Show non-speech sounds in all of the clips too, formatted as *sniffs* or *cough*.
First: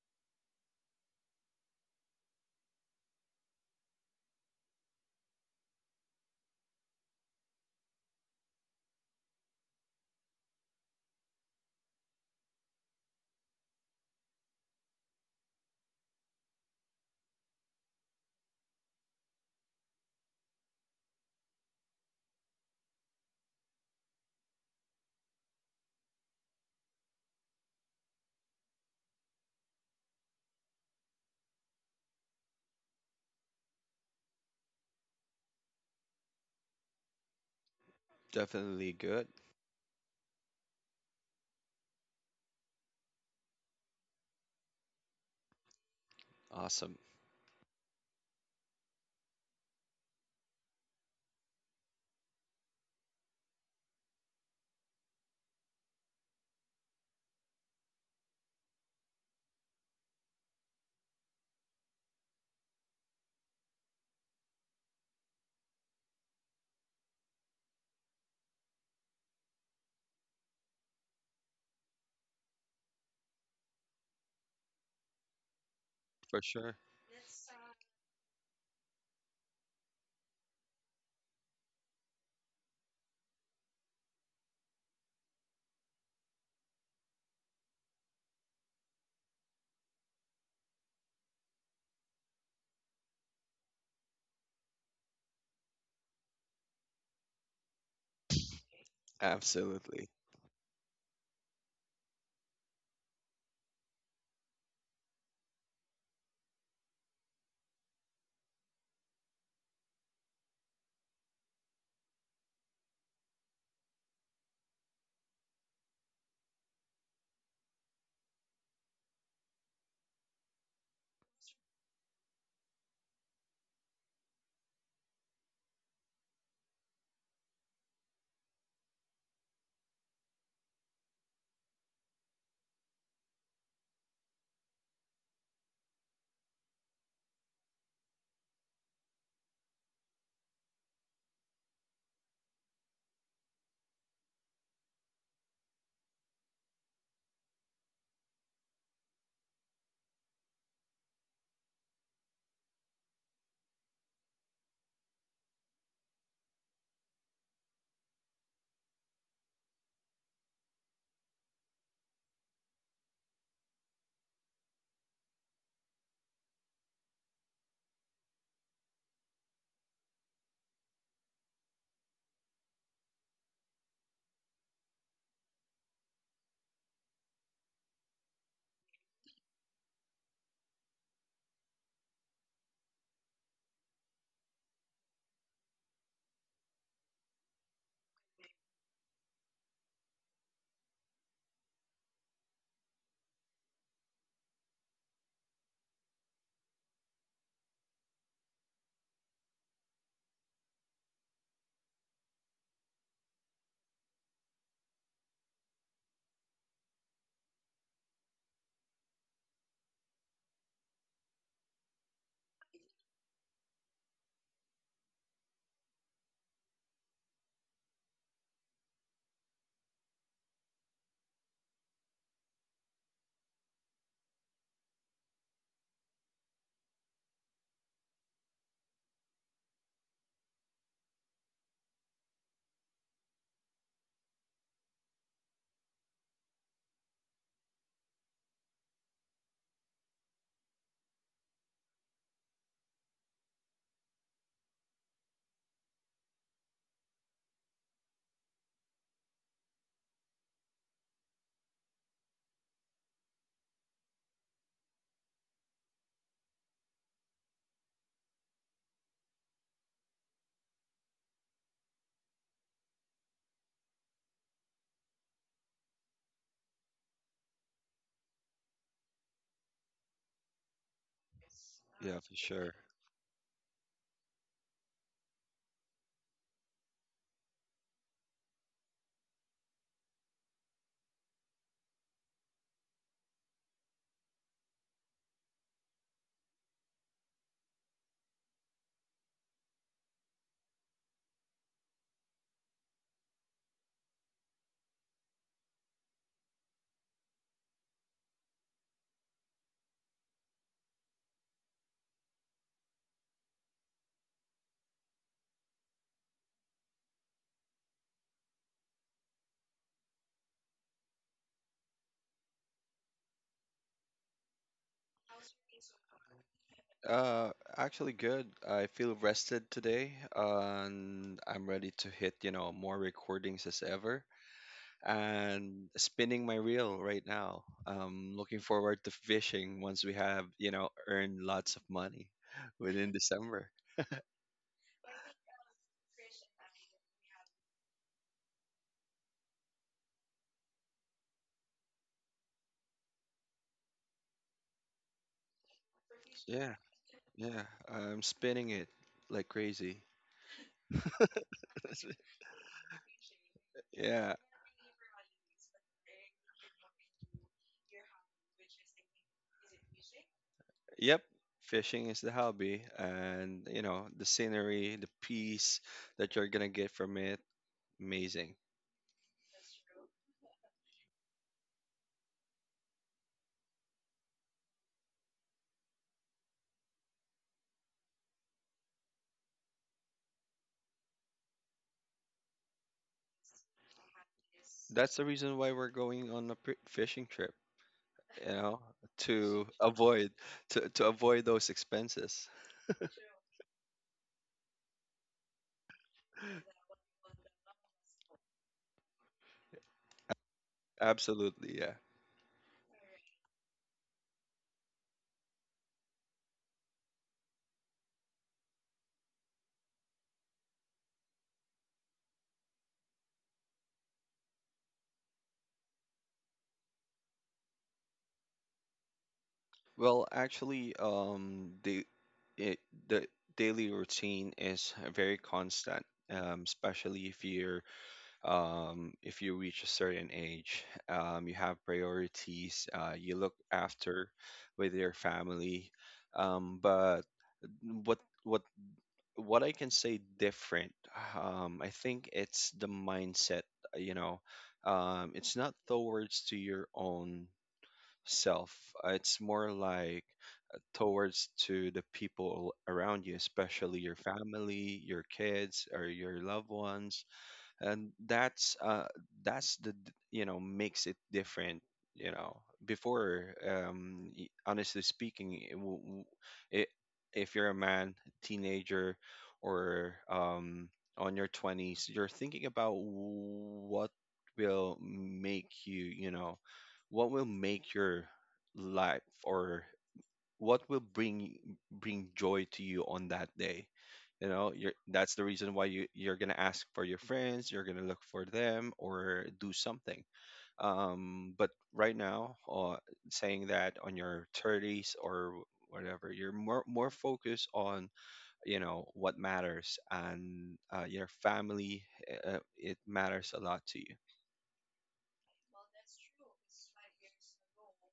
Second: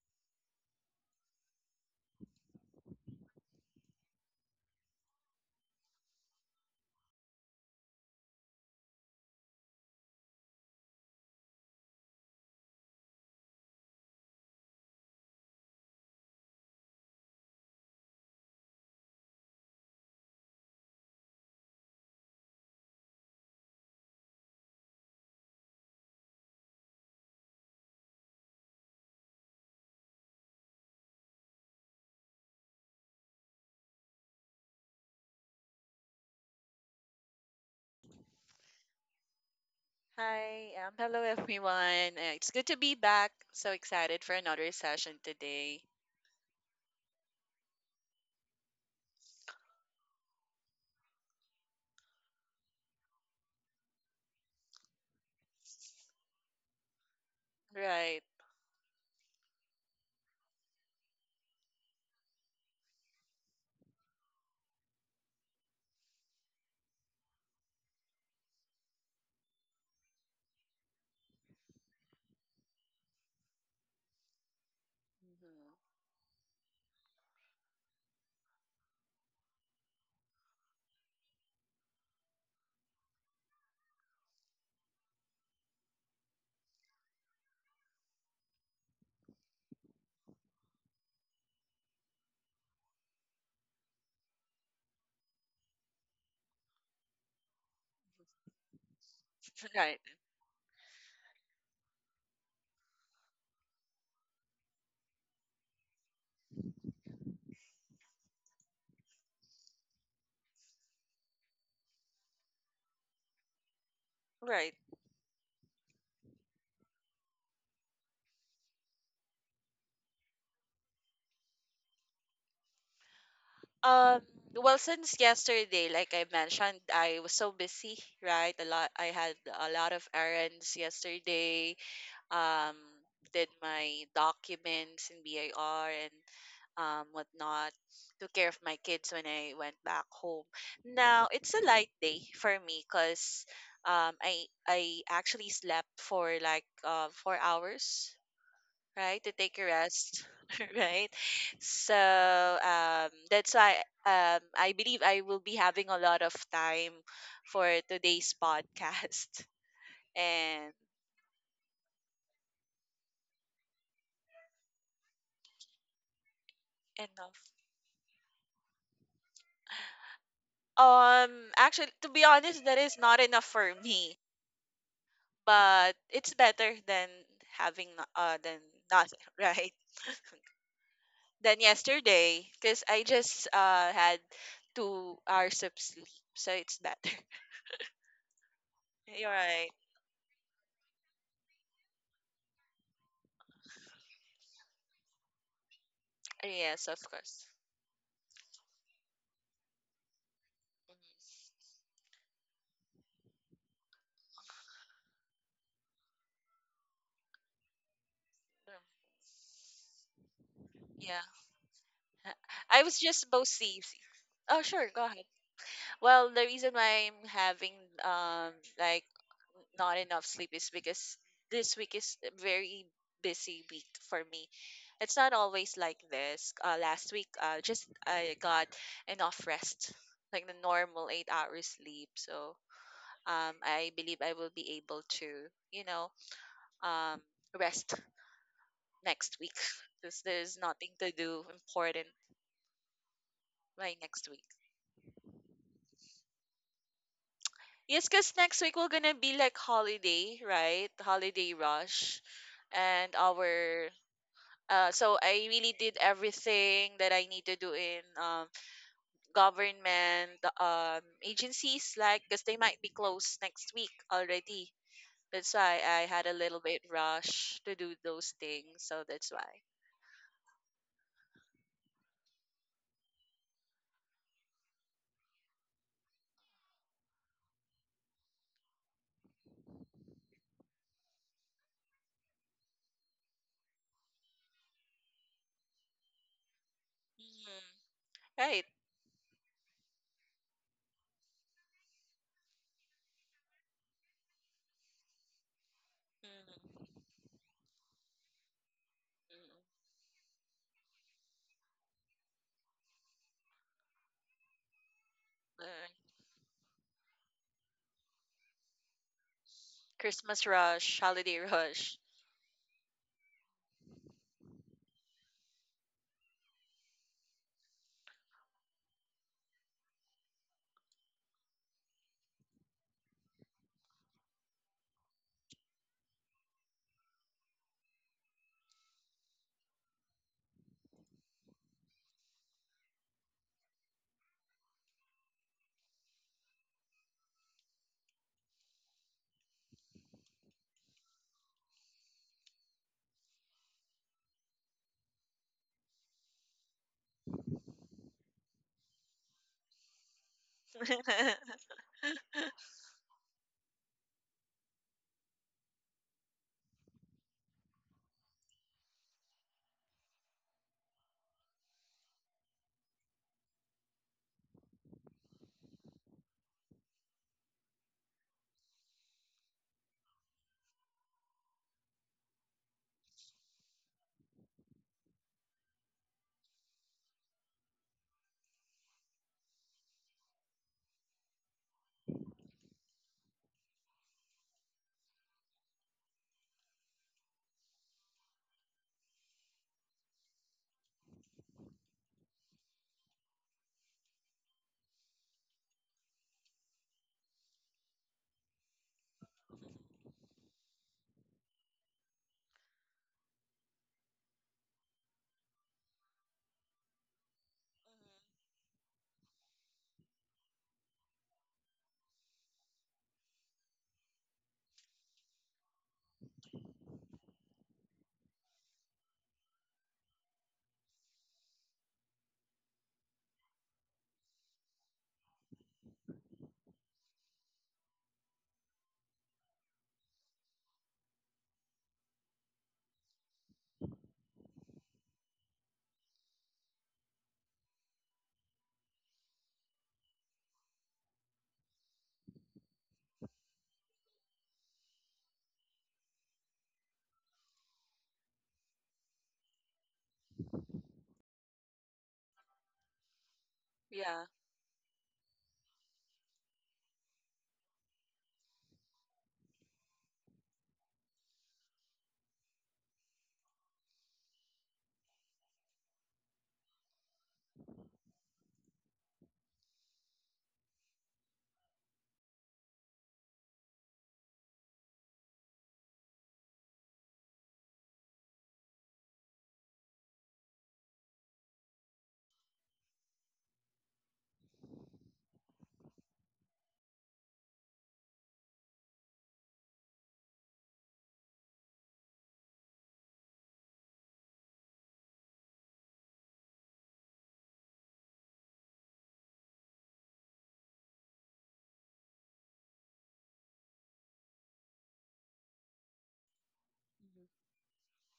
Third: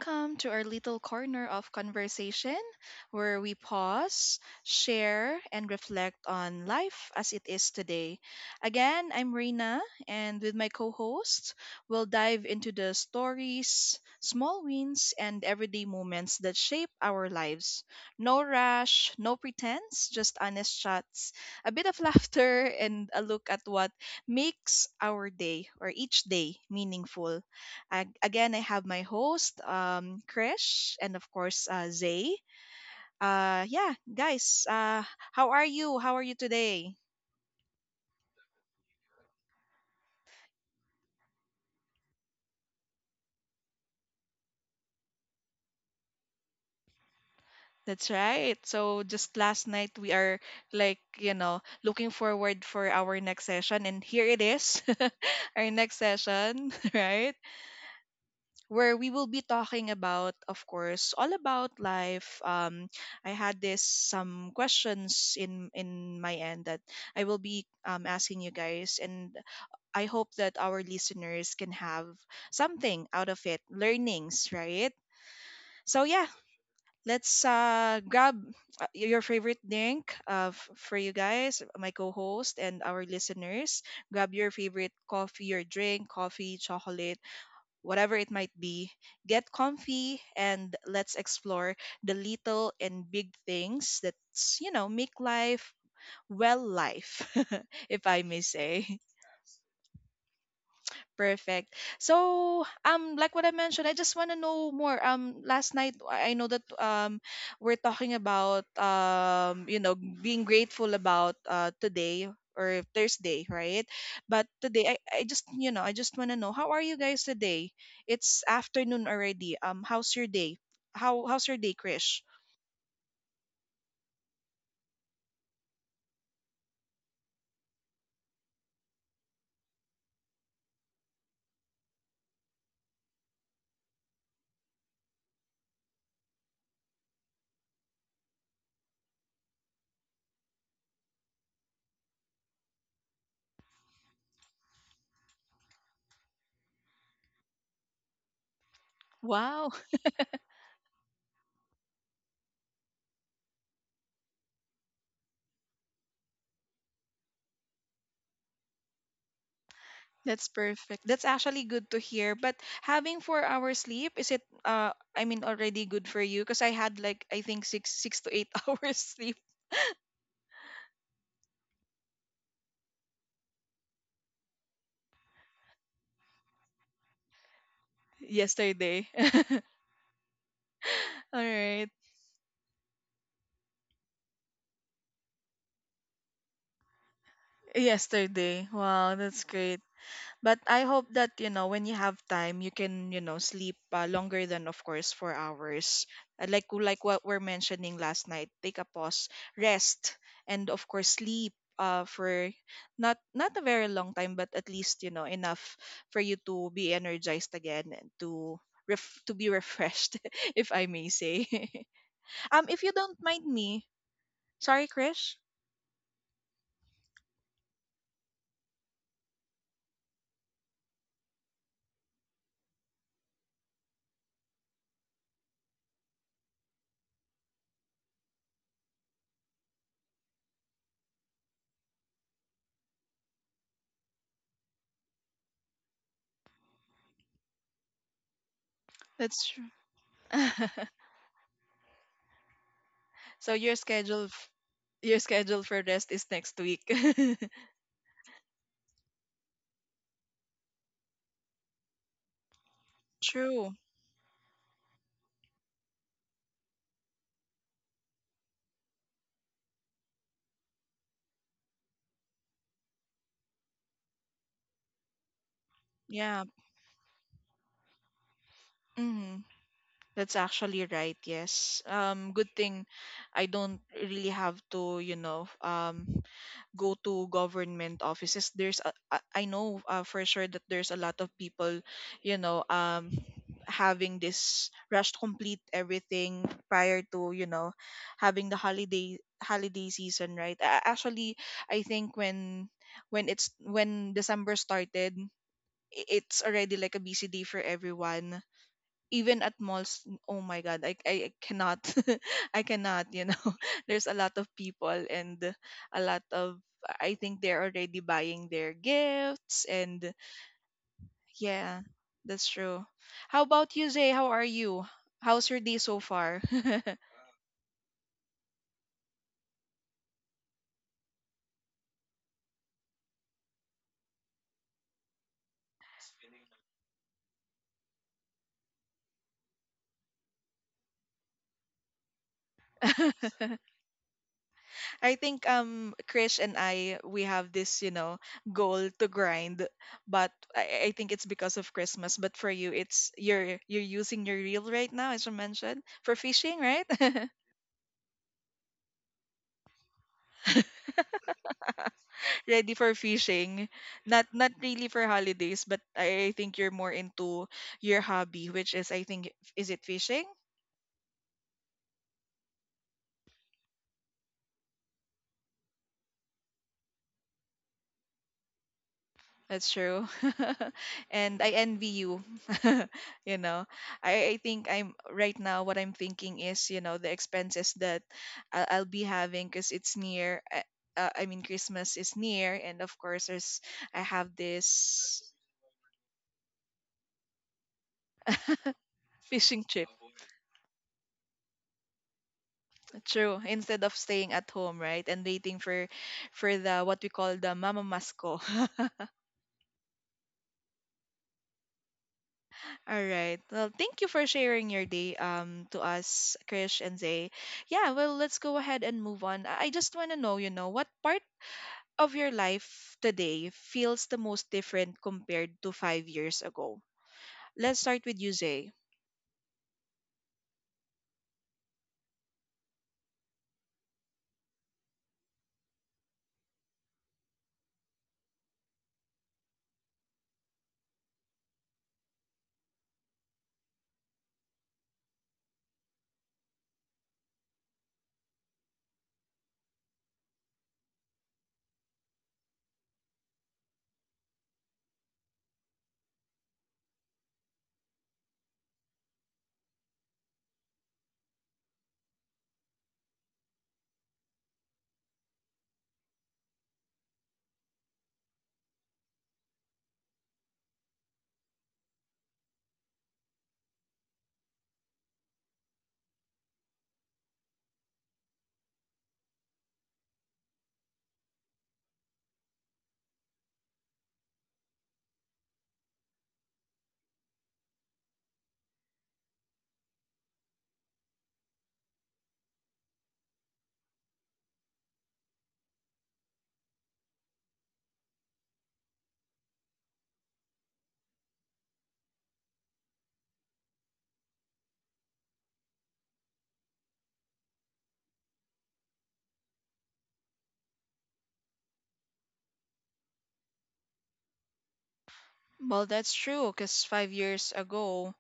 welcome to our little corner of conversation where we pause, share, and reflect on life as it is today. Again, I'm Reina, and with my co host, we'll dive into the stories, small wins, and everyday moments that shape our lives. No rush, no pretense, just honest chats, a bit of *laughs* laughter, and a look at what makes our day or each day meaningful. Again, I have my host, Krish, and of course, Zay. Yeah, guys, how are you? How are you today? Definitely good. Hello everyone. It's good to be back. So excited for another session today. Awesome. That's right. So just last night we are like, you know, looking forward for our next session and here it is. *laughs* Our next session, *laughs* right? Right. Where we will be talking about, of course, all about life. I had this some questions in my end that I will be asking you guys, and I hope that our listeners can have something out of it, learnings, right? Mhm. So yeah, For sure. let's grab your favorite drink, for you guys, my co-host and our listeners. Grab your favorite coffee, your drink, coffee, chocolate, whatever it might be. Get comfy, and let's explore the little and big things that's, you know, make life well life, *laughs* if I may say. Right. Absolutely. Perfect. So, like what I mentioned, I just want to know more. Last night I know that we're talking about, you know, being grateful about today or Thursday, right? But Right. today, I just, you know, I just want to know, how are you guys today? It's afternoon already. How's your day? How's your day, Krish? Um, well, since yesterday, like I mentioned, I was so busy, right? I had a lot of errands yesterday. Um, did my documents in BIR and whatnot, took care of my kids when I went back home. Now it's a light day for me because I actually slept for like 4 hours, right, to take a Wow. rest, *laughs* right. So that's why I believe I will be having a lot of time for today's podcast *laughs* That's and perfect. That's actually good to hear. But having 4 hours sleep, is it I mean already good for you? Because I had like I enough. think six to eight *laughs* hours sleep Um, Actually, to be honest, that is not enough for me. But it's better than having than yesterday. nothing, *laughs* *laughs* right? All Than right. yesterday, because I just had 2 hours of sleep, so it's better. Yesterday. Wow, *laughs* You're that's right. great. But I hope that, you know, when you have time, you can, you know, sleep longer than, of course, 4 hours. Uh, Like, Yes, of like what we're course. mentioning last night, take a pause, rest, and of course, sleep for not a very long time, but at least, you know, enough for you to be energized again and to Mhm. To be refreshed, *laughs* if I may Yeah. say. *laughs* Um, if I you was don't just both mind bossy. me, Oh, sure. sorry, Go ahead. Krish. Well, the reason why I'm having um like not enough sleep is because this week is a very busy week for me. It's not always like this. Last week, just I got enough rest, like the normal 8 hours sleep. So I believe I will be able to, you know, um, rest next That's week true. *laughs* because there's nothing *laughs* to do important So your by schedule next week. f- your schedule for rest is next week. *laughs* Yes, because next week we're gonna be like holiday, right? Holiday rush. And True. our so I really did everything that I need to do in government agencies, like because they might be closed next week already. That's why I had a Yeah. little bit rush to do those things, so that's why. Mhm. That's actually right. Yes. Yeah, Um, for good sure. thing I don't really have to, you know, go to government offices. There's I know, for sure that there's a lot of people, you know, having this rush to complete everything prior to, you Mm, know, having the right. holiday season, right? Actually, I think when it's when December started, it's already Mm, like a busy day for everyone, even at mm, malls. Oh my god, like, I cannot, *laughs* I cannot, you know, *laughs* there's a lot of people, and uh, a lot of, I think they're already buying their gifts, and Christmas rush, holiday yeah, rush. that's true. How about you, Zay? How are you? How's your day so far? *laughs* Uh, Actually good. I feel rested today, and I'm ready to hit, you know, more recordings as ever. And spinning my reel right now. I'm looking forward to fishing once we have, you know, earned lots of money *laughs* within December. I think, Krish and I, we have this, you know, goal to grind, but I think it's because of Christmas, but for you, it's you're using your reel right now, as you mentioned, for fishing, Yeah, right? *laughs* yeah. I'm spinning it like crazy. *laughs* *laughs* Ready for fishing. Not Yeah. not really for holidays, but I think you're more into your hobby, which is, I think, is it fishing? Yep, fishing is the hobby, and you know the scenery, the peace that you're gonna get from it, amazing. That's true. *laughs* And I envy you. *laughs* You know, I think I'm right now, what I'm thinking is, you know, the expenses that I'll be having because it's near. I mean, Christmas is near, and of course, there's I have That's this the reason why we're going on a fishing trip, you know, fishing. to avoid to avoid those expenses. True. Instead of staying at home, right, and waiting for the what we call the mama masko. *laughs* Absolutely, yeah. All right. Well, thank you for sharing your day to us, Krish and Zay. Yeah. Well, let's go ahead and move on. I just want to know, you know, what part of your life today feels the most different compared to 5 years ago? Let's start with you, Zay. Well, actually, it, the daily routine is very constant, especially if you're if you reach a certain age, you have priorities, you look after with your family. But what what what I can say different, I think it's the mindset. uh, You know, it's not towards to your own self. It's more like towards to the people around you, especially your Yeah. family, your kids, or your loved ones, and that's the makes it different. You know, honestly speaking, it, w- w- I- if you're a man, teenager, or on your 20s, you're thinking about what will make you, you know what will make your life, or what will bring joy to you on that day. You know you're That's the reason why you're gonna ask for your friends, you're gonna look for them or do something. But right now, saying that on your 30s or whatever, you're more focused on, you know, what matters, and your family. It matters a lot to you. Well, that's true. Cause five Mhm. years ago,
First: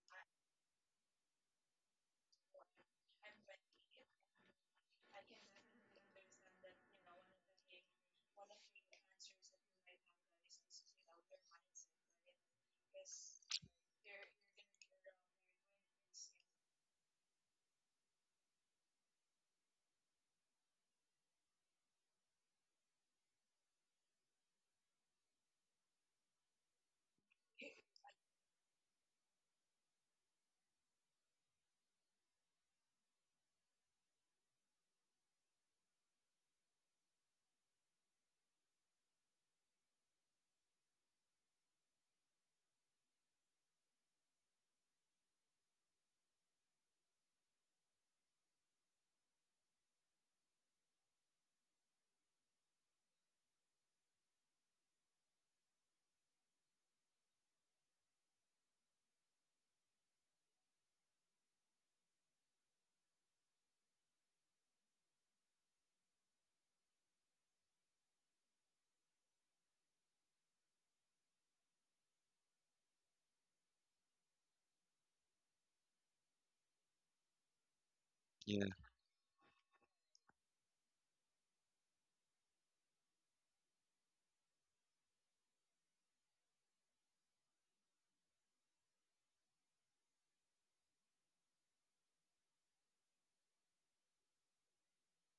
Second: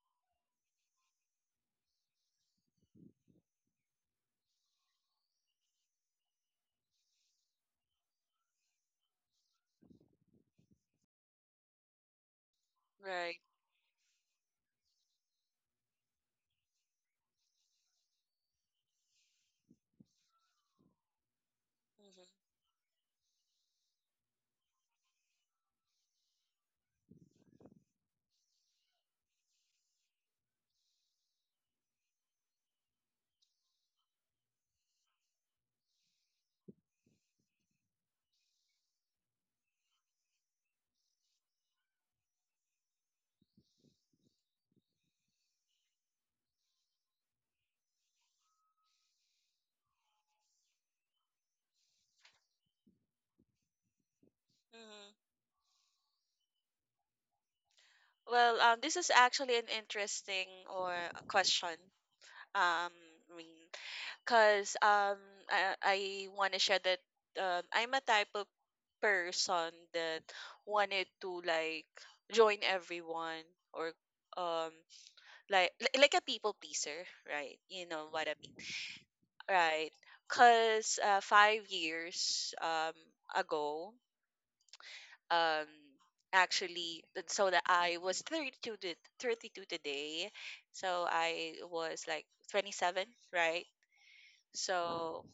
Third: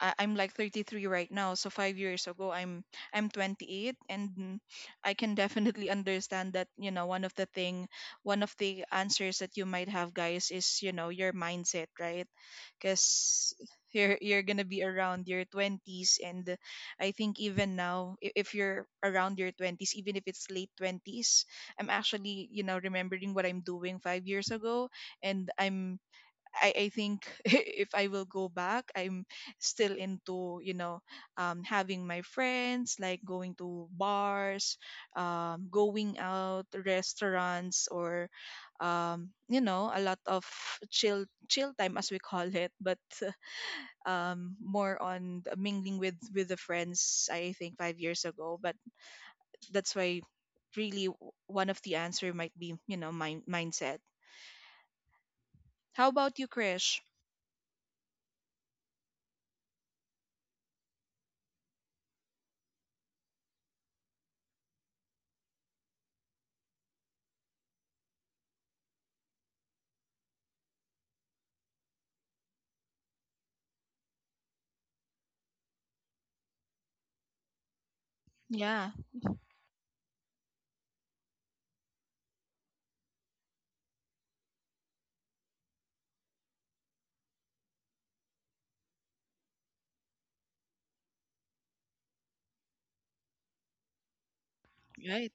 I'm like 33 right now. So 5 years ago, I'm 28, and I can definitely *laughs* understand that. You know, one of the thing, one of the answers that you might have, guys, is, you know, your mindset, right? Right. Cause you're gonna be around your 20s, and I think even now, if you're around your 20s, even if it's late 20s, I'm actually, you know, remembering what I'm doing 5 years ago, and I think *laughs* if I will go back, I'm still into, you know, having my friends, like going to bars, going out, restaurants, or, you know, a lot of chill time as we call it, but *laughs* more on the mingling with the friends, I think 5 years ago. But that's why really, one of the answer might be, you know, mindset. Mhm. How about you, Krish? Well, this is actually an interesting or a question. Um, I mean, cause I want to share that I'm a type of person that wanted to like join everyone or um like a people pleaser, right? You know what I mean, Yeah, Yeah, right? Cause 5 years ago, um actually so that I was 32 to 32 today, so I was like 27, right. So right.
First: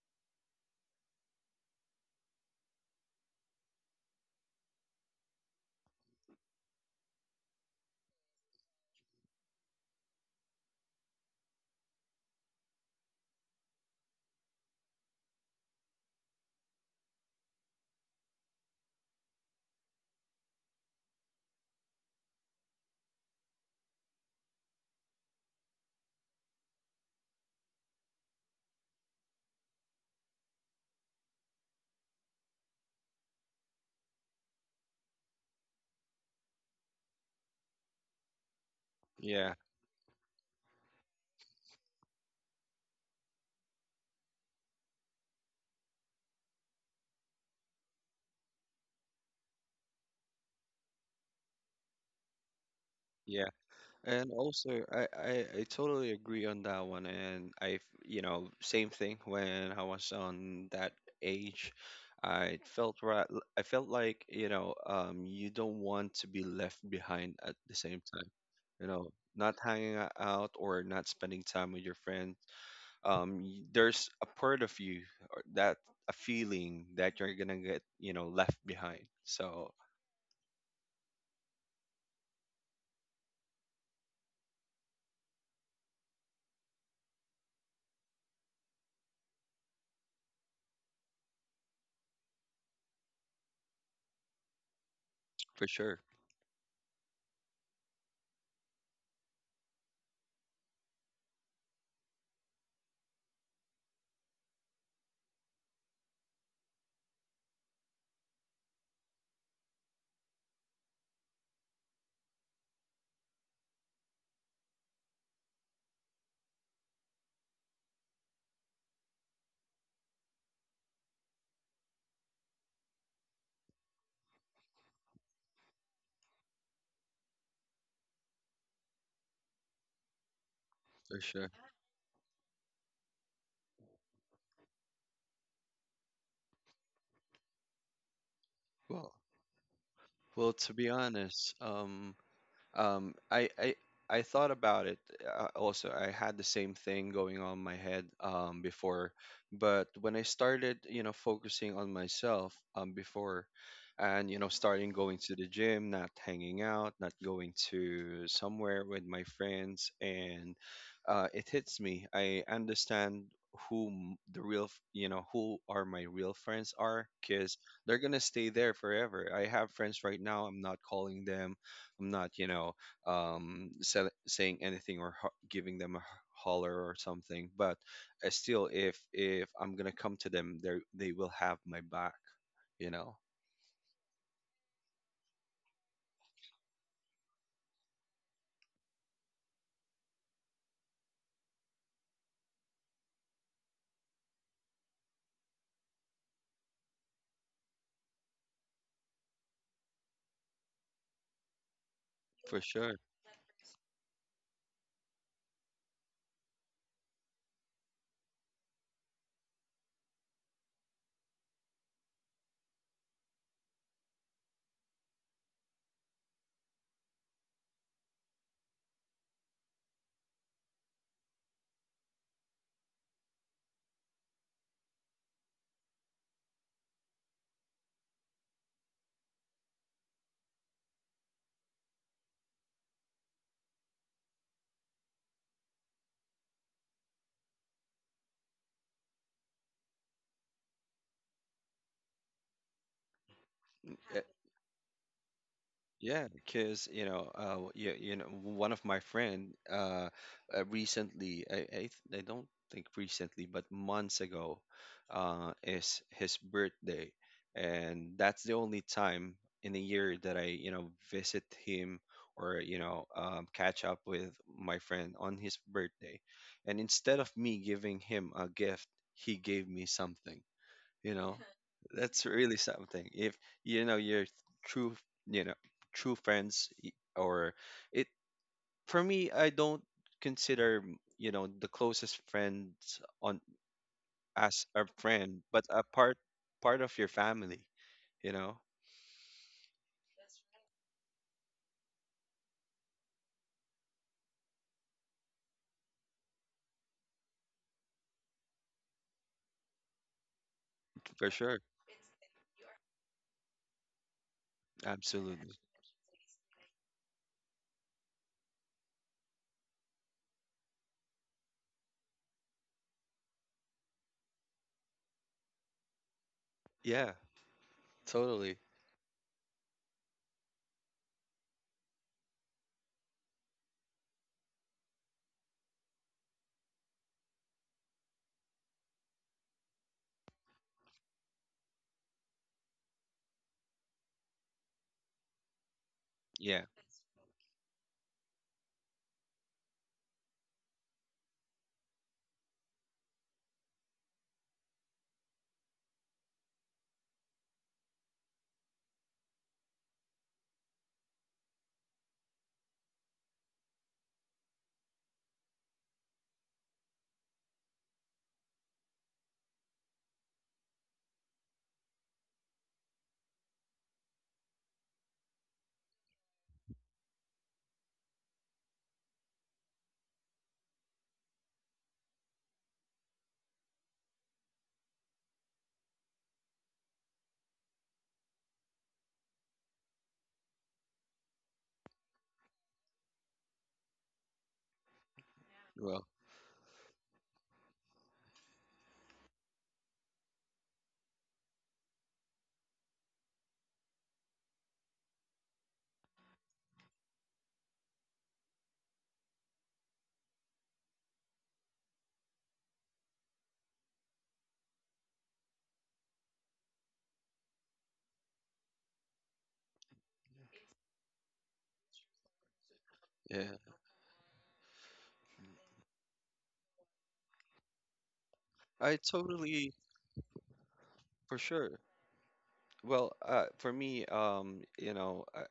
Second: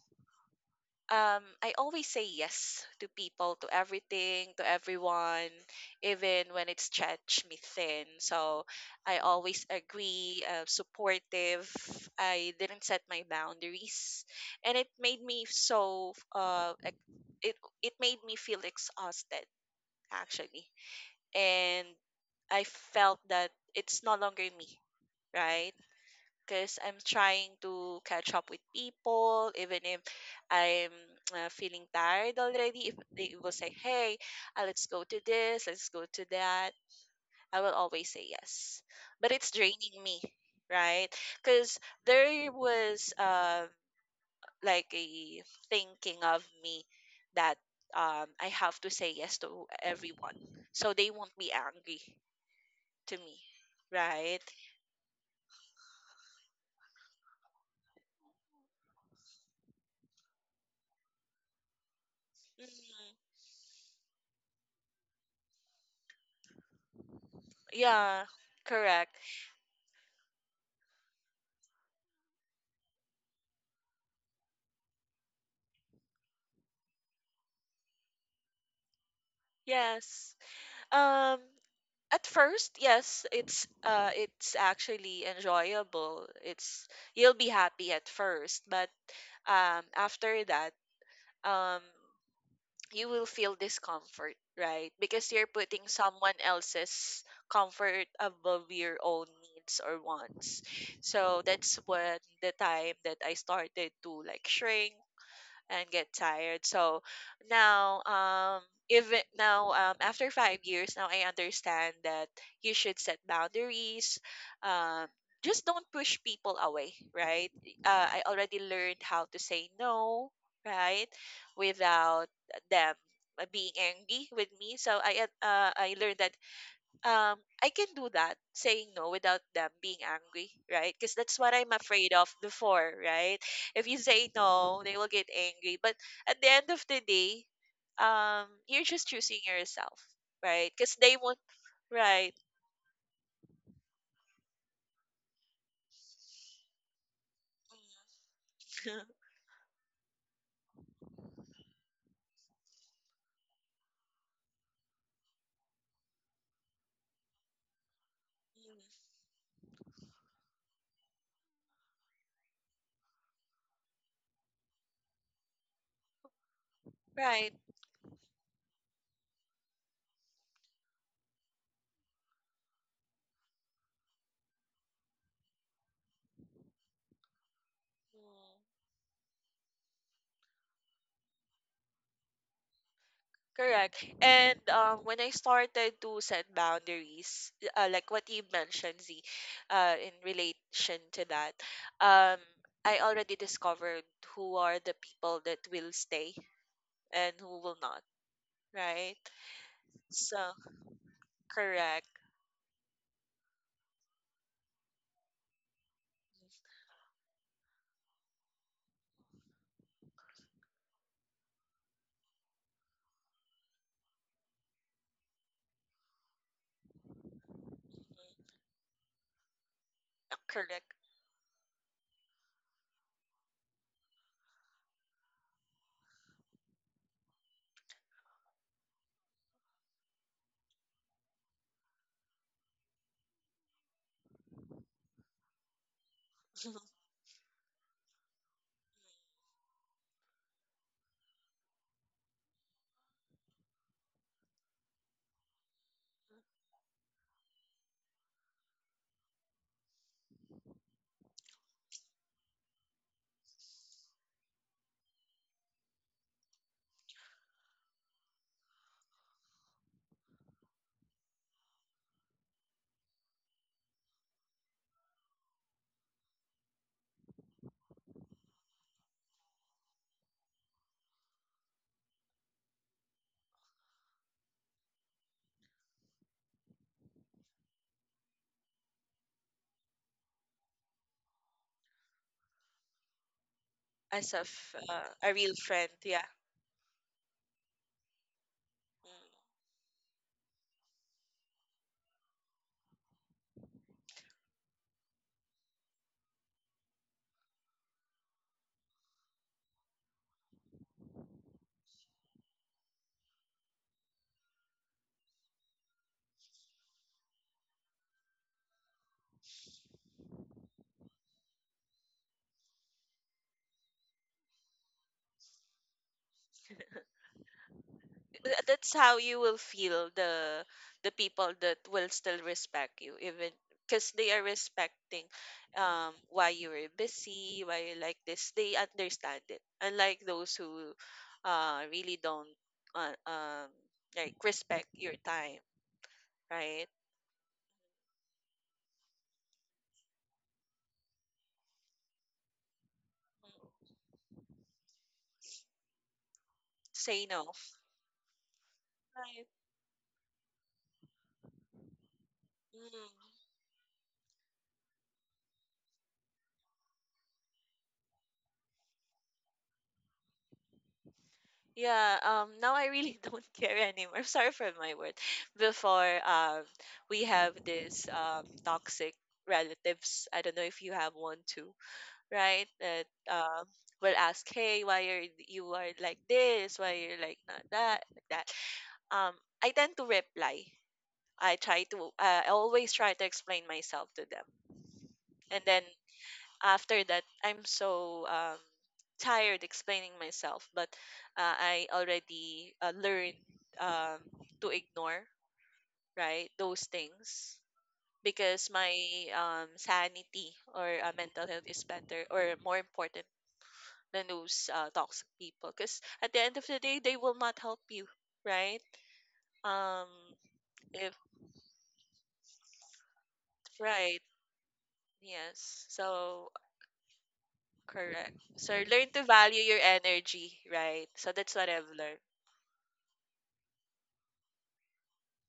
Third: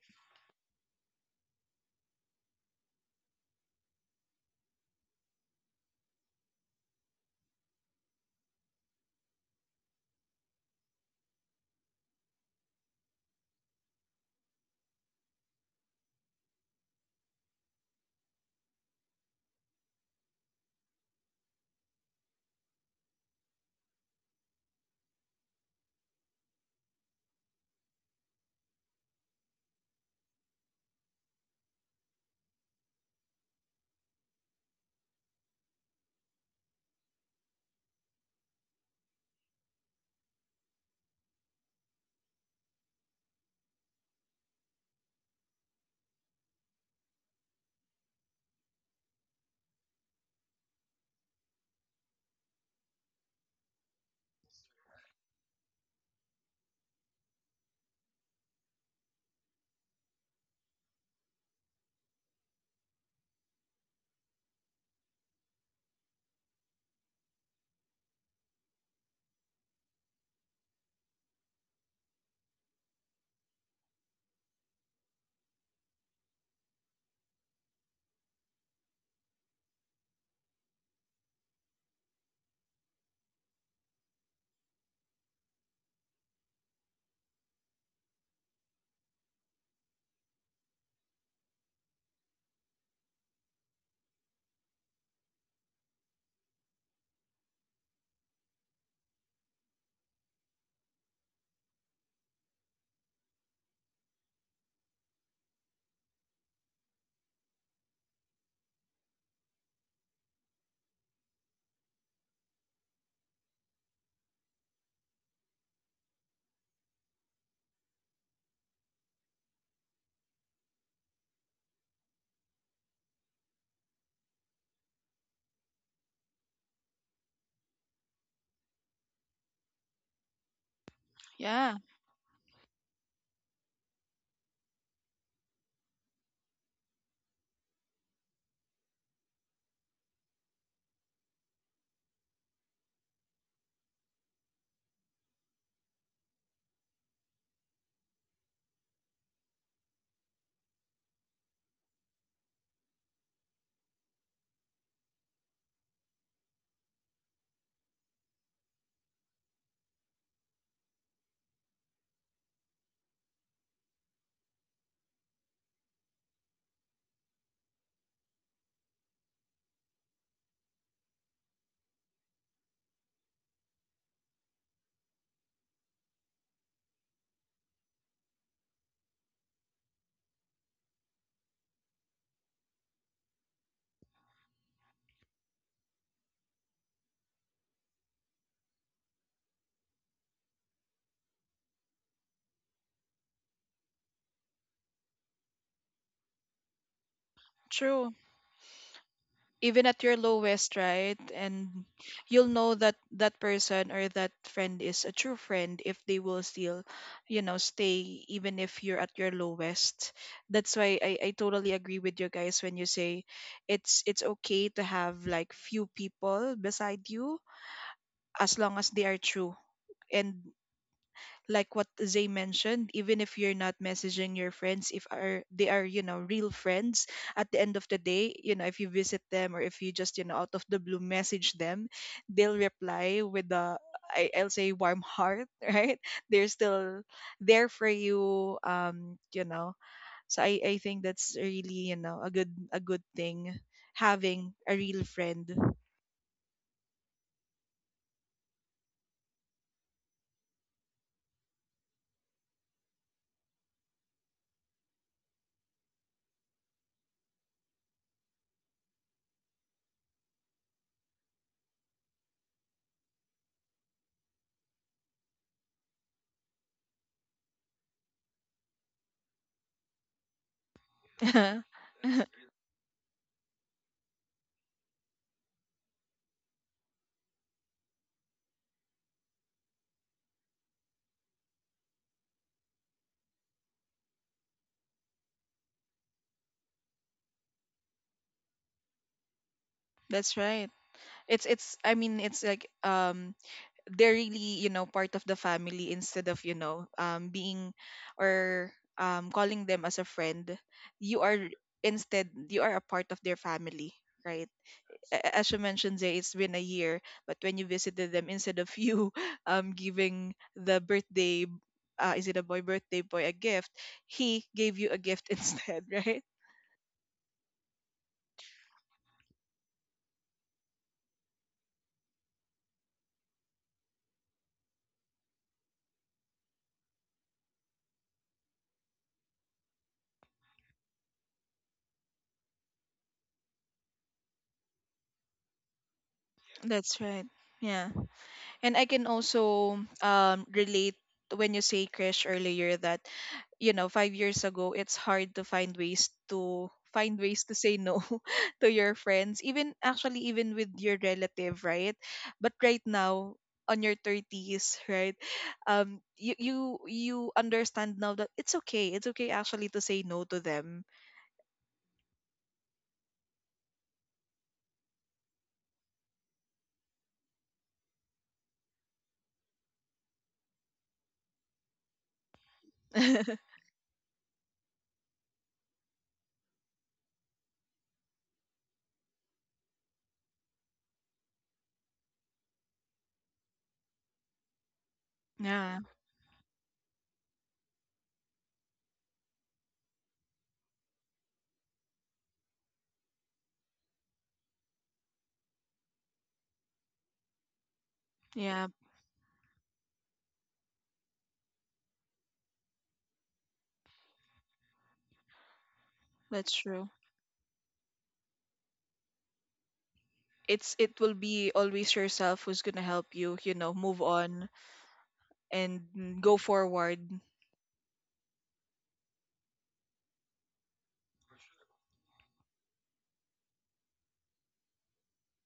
I always say yes to people, to everything, to everyone even when it stretch me thin. So I always agree, supportive, I didn't set my boundaries, and it made me so it it made me feel exhausted actually, and I felt that it's no longer me, right? Because I'm trying to catch up with people, even if I'm feeling tired already. If they will say, "Hey, let's go to this, let's go to that," I will always say yes. But it's yeah, draining me, right? Because there was like a thinking of me that I have to say yes to everyone, so they won't be angry to me, yeah. And right? also, I totally agree on that one. And I, same thing when I was on that age, I felt Mhm. right. I felt like you don't want to be left behind at the same Yeah, time. You know, correct. Not hanging out, or not spending time with your friends. There's a part of you, or that a feeling that you're gonna get, you know, left behind. So Yes. Um, at first, yes, it's actually enjoyable. It's you'll be happy at first, but after that, um you will feel discomfort, right? Because you're for putting sure, someone else's comfort above your own needs or wants. So that's when the time that I started to like shrink and get tired. So now, even now, after 5 years, now I understand that you should set boundaries. Um, just don't push people away, right? I already learned how to say no, right, without them being angry with me. So I learned that um, I can do that, saying no without them being angry, right? Because for that's sure. what I'm Yeah. afraid of before, right? If you say no, they will get angry. But at the end of the day, you're just Well, choosing yourself, well, right? to be Because they won't, honest. right? Um, I, I I thought about it. Also, I had the same thing going on in my head before, *laughs* but when I started, focusing on myself before, and starting going to the gym, not hanging out, not going to Mm. Mm. somewhere with my friends, and it hits me. I understand the real, who are my real friends are, Right. because they're gonna stay there forever. I have friends right now. I'm not, sell saying anything, or giving them a holler or something. But Mm. still, if I'm gonna come to them, they will have my back, you know, Correct. And when I started to set boundaries, like what you mentioned, Z, in relation to that, um, I already discovered who are the people that will stay and who will not, True. right? Even at your So, lowest, right? And correct. you'll for know sure. that that person or that friend is a true friend if they will still, you know, stay even if you're at your lowest. That's why I totally agree with you guys when you say it's okay to have like few people beside you Mm, as long as they are true. And correct. like what Zay mentioned, even if you're not messaging your friends, if are they are, you know, real friends, at the end of the day, you know, if you visit them, or if you just, you know, out of the blue message them, they'll reply with a I'll say warm heart, *laughs* right? They're still there for you. You know. So I think that's really, you know, a good, a good thing Mm, having a real friend. yeah, because one of my friend recently, I don't think recently, but months ago, is his birthday, and that's the only time in a year that I, visit him, or catch up with my friend on his birthday, and instead of me giving him a gift, he gave me something, you know. *laughs* That's really something. If you know your true, you know true friends, y- or it for me, I don't consider the closest friends on *laughs* As of as a A friend, real but a friend, yeah. part of your family, you know. Mm. That's right. It's, I mean, it's like, they're really, you know, part of the family instead of, you know, being or calling them as a friend, you For are, sure. instead you are a part of their family, right? As Absolutely. you mentioned, Zay, it's been a year, but when you visited them, instead of you *laughs* giving the birthday, is it a boy birthday boy a gift, he gave you a gift *laughs* instead, right? Yeah, totally. That's how you will feel the people that will still respect you, even because they are respecting why you were busy, why you like this. They understand it, unlike those who really don't uh, um like respect your time, Yeah. right. That's right. Yeah. And I can also relate when you say crash earlier that, you Mm, know, 5 years ago, it's hard to find ways to find say ways no, to say no *laughs* to your friends, right. even actually even with your relative, right? But right Mm. now, on your 30s, right, you you understand now that it's okay, it's okay actually to say no to them. Yeah, now I really *laughs* don't care anymore. I'm sorry for my word. Before, we have this toxic relatives. I don't know if you have one too, right? That *laughs* um will ask, "Hey, why are you are like this? Why you're like not that, like that?" Um, I tend to reply. I try to. I always try to explain myself to them, and Yeah. then Well, after that I'm so tired explaining myself, but I already learned um, to ignore, right, those things, Yeah, because my sanity or mental health is better or more important than those toxic people, because at the that's end of the true. day they will not help you, right. um It's it if, will be always yourself who's gonna help you, you yeah. know, move right, on yes. and go So forward. correct. So I learn to value totally. your energy, right. So For that's what sure. I've learned. Well, for me,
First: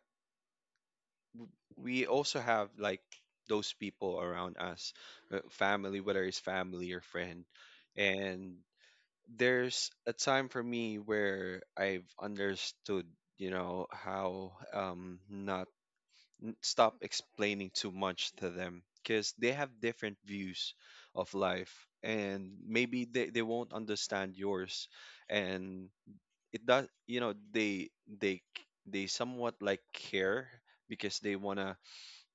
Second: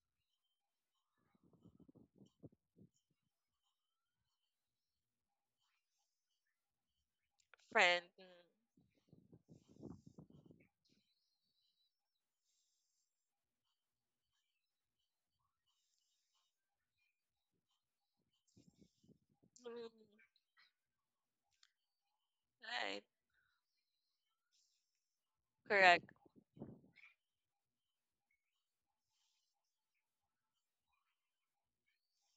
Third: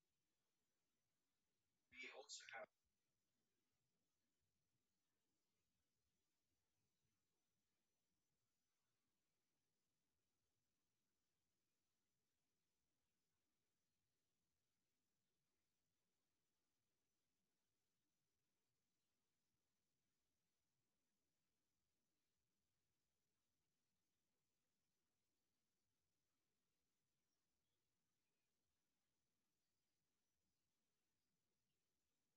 we also have like those people around us, family, whether it's family or friend. Friend. And there's a time for me where I've understood, how not stop explaining too much to them, because they Mm. have Mm. different views of life, and Right. maybe they won't understand yours. And Correct. it does, they they somewhat like care, because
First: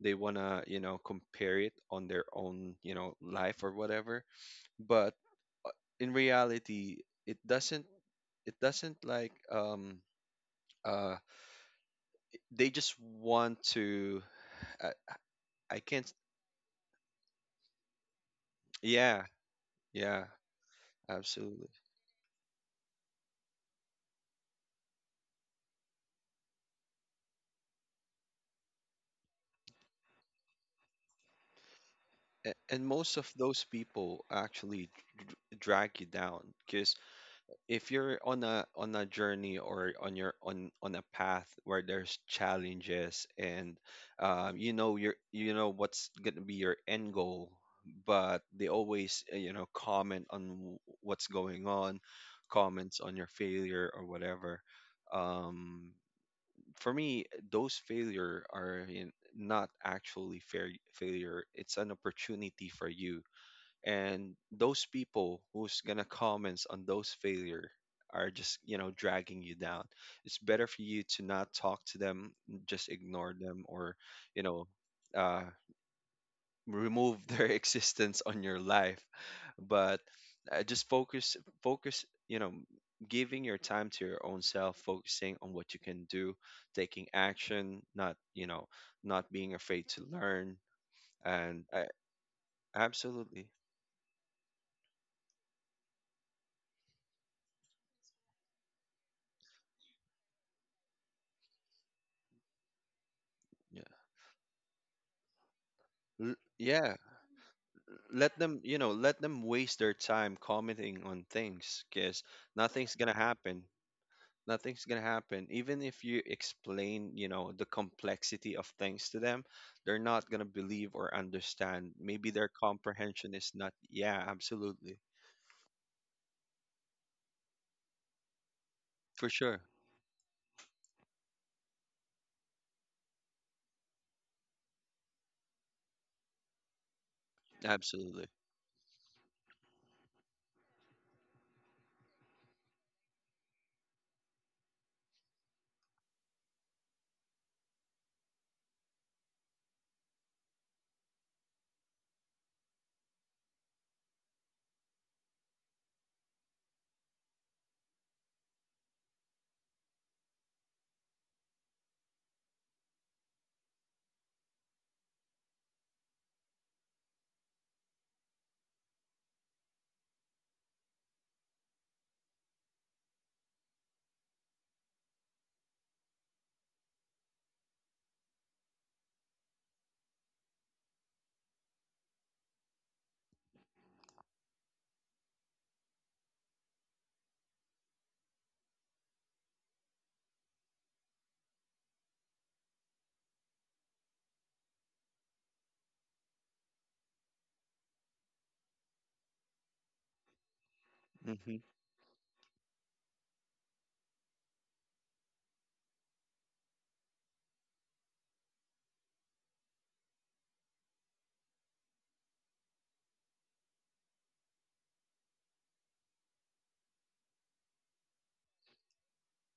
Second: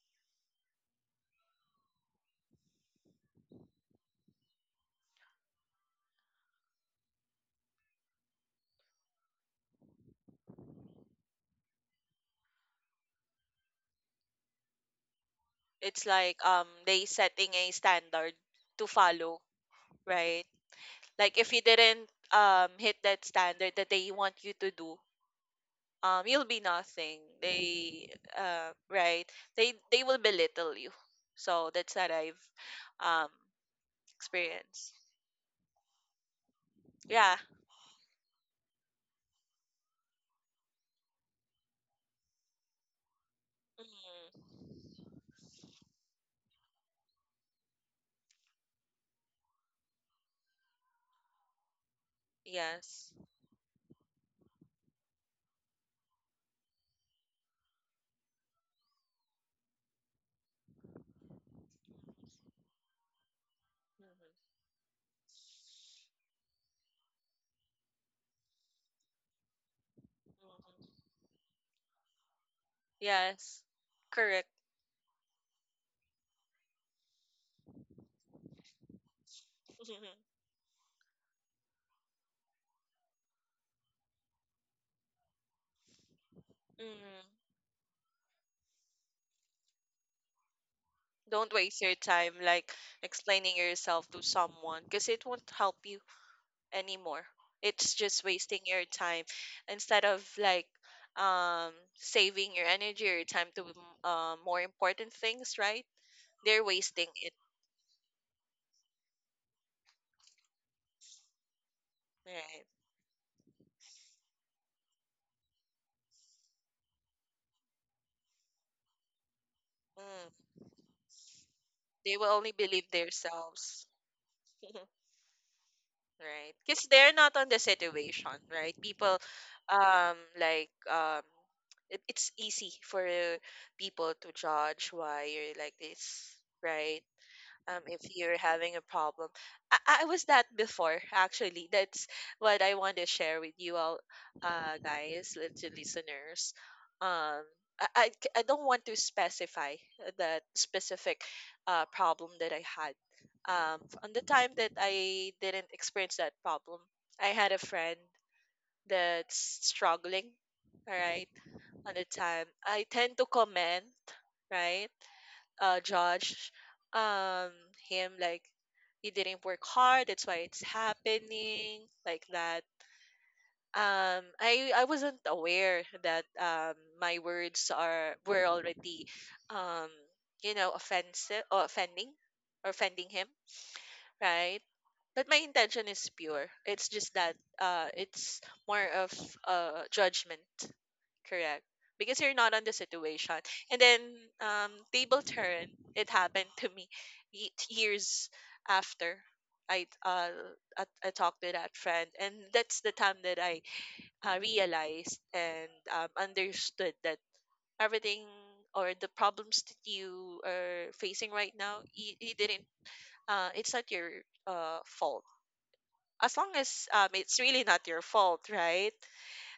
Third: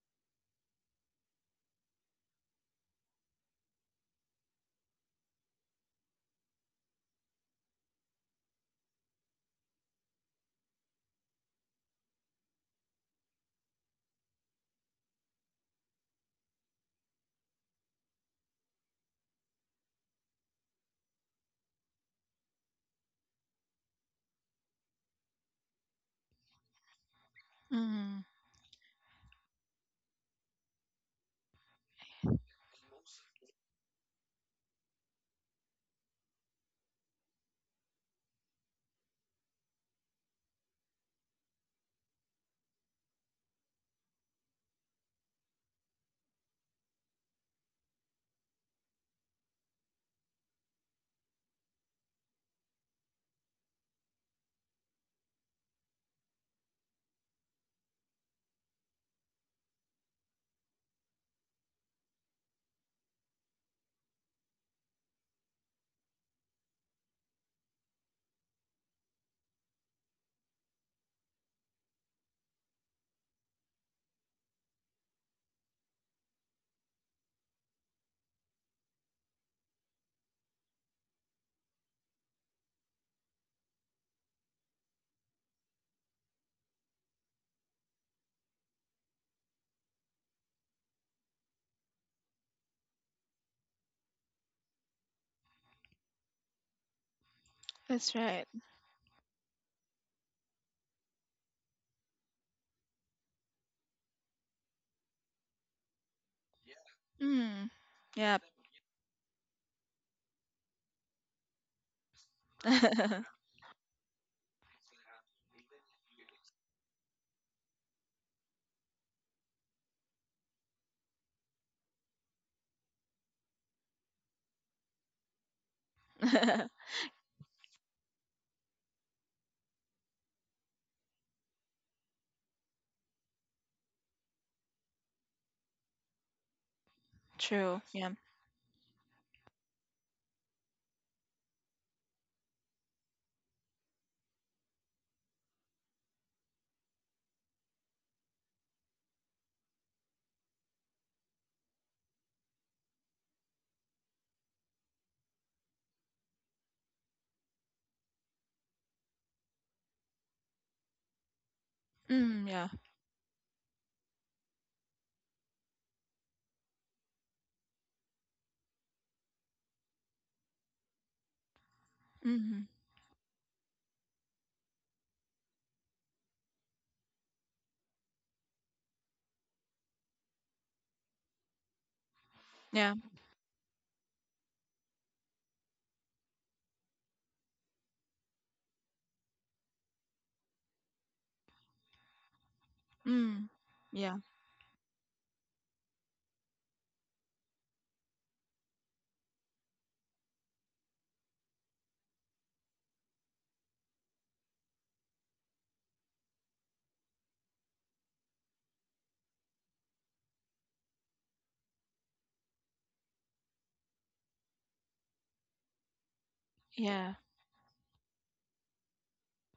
they want to, compare it on their own, you know, life or whatever. But in reality, it doesn't it doesn't like, uh they just want to, i, I It's can't. like they setting a standard to Yeah, follow, yeah, right? Like if you absolutely. didn't hit that standard that they want you to do, you'll be nothing. They Mm, right. They will belittle you. So that's what I've And most of um those people actually experienced. drag you down. Because Yeah. if you're on a journey, or on your, on a path where there's challenges and, Mm. you know, you know what's gonna be your end goal, but they always comment on what's going on, comments Yes. on your failure or whatever. um, for me, those failure are in, not actually fair failure, it's an opportunity for you. Mhm. And those people who's gonna comments on those failure are just, you know, dragging you down. It's better for Mhm. you to not talk to them, just ignore Yes. them, or you Correct. know uh, remove *laughs* their existence on your life. But *laughs* just focus, you know, giving your time to your own self, focusing on what you can do, taking Mhm. action, not, not being afraid to learn, Don't and waste I, your time like absolutely. explaining yourself to someone because it won't help you anymore. It's that's just right. wasting your time instead of like saving your energy or your time to Yeah. More important things, right? They're Yeah, wasting it, Mm, yep. Let them waste their time commenting on things, because right? nothing's gonna happen nothing's gonna happen even if you explain, you know, the complexity of things to them. They're not gonna Mm. believe or understand. They will Maybe their only believe comprehension is not. themselves. Yeah, *laughs* absolutely. Right? Because *laughs* they're not on the situation, right? People, For sure. Like it's easy for people to judge why you're like this, right? True. If Yeah. Absolutely. you're having a problem. I was that before, actually. That's what I want to share with you all, guys, to listeners. Um, I don't want to specify the specific problem that I had. On the time that I didn't experience that problem, I had a friend that's struggling, all right, on the time. Mm, yeah. I tend to comment, right? Judge um him, like he didn't work hard, that's why it's happening like that. Mm, I wasn't aware that my words are were already um offensive or offending or yeah. offending him, right? But my intention is pure. It's just that it's more of judgment, correct? Because you're not on the situation. Mm, And then yeah. Table turn, it happened to me years after. I I talked to Hmm. that friend, and that's the time that I realized and understood that everything or the problems that you are facing right now, you didn't it's not your fault. As long as Yeah. it's really not your fault, right?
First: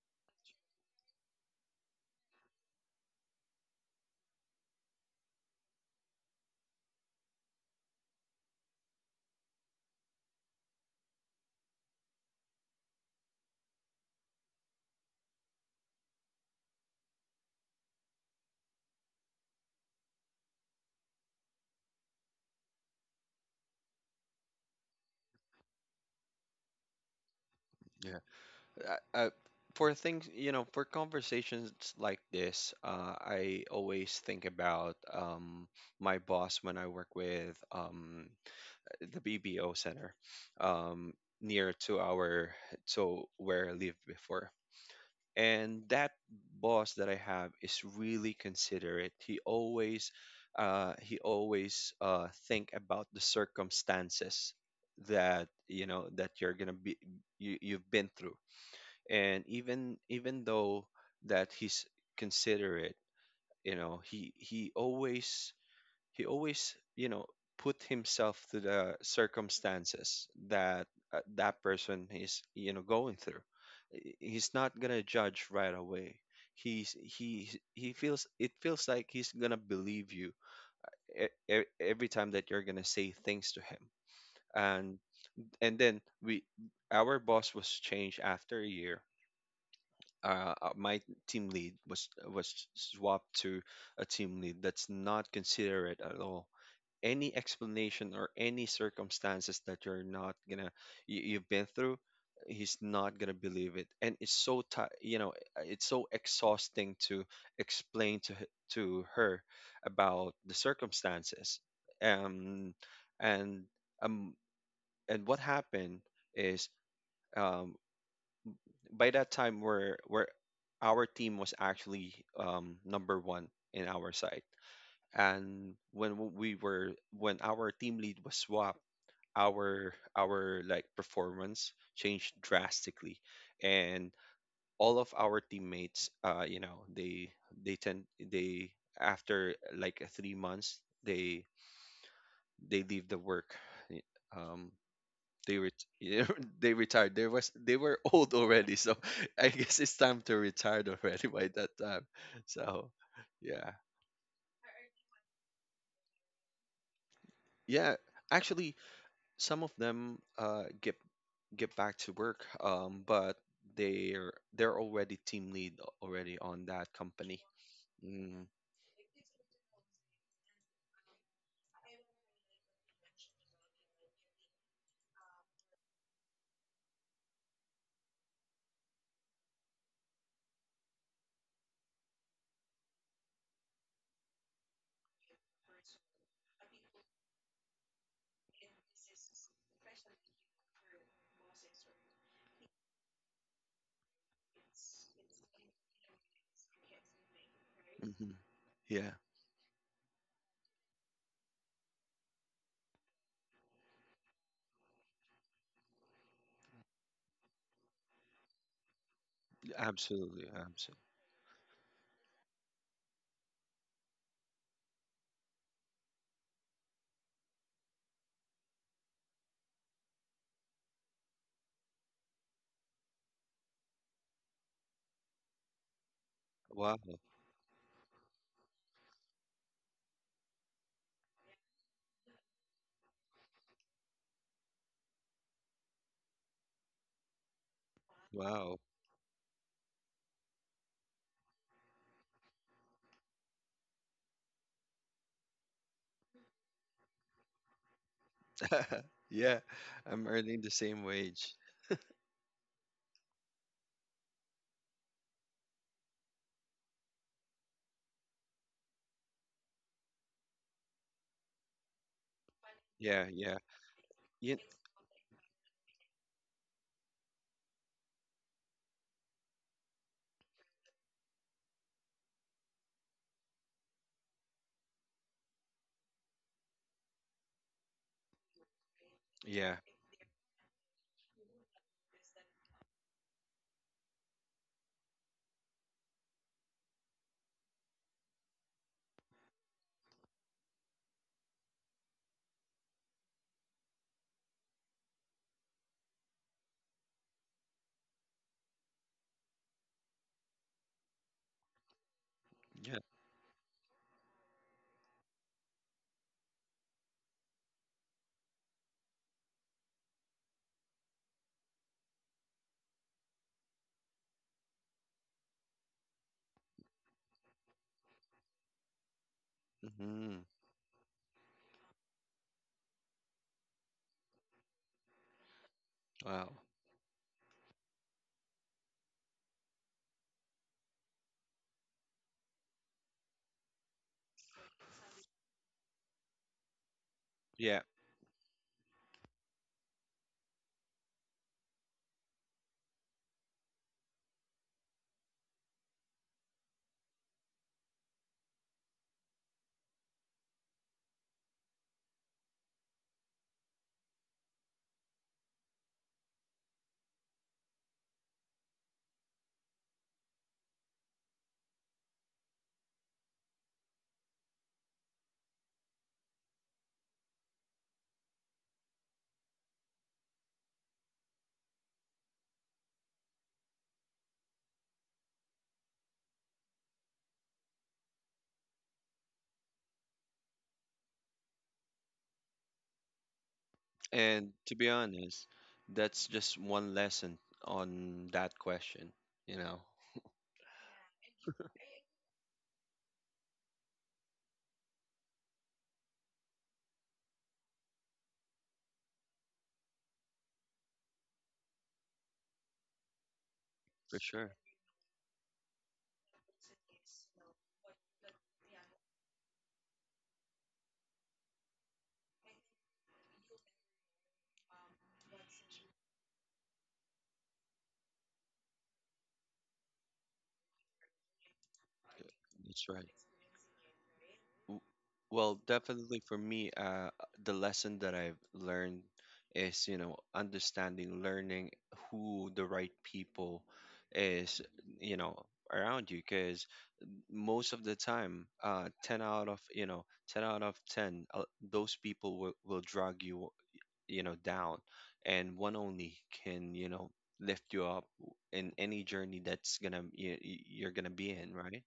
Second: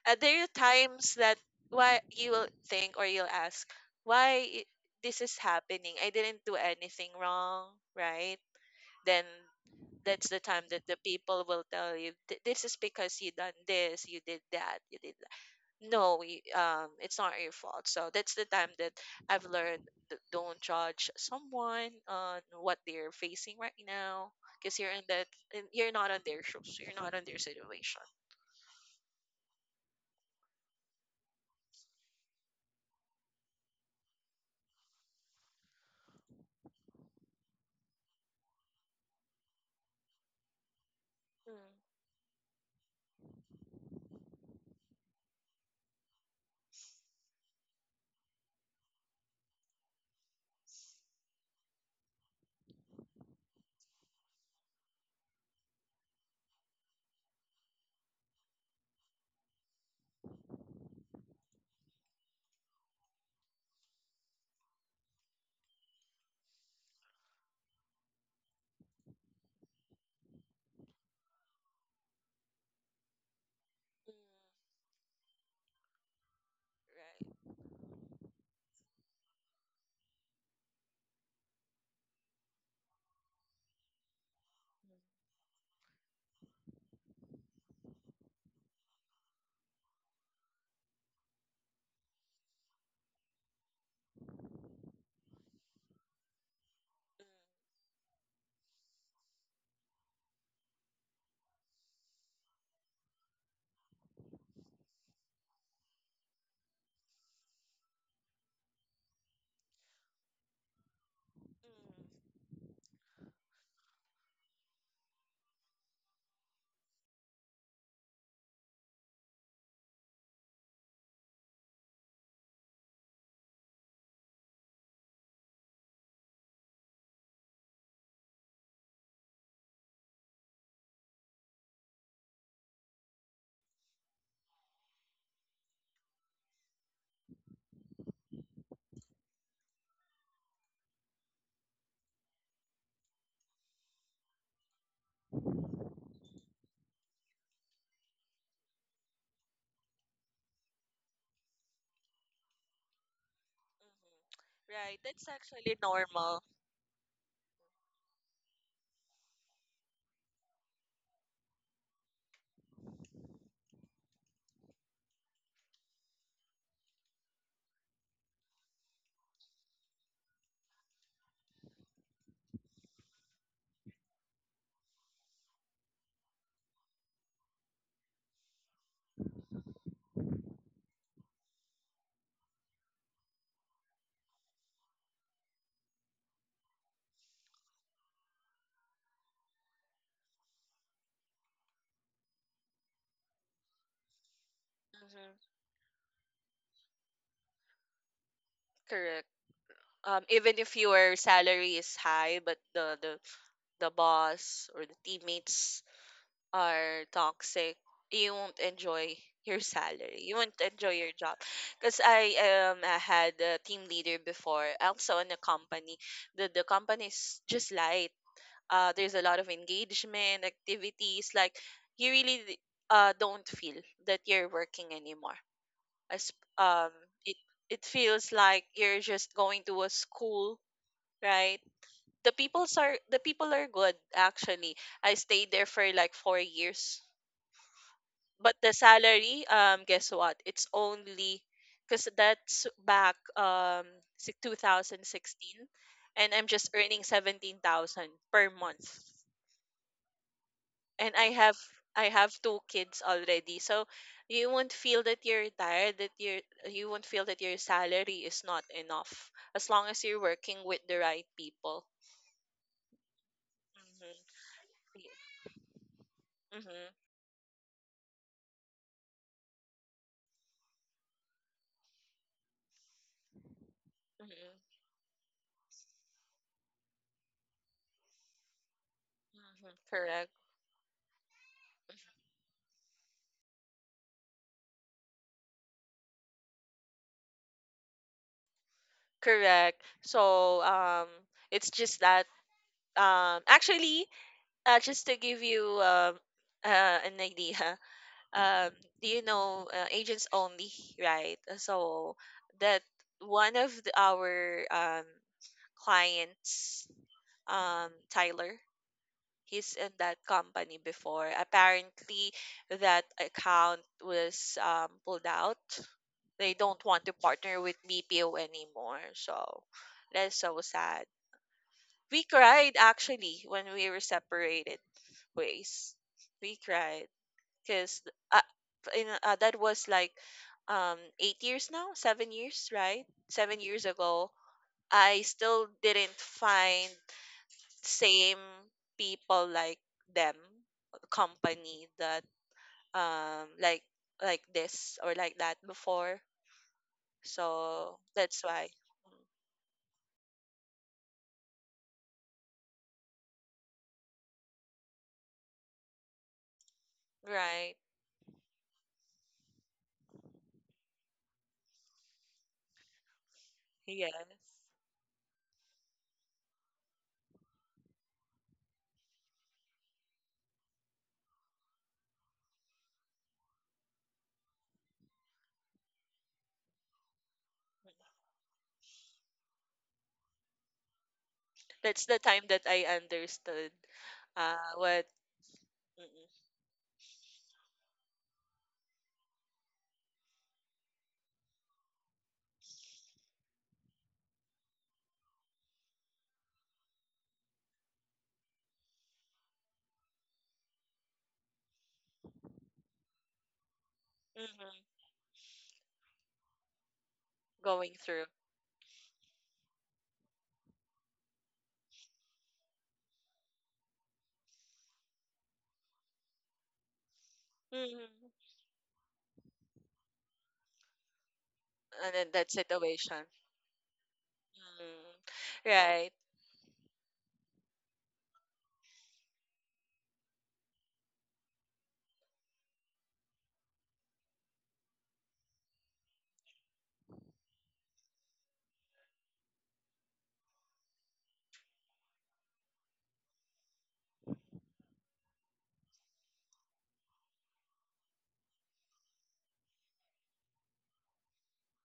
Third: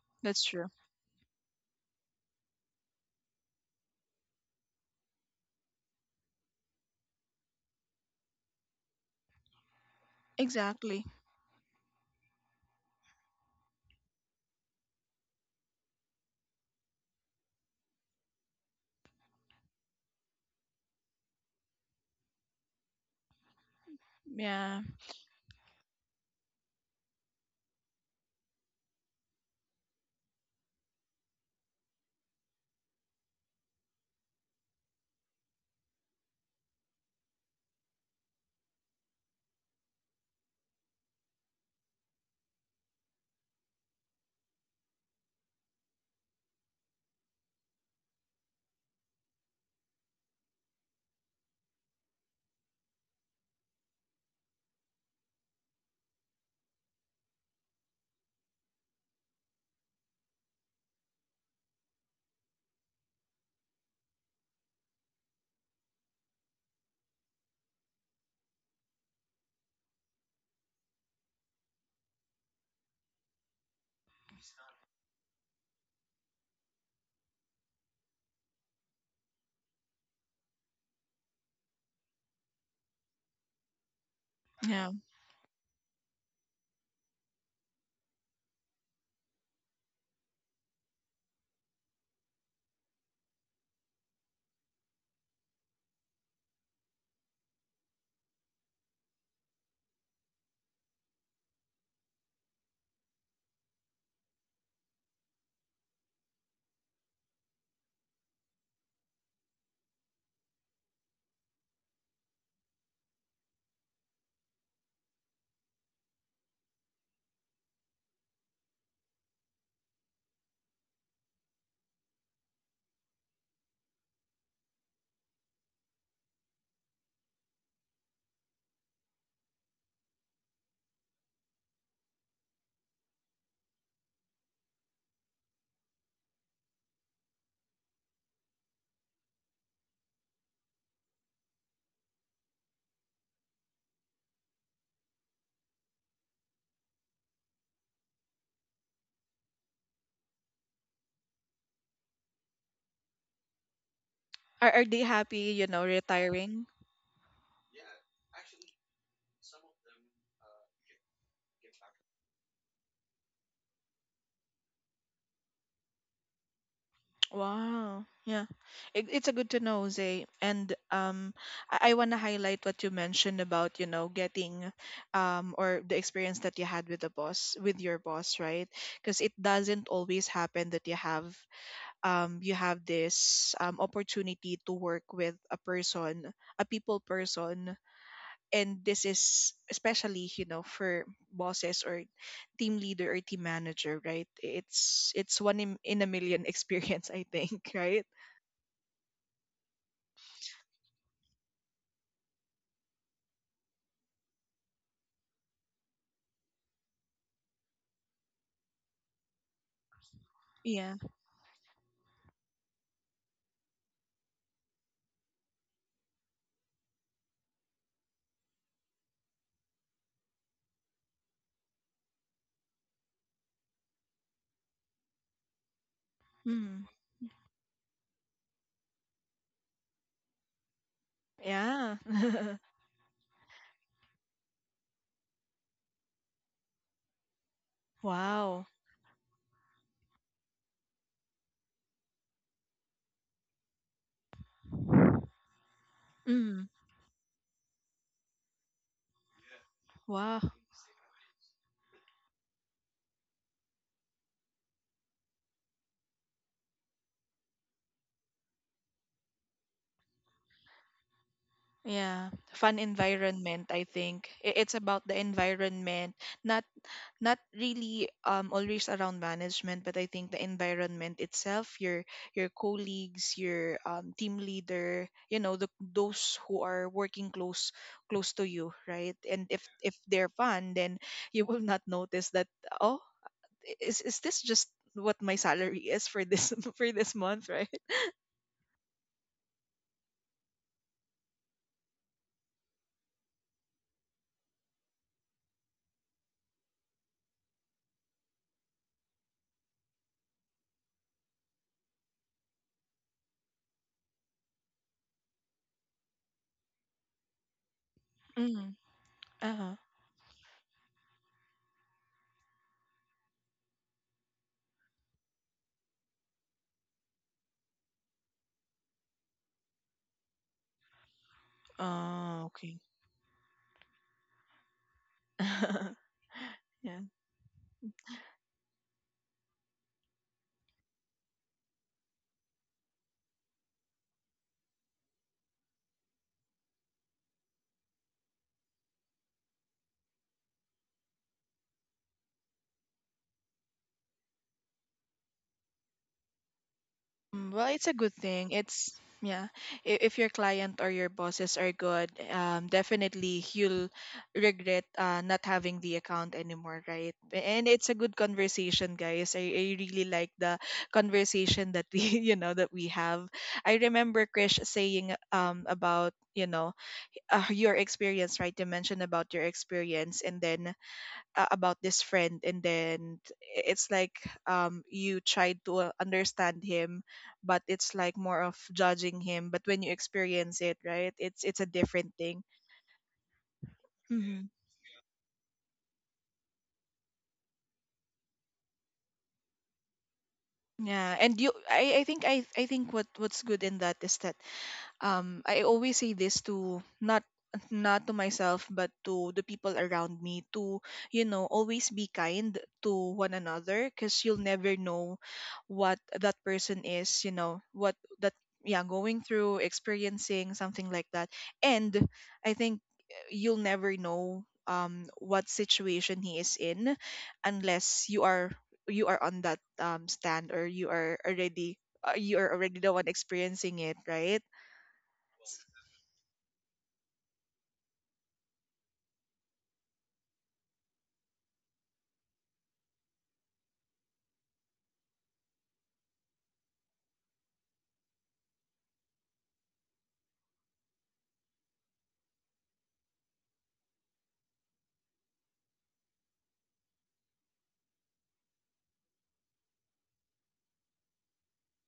That's There are true. times that why you will think or you'll ask, why this is happening? I didn't do anything wrong, right? Then that's the time that the Exactly. people will tell you, This is because you done this, you did that, you did no, we, it's not your fault, so that's the time that I've learned, don't judge someone on what they're facing right now, because Yeah. you're you're not on their shoes, you're not on their situation." Yeah. Uh, I, for things, you know, for conversations like this, I always think about, my boss when I work with, the BBO Center, um, Mm. near to our, to where I lived before. And that boss that I have is really considerate. He always think about the circumstances that, you know, that you're gonna be, you've been through. And even though that he's considerate, you know, he always, you know, put himself to the circumstances that, that person is, you know, going through. Mm. He's not gonna judge right away. he's he Right. he feels, it feels like he's gonna believe you every time that you're gonna say things to him. Yeah. Mm, and and then, we our boss was changed after a year. My team lead was swapped to a team lead that's not considerate at all. Any explanation or any circumstances that you're not gonna, you've been through, he's not gonna believe it. And it's so ti you know it's so exhausting to explain to to her about the mm, circumstances. mhm. um and um and what happened is, um by that time, we're our team was actually, number one in our side. And when w- we were when our team lead was swapped, our, like, performance changed drastically. And all of our teammates, they tend they after like 3 months, they leave the work. Y- um *laughs* yeah, they retired. There was They were *laughs* old already, so *laughs* I guess it's time to retire already by that time, so yeah. Are they Right, that's happy, you actually know, normal. retiring? Yeah. Actually, some of them get back to work, but they're already team lead already on that company. Wow. Mm-hmm. Yeah. It, it's a good to know, Zay. And I wanna highlight what you mentioned about, you know, getting or the experience that you had with the boss, with your boss, right? Because it doesn't always happen that you have this opportunity to work with a person, a people person, and this is especially, you know, for bosses or team leader or team manager, right? It's Hmm. one in a million *laughs* experience, I think, right? Yeah, Correct. Even if your salary is high, but the boss or the teammates are toxic, you won't enjoy your salary. You absolutely, won't Yeah. absolutely. enjoy your job. Because I had a team leader before, also in a company. The company is just light. There's a lot of engagement activities. Like you really don't feel that you're working anymore. As Mm. um Wow, it it feels like you're just going to a school, right? Yeah. The *laughs* people's are the people are good, actually. I stayed there for like 4 years, but Wow. the wow. salary, guess what? It's only because that's back 2016, and I'm Mm. just earning 17,000 per month, *laughs* Yeah, I'm Wow. earning the same and I wage. have I have two kids already, so you won't feel that you're tired, that you won't feel that your salary is not enough, as long as you're working with the right people. Yeah, fun Yeah, yeah, environment, I think. yeah, It's about the environment, not Mm-hmm. Mm-hmm. not really, always around management, but I think the environment itself, your colleagues, your, team Mm-hmm. leader, you know, the those who are working close, close to you, right? And yeah, Mm-hmm. if they're Correct. fun, then you will not notice that, oh, is this just what my salary is for this *laughs* for this month. *laughs* Right. Correct. So it's just that actually just to give you an idea. *laughs* um do you know agents only, right? So that yeah. one of our clients, Tyler, Mm. he's Uh-huh. in that company before. Apparently that account was pulled out. They don't want to partner with BPO anymore, so that's Hmm. so sad. We Oh, cried okay. actually when we were separated ways. *laughs* We Wow. Yeah. cried because uh, that was like 8 years now, 7 years, right? 7 years ago, I still didn't find Yeah, same people like them, company that um like like this or like that before. Mm, well, it's a So good that's thing. why. It's yeah. If your client or your bosses are good, definitely you'll regret, not having the account anymore, right? Mm. And Right. it's a good conversation, guys. I really like the conversation that we *laughs* you know that we have. I Yes. remember Krish saying about, you know, your experience, right? You mentioned about your experience, and then about this friend. And then it's like, you tried to understand him, but it's like more of judging him. But when you experience it, right, it's a That's different the thing. time that I understood Hmm. and to uh be what honest, mm, that's just one lesson on that question, you know. Yeah. And you I think what's good in that is that I always say this to not, not to myself but to the people around me, to, you know, always be kind to one another, because For you'll sure. mhm, never know what that person is, you know, what going through. that, yeah, going through, experiencing something like that. And I think you'll never know what situation he is in unless you Hmm. are, you are on that stand, or you are already, And Yeah. then you are that already That's the one right. situation. experiencing it, right? W- Mm, Well, right. definitely for me, the lesson that I've learned is, you know, understanding, learning who the right people is, you know, around you. Because most of the time, 10 out of, you know, 10 out of 10, those people will drag you, you know, down. And one only can, you know, lift you up in any journey that's gonna you're gonna be in, right?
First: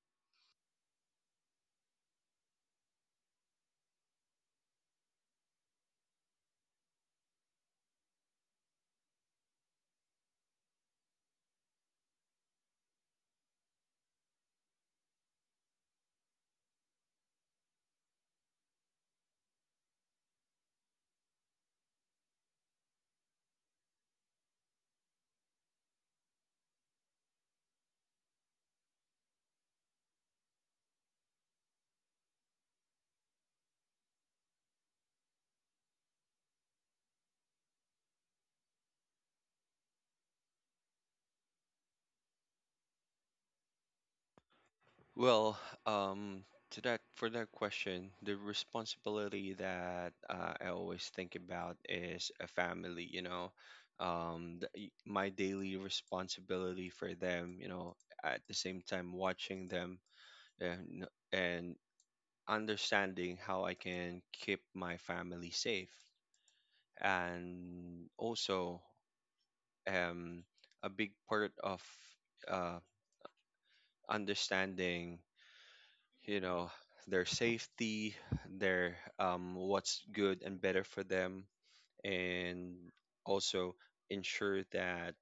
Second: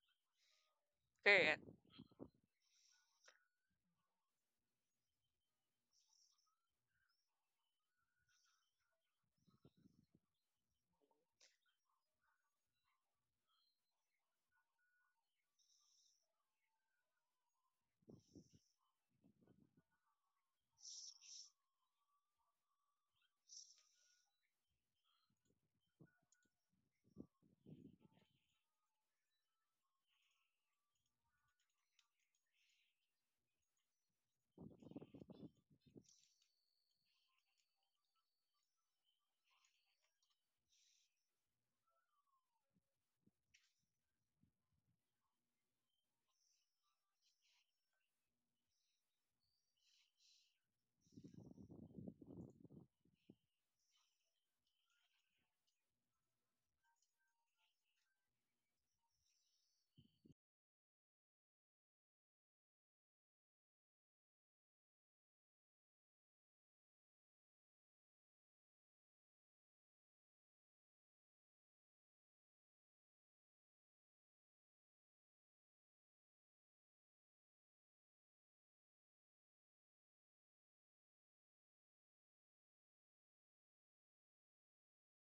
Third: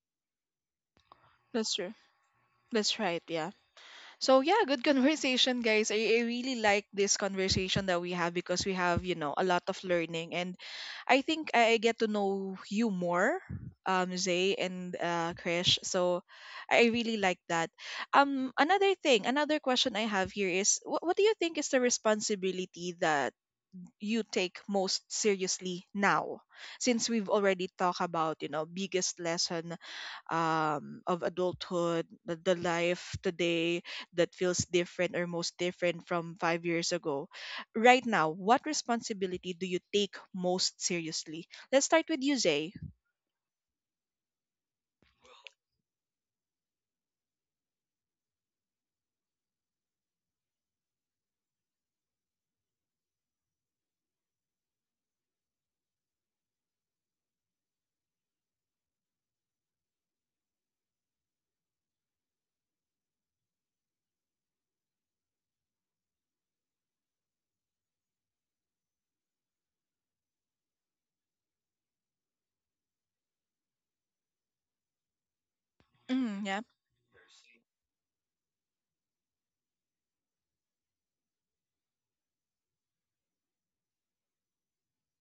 Correct. That's true. That's right. Yeah. So yeah, good conversation, guys. I really like this conversation that we have, because we have, you know, a lot of learning. And I think I get to know you more, Zay, and Krish. So I really like that. Another thing, another question I have here is, what do you think is the responsibility that you take most seriously now, since we've already talked about, you know, biggest lesson, of adulthood, the life today that feels different or most different from 5 years ago. Right now, what responsibility do you take most seriously? Let's start with you, Zay. Well, um, to that for that question, the responsibility that I always think about is a family. You know, my daily responsibility for them. You know, at the same time watching them and understanding how I can keep my family safe, and also um, a big part of uh, understanding you Mm, yeah, know their safety, their what's good and better for them, and also ensure that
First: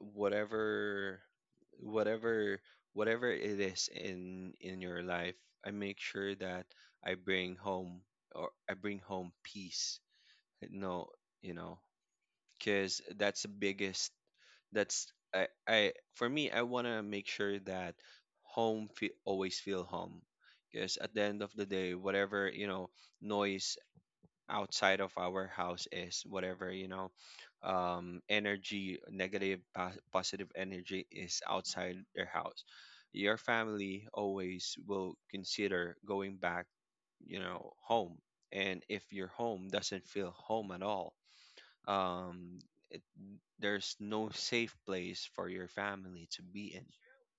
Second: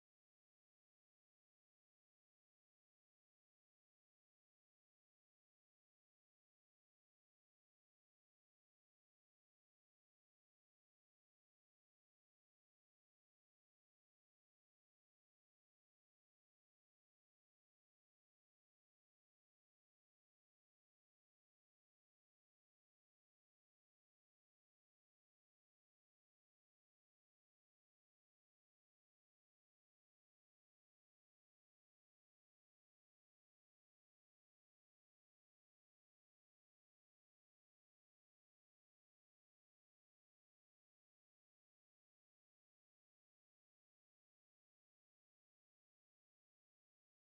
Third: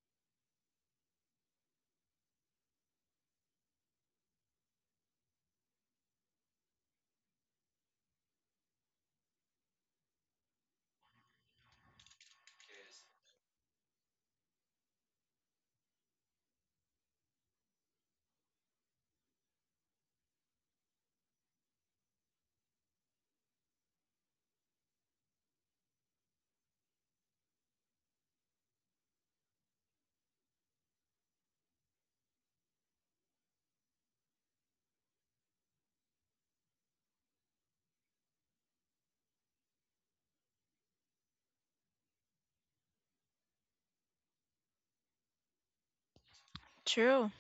whatever whatever whatever it is in your life. I make sure that I bring home, or I bring home peace. No, you know because that's the biggest, that's I for me, I want to make sure that home fe always feel home, because at the end of the day, whatever, noise outside of our house is whatever, energy, negative positive energy is outside your house, your family always will consider going back, home. And if your home doesn't feel home at all, um it, there's no safe place for your family to be in. true.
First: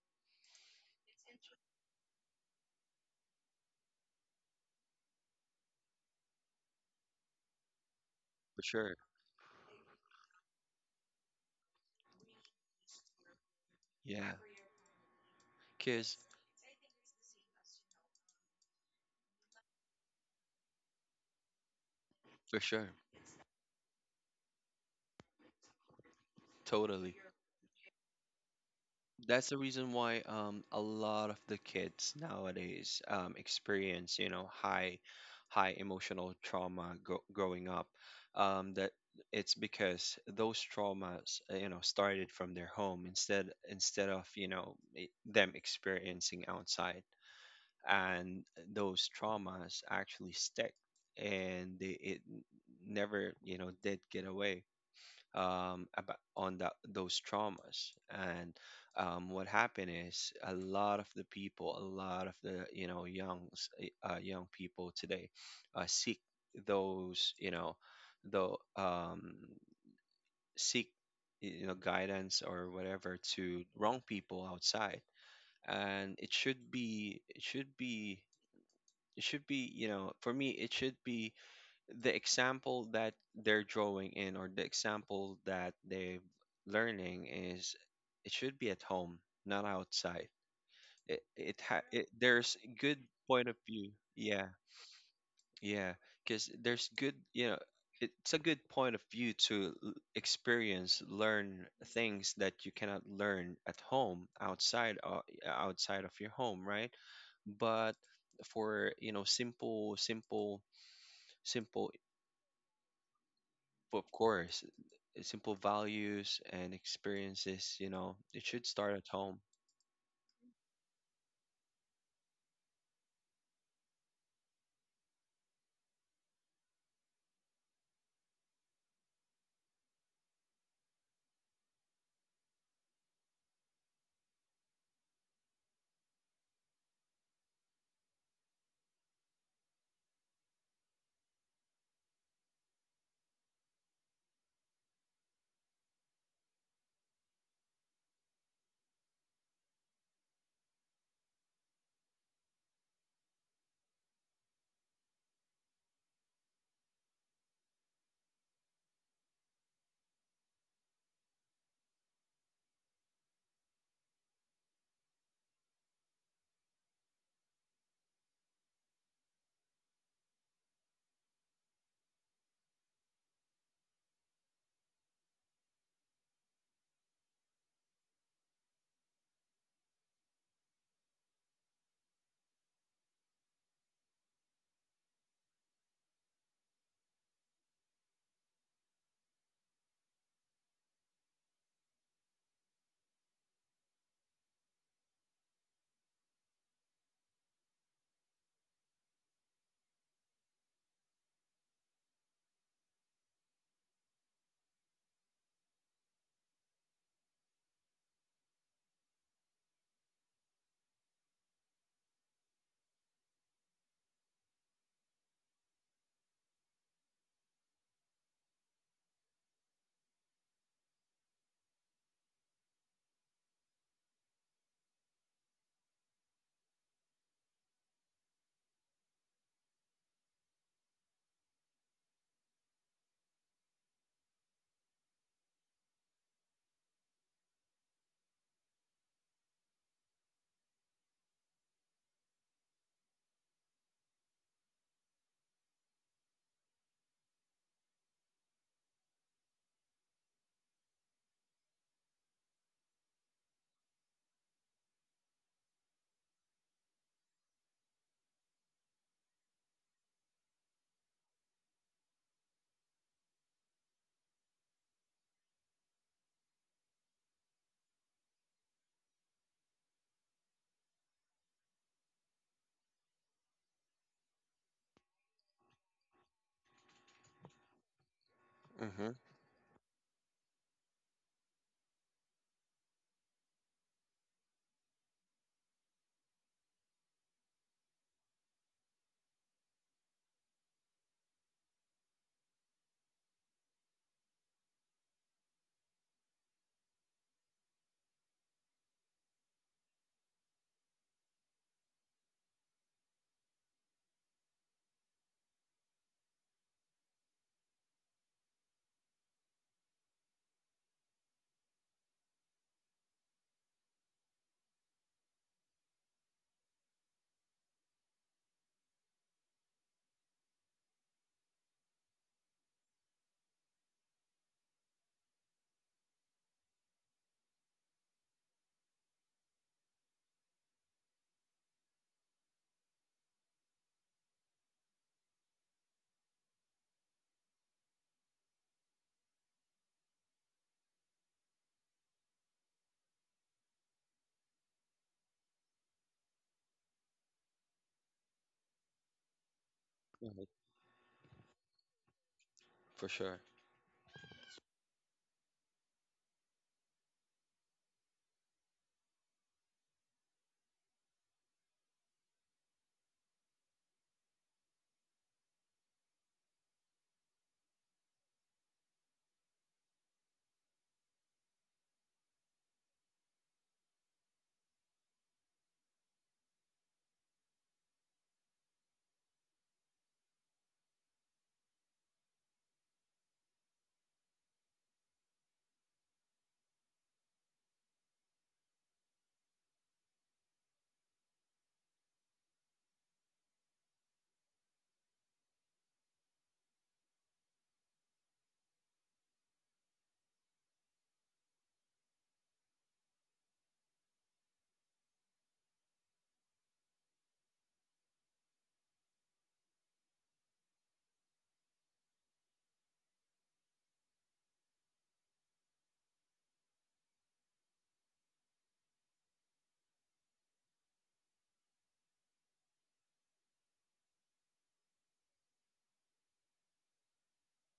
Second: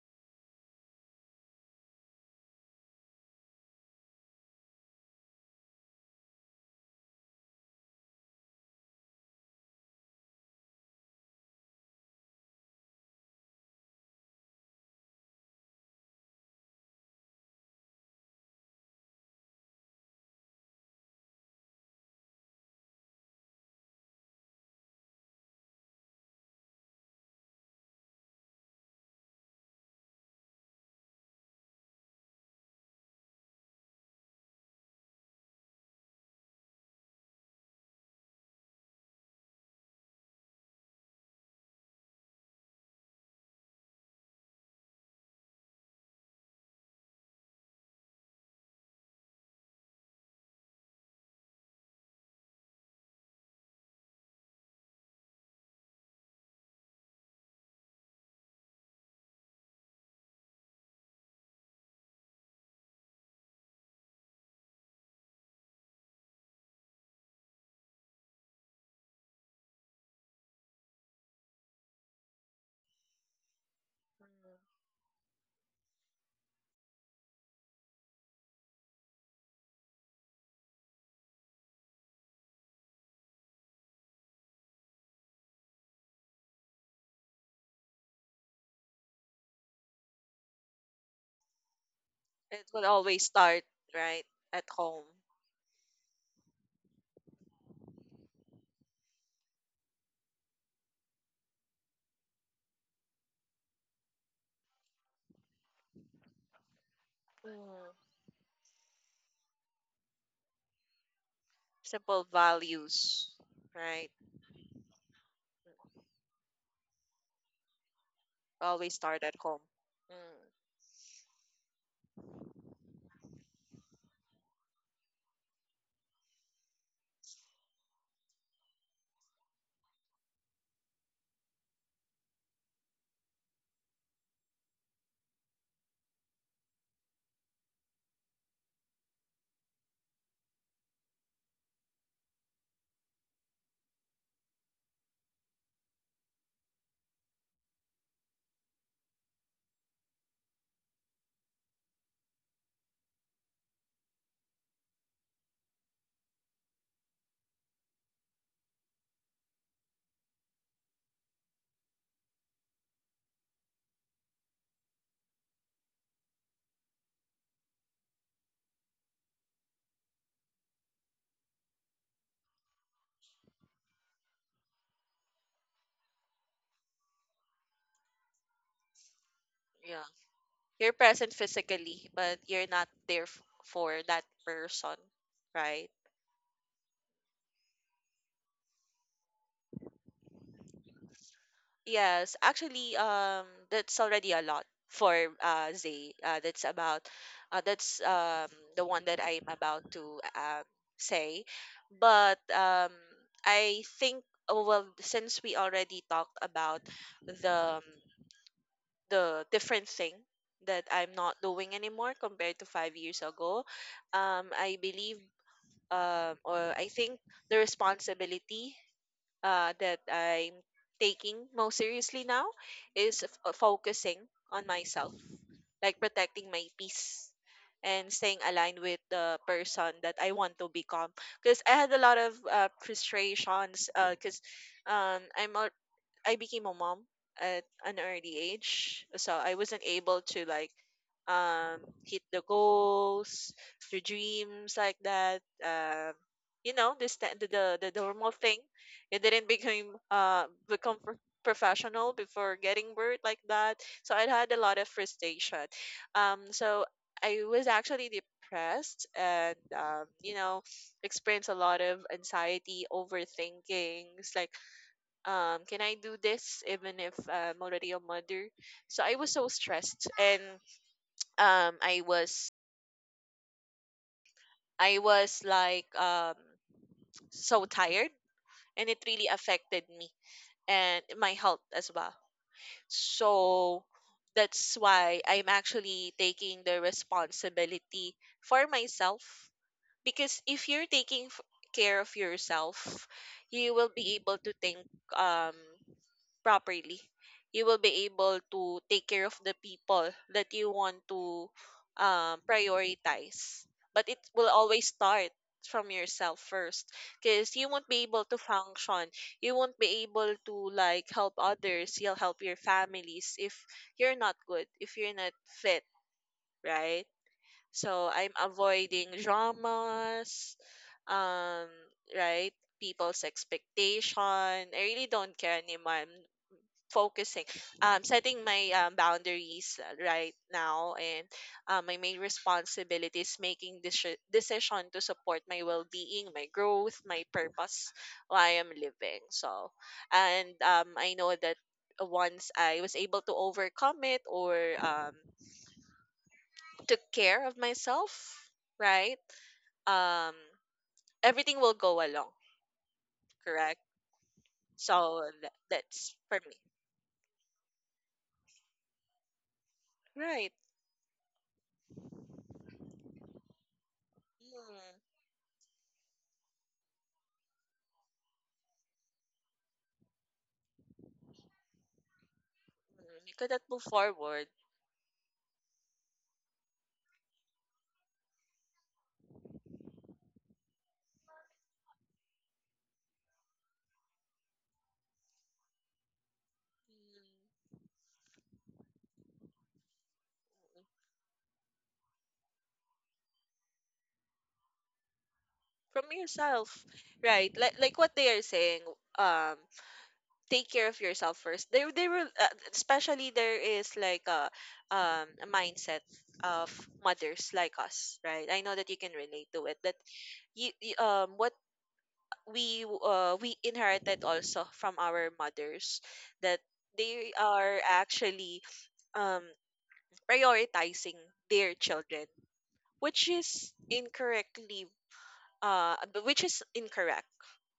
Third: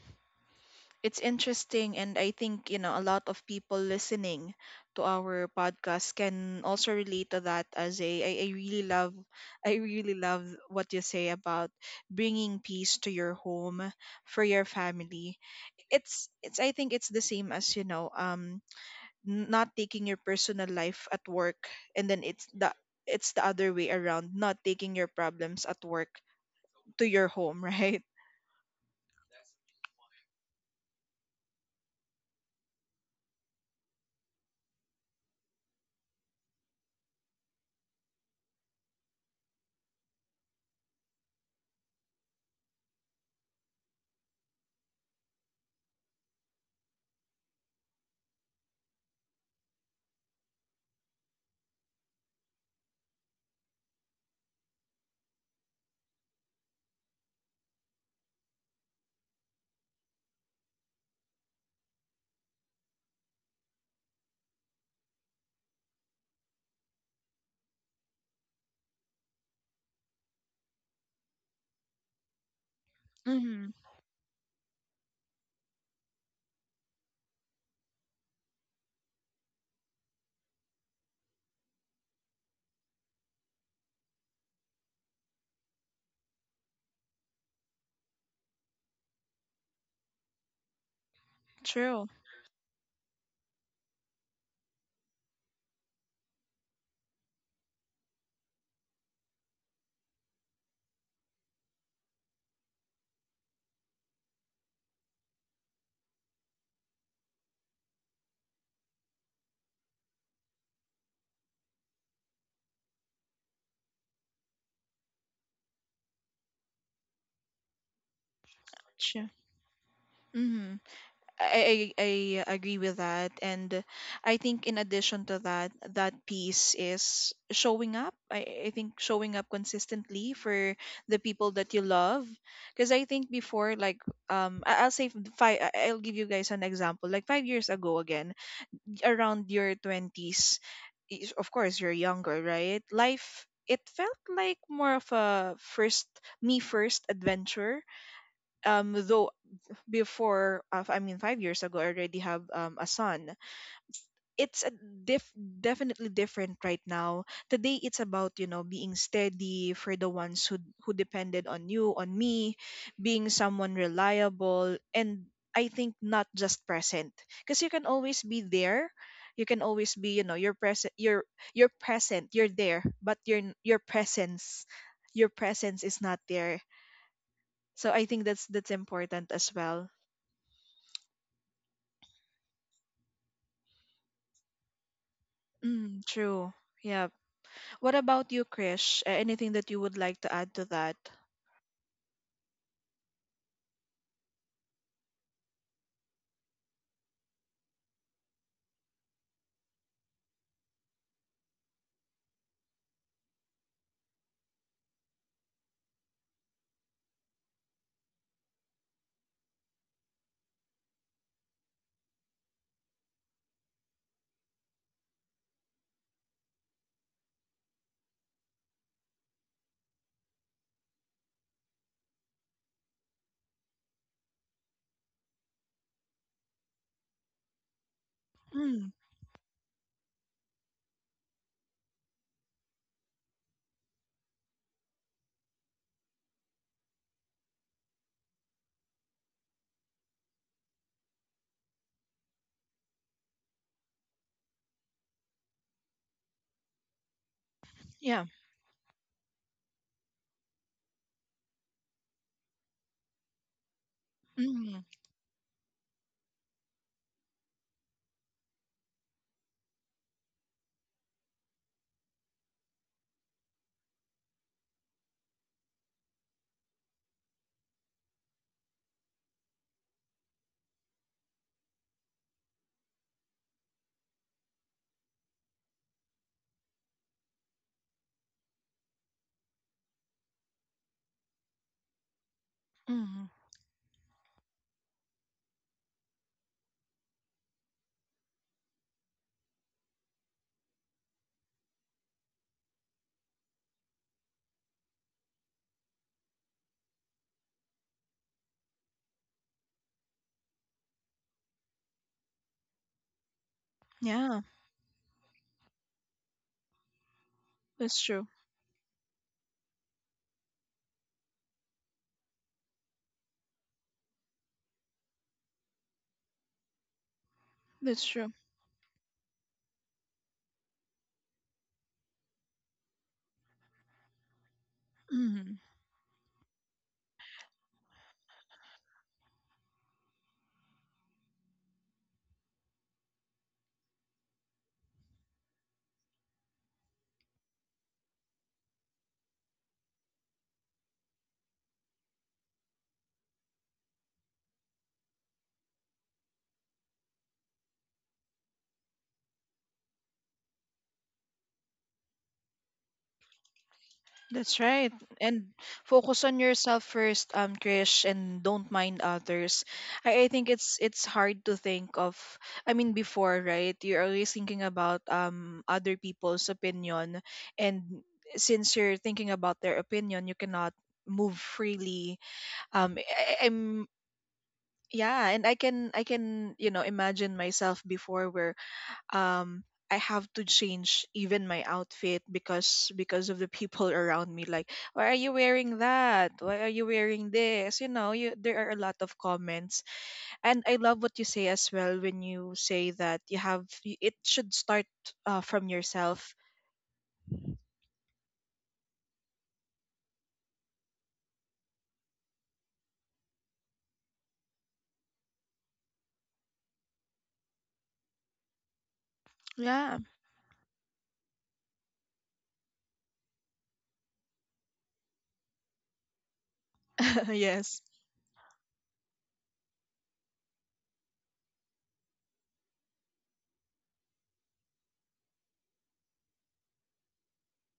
It's interesting, and I think, you know, a lot of people listening to our podcast can also relate to that. I For really sure. love, I really love what you say about bringing peace to your home Yeah. for your family. Kids. It's it's i think it's the same as, you know, not taking your personal life at work, and then it's For the, sure. it's the other way around. Not taking your problems at work to Totally. your home, *laughs* right? That's the reason why a lot of the kids nowadays experience, you know, high emotional trauma growing up. That It's because those traumas, you know, started from their home instead of, you know, them experiencing outside. And those traumas actually stick and it never, you know, did get away, about on that, those traumas. And what happened is a lot of the people, a lot of the, you know, young people today seek those, you know, the um seek, you know, guidance or whatever to Mm-hmm. wrong people outside. And it should be it should be, you know, for me, it should be the example that they're drawing in, or the example that they're learning is it should be at home, not outside. It, ha- it True. There's It will good always point of start view. right Yeah. at home. Yeah. Because there's good, you know, it's a good point of view to experience, learn things that you cannot learn at home, outside outside of your home, right? But, Mm. for you know, simple. Simple values, Of right? course, simple values and experiences, you know, it should Always start at start True. at home. home. Mm, Mm-hmm. I agree with that. And I think in addition to that, that piece is showing up. I think showing up consistently for the people that you love, because I think before, like, I'll say five. I'll give you guys an example. Like 5 years ago, again, around your twenties, is, of course, you're younger, right? Life, it felt like more of a first, me first adventure. Though before, I mean, 5 years ago I already have, a son. It's a definitely different right now. Today it's about, you know, being steady for the ones who depended on you, on me, being someone reliable. And I think not just present, because you can always be there, you can always be, you know, you're present, you're present, you're there, but your your presence, your presence is not there. So I think that's important as well. yeah. You're present physically, but you're not there for that person, right? Mm, true. Yeah. What about you, Krish? Anything that you would like to add to that? Yes, actually, that's already a lot for Zay. That's about, that's the one that I'm about to say. But I think, oh, well, since we already talked about the the different thing that I'm not doing anymore compared to 5 years ago, um, I believe, or I think the responsibility that I'm taking most seriously now is focusing on myself, like protecting my peace and staying aligned Mm, with the person that I want to become. Because I had a lot of frustrations because um, I'm al- I became a mom at an early age, so I wasn't able to like um hit the goals, the dreams, like that. You know, this the, sta- the yeah. normal thing. It didn't become pro- professional before getting birth, like that. So I had a lot Mm. of frustration. So I was actually depressed and, you know, experienced a lot of anxiety, overthinkings, like, can I do this even if I'm already a mother? So I was so stressed and, um, I was I was like so tired, and it Hmm. really affected me and my health as well. Mm, So that's why I'm actually taking the responsibility for myself, because if you're taking care of yourself, you will be able to think um properly, you will be able to take care of the people that you want to prioritize. But it yeah, will always start from yourself first, because you won't that's be able true. to function. You won't be able to like help others. You'll help your families if you're not good, if you're not fit, right? That's So I'm true. avoiding dramas, um, right? People's expectation, I really don't Mm, care anymore. I'm focusing, setting my boundaries right now, and my main responsibility is making this decision to support my well-being, my growth, my purpose why I'm living. So, and I know that once I was able to overcome it, or um, took care of myself, right, um, everything will go along. For sure. Correct. that's right. So And that's focus for on me. yourself first, Krish, and don't mind others. I think Right. it's hard to think of. I mean, before, right? You're always thinking Mm. about other people's opinion. And since you're thinking about their opinion, you cannot move freely. You I, cannot move I'm forward Yeah. And I can, I can, you know, imagine myself before where um I have to change even my outfit, because of the people *laughs* around me, like, why are you wearing that? Why are you wearing this? You know, you, there are a lot of comments. And I love what you say as well when you say that you have, it should start, from from yourself. yourself, right? Like what they are saying, um take care of yourself first. They will, especially, there is like a mindset of mothers like us, right? I know that you can relate to it, that Yeah. What we, we inherited also from our mothers, that *laughs* they are yes. actually, um prioritizing their children, which is incorrectly, but which is incorrect,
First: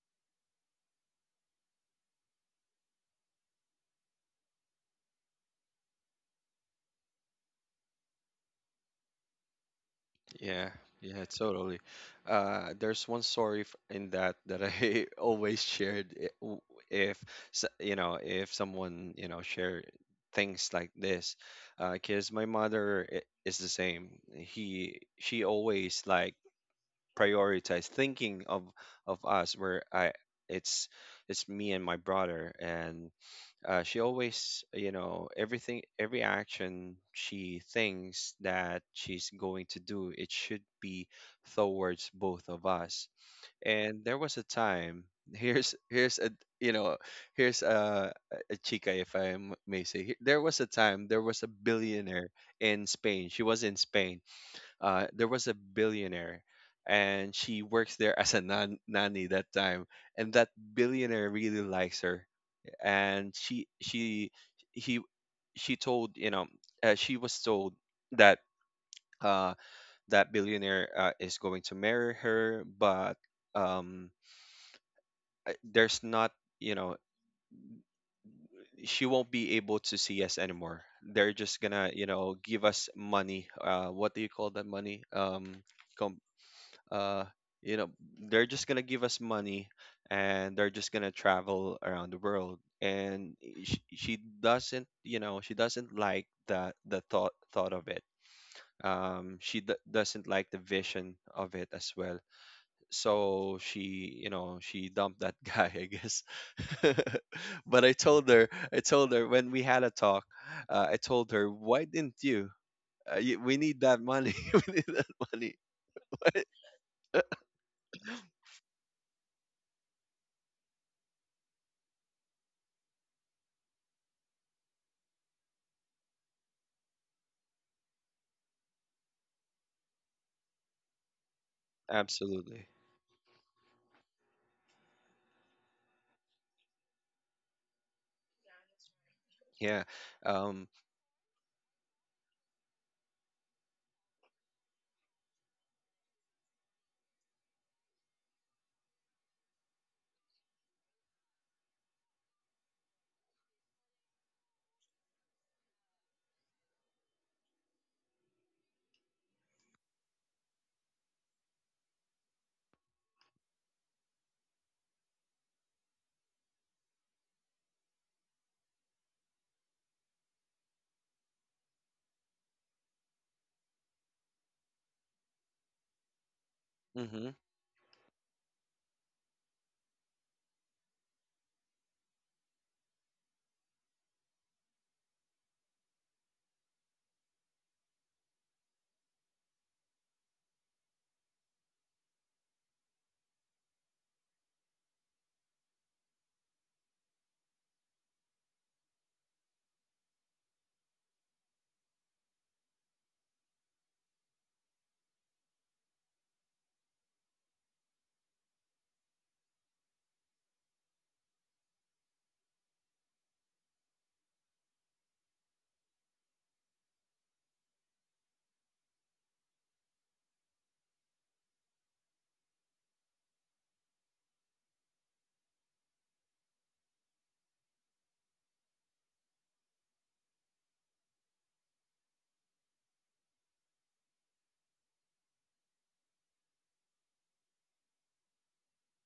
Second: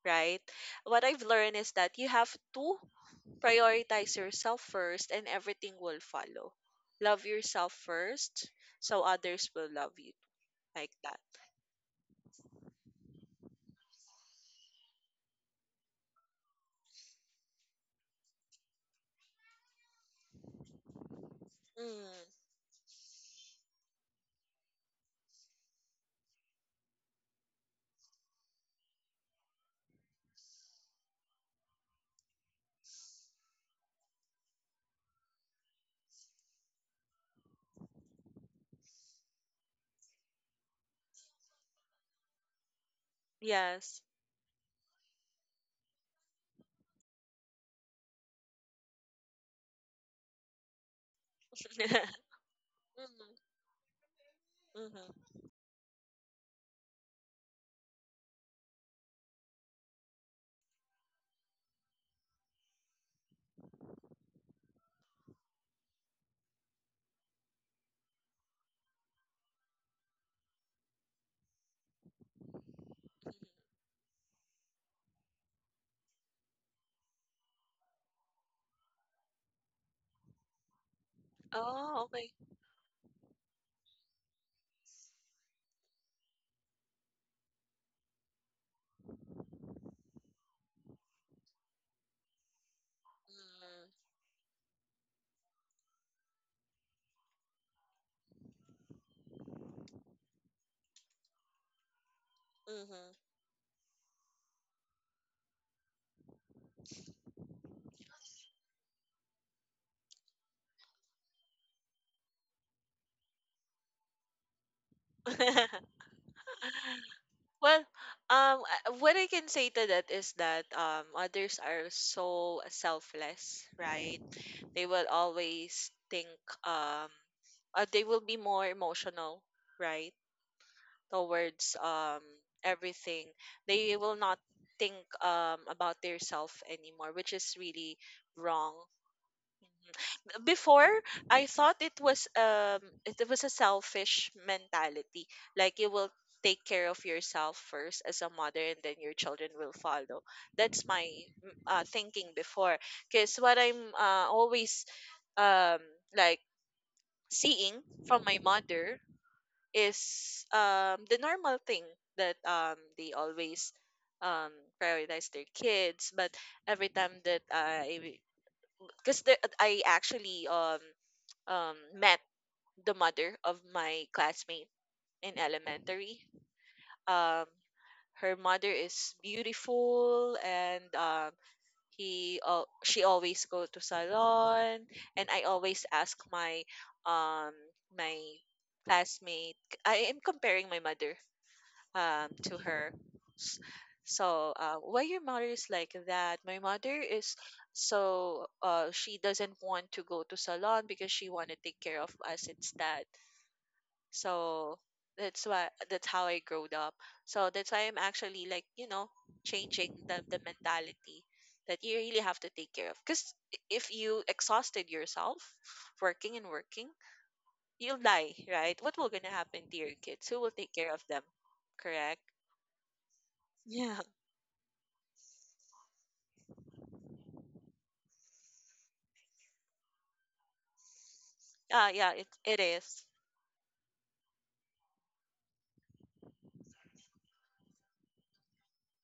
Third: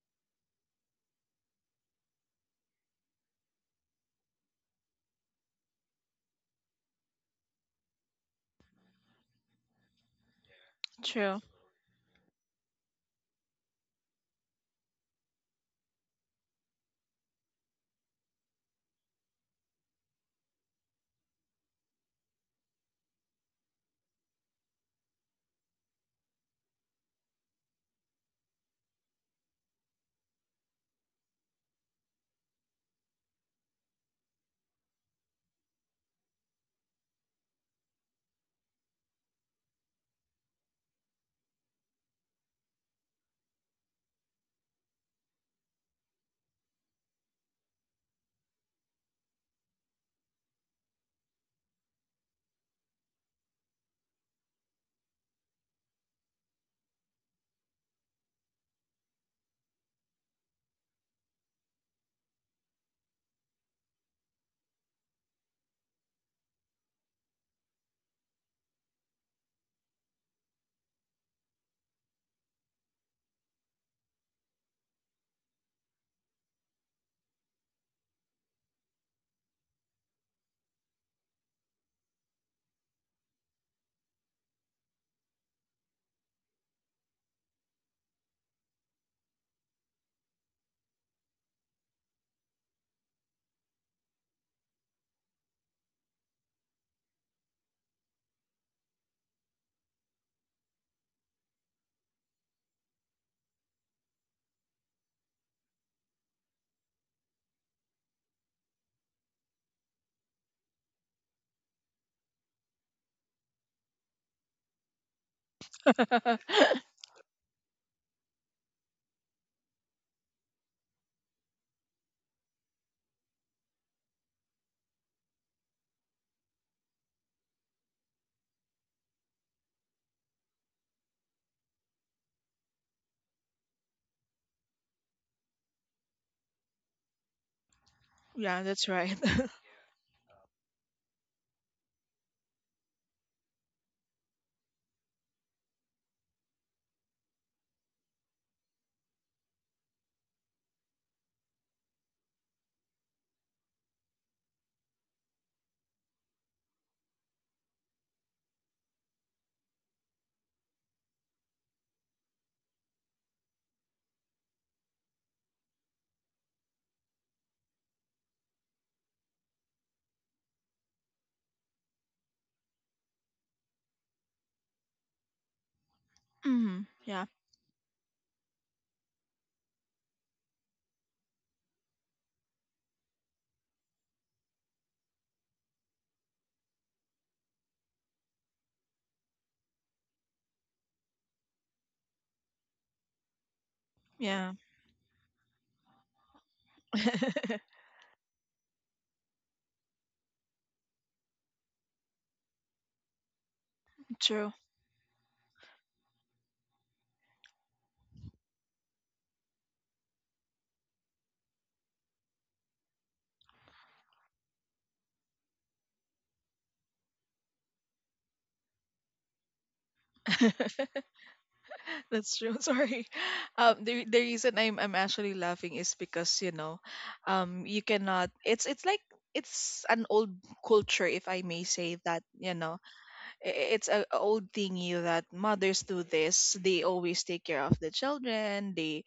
right? What I've learned is that you have to prioritize yourself first and everything will follow. Love yourself first so others will love you, Yeah, like that. yeah, True. totally. There's one story in that that I *laughs* always shared. If, you know, if someone, you know, share things like this, Mm, because my mother is the same. He She always like prioritize thinking of us, where I it's it's me and my brother. And she always, you know, everything, every action she thinks that she's going to do, it should be towards both of us. yes. And there was a time, *laughs* here's, here's a you know, here's a chica, if I m- may say. Here- there was a time, there was a *laughs* billionaire in Spain. She Mm-hmm. was in Spain. There Mm-hmm. was a billionaire, and she works there as a nanny that time. And that billionaire really likes her. And she he she told, you know, she was told that, uh that billionaire, is going to marry her. But um there's not, you know, she won't be able to see us anymore. They're just gonna, Oh, you okay. know, give us money. Uh, what do you call that money? Uh you know, they're just gonna give us money, and they're just gonna travel around the world. And she doesn't, you know, she doesn't like the thought of it. She doesn't like the vision of it as well. Mm. So she, you know, she dumped that *laughs* guy, I guess. *laughs* But I told her when we had a talk, I told her, why didn't you, we need that money. *laughs* We need that money. Mm-hmm. *laughs* *laughs* Well, I- what I can say to that is that, others are so selfless, right? They will always think, um, they will be more emotional, right? Towards Absolutely. everything, they will not think about their self anymore, which is really yeah, wrong. that's right. Yeah. Um. Before, I thought it was a selfish mentality. Like you will take care of yourself first as a mother and then your children will follow. That's my thinking before, because what I'm always um like seeing from my mother is the normal thing, that they always um prioritize their kids. But every time that I actually met the mother of my classmate in elementary. *laughs* hmm. Yeah. Mm-hmm. Um, her mother is beautiful, and, he she always go to salon, and I always ask my um my classmate. I am comparing my mother to her. S- Yeah. So, why your mother is like that? My mother is so, she doesn't want to go to salon because she want to take care of us instead. *laughs* True. So that's why, that's how I growed up. So that's why I'm actually like, you know, changing the mentality that you really have to take care of. Because if you exhausted yourself working and working, you'll die, right? What will gonna happen to your kids? Who will take *laughs* care of them? Correct? That's true. *laughs* Sorry. Yeah. The reason I'm actually laughing is because, you know, you cannot. It's like, it's an old culture, if I may Ah, say yeah, that. it You it know, is. I- it's a old thingy that mothers do this. They always take care of the children. They,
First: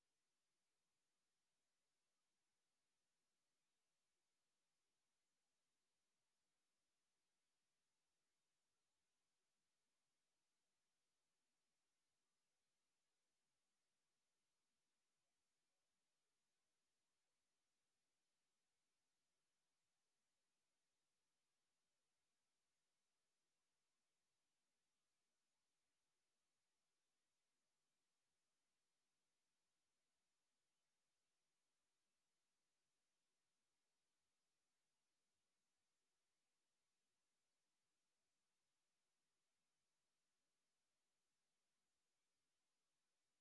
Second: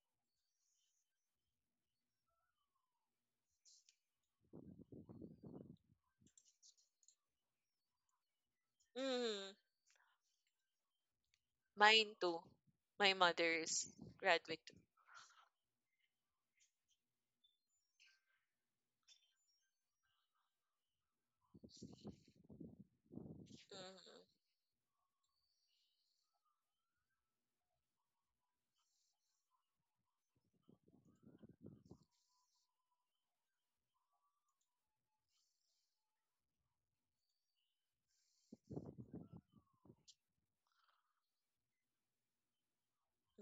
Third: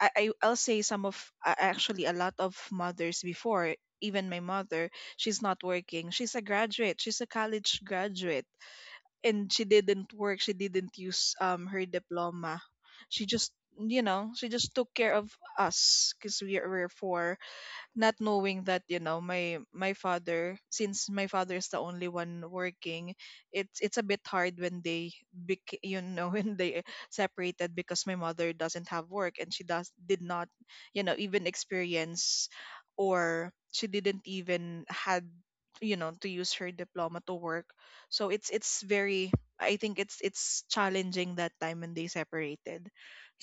I'll say some of, actually a lot of mothers before. Even my mother, she's not working. She's a graduate. She's a college graduate, and Mhm. she didn't work, she didn't use her Mine too. diploma. My She just, mother's you know, she graduate. just took care of us, because we were four. Not knowing that, you know, my father, since my father is the only one working, it's a Mhm. bit hard when they you know, *laughs* when they separated, because my mother doesn't have work, and she does, did not, you know, even experience, or she didn't even had, you know, to use her diploma to work. So it's very, I think it's challenging that time when they separated.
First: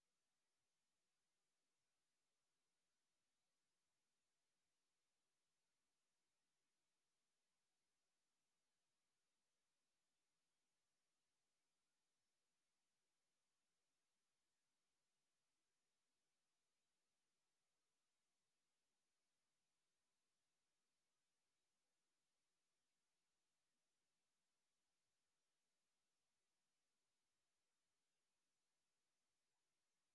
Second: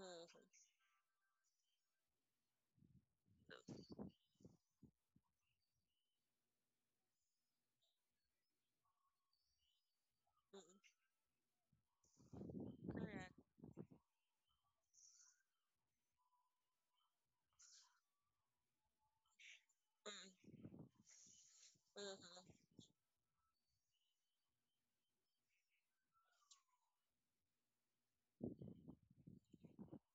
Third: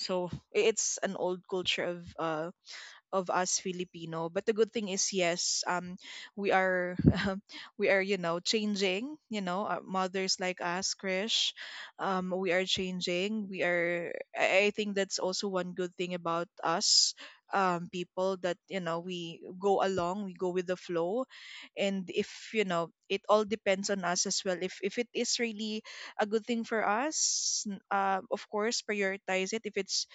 So, it's an old culture of, of us Filipino. But the good thing is, yes, we are, *laughs* we are, you know, changing. You know, mothers like us, Mhm. Krish, we are Correct. changing. We are. I think that's also one good thing about us. People that, you know, we go along, we Mhm. go with the flow. And Mhm. if, you know, it all depends on us as well, if it is really a good thing for us, of course prioritize it, if it's,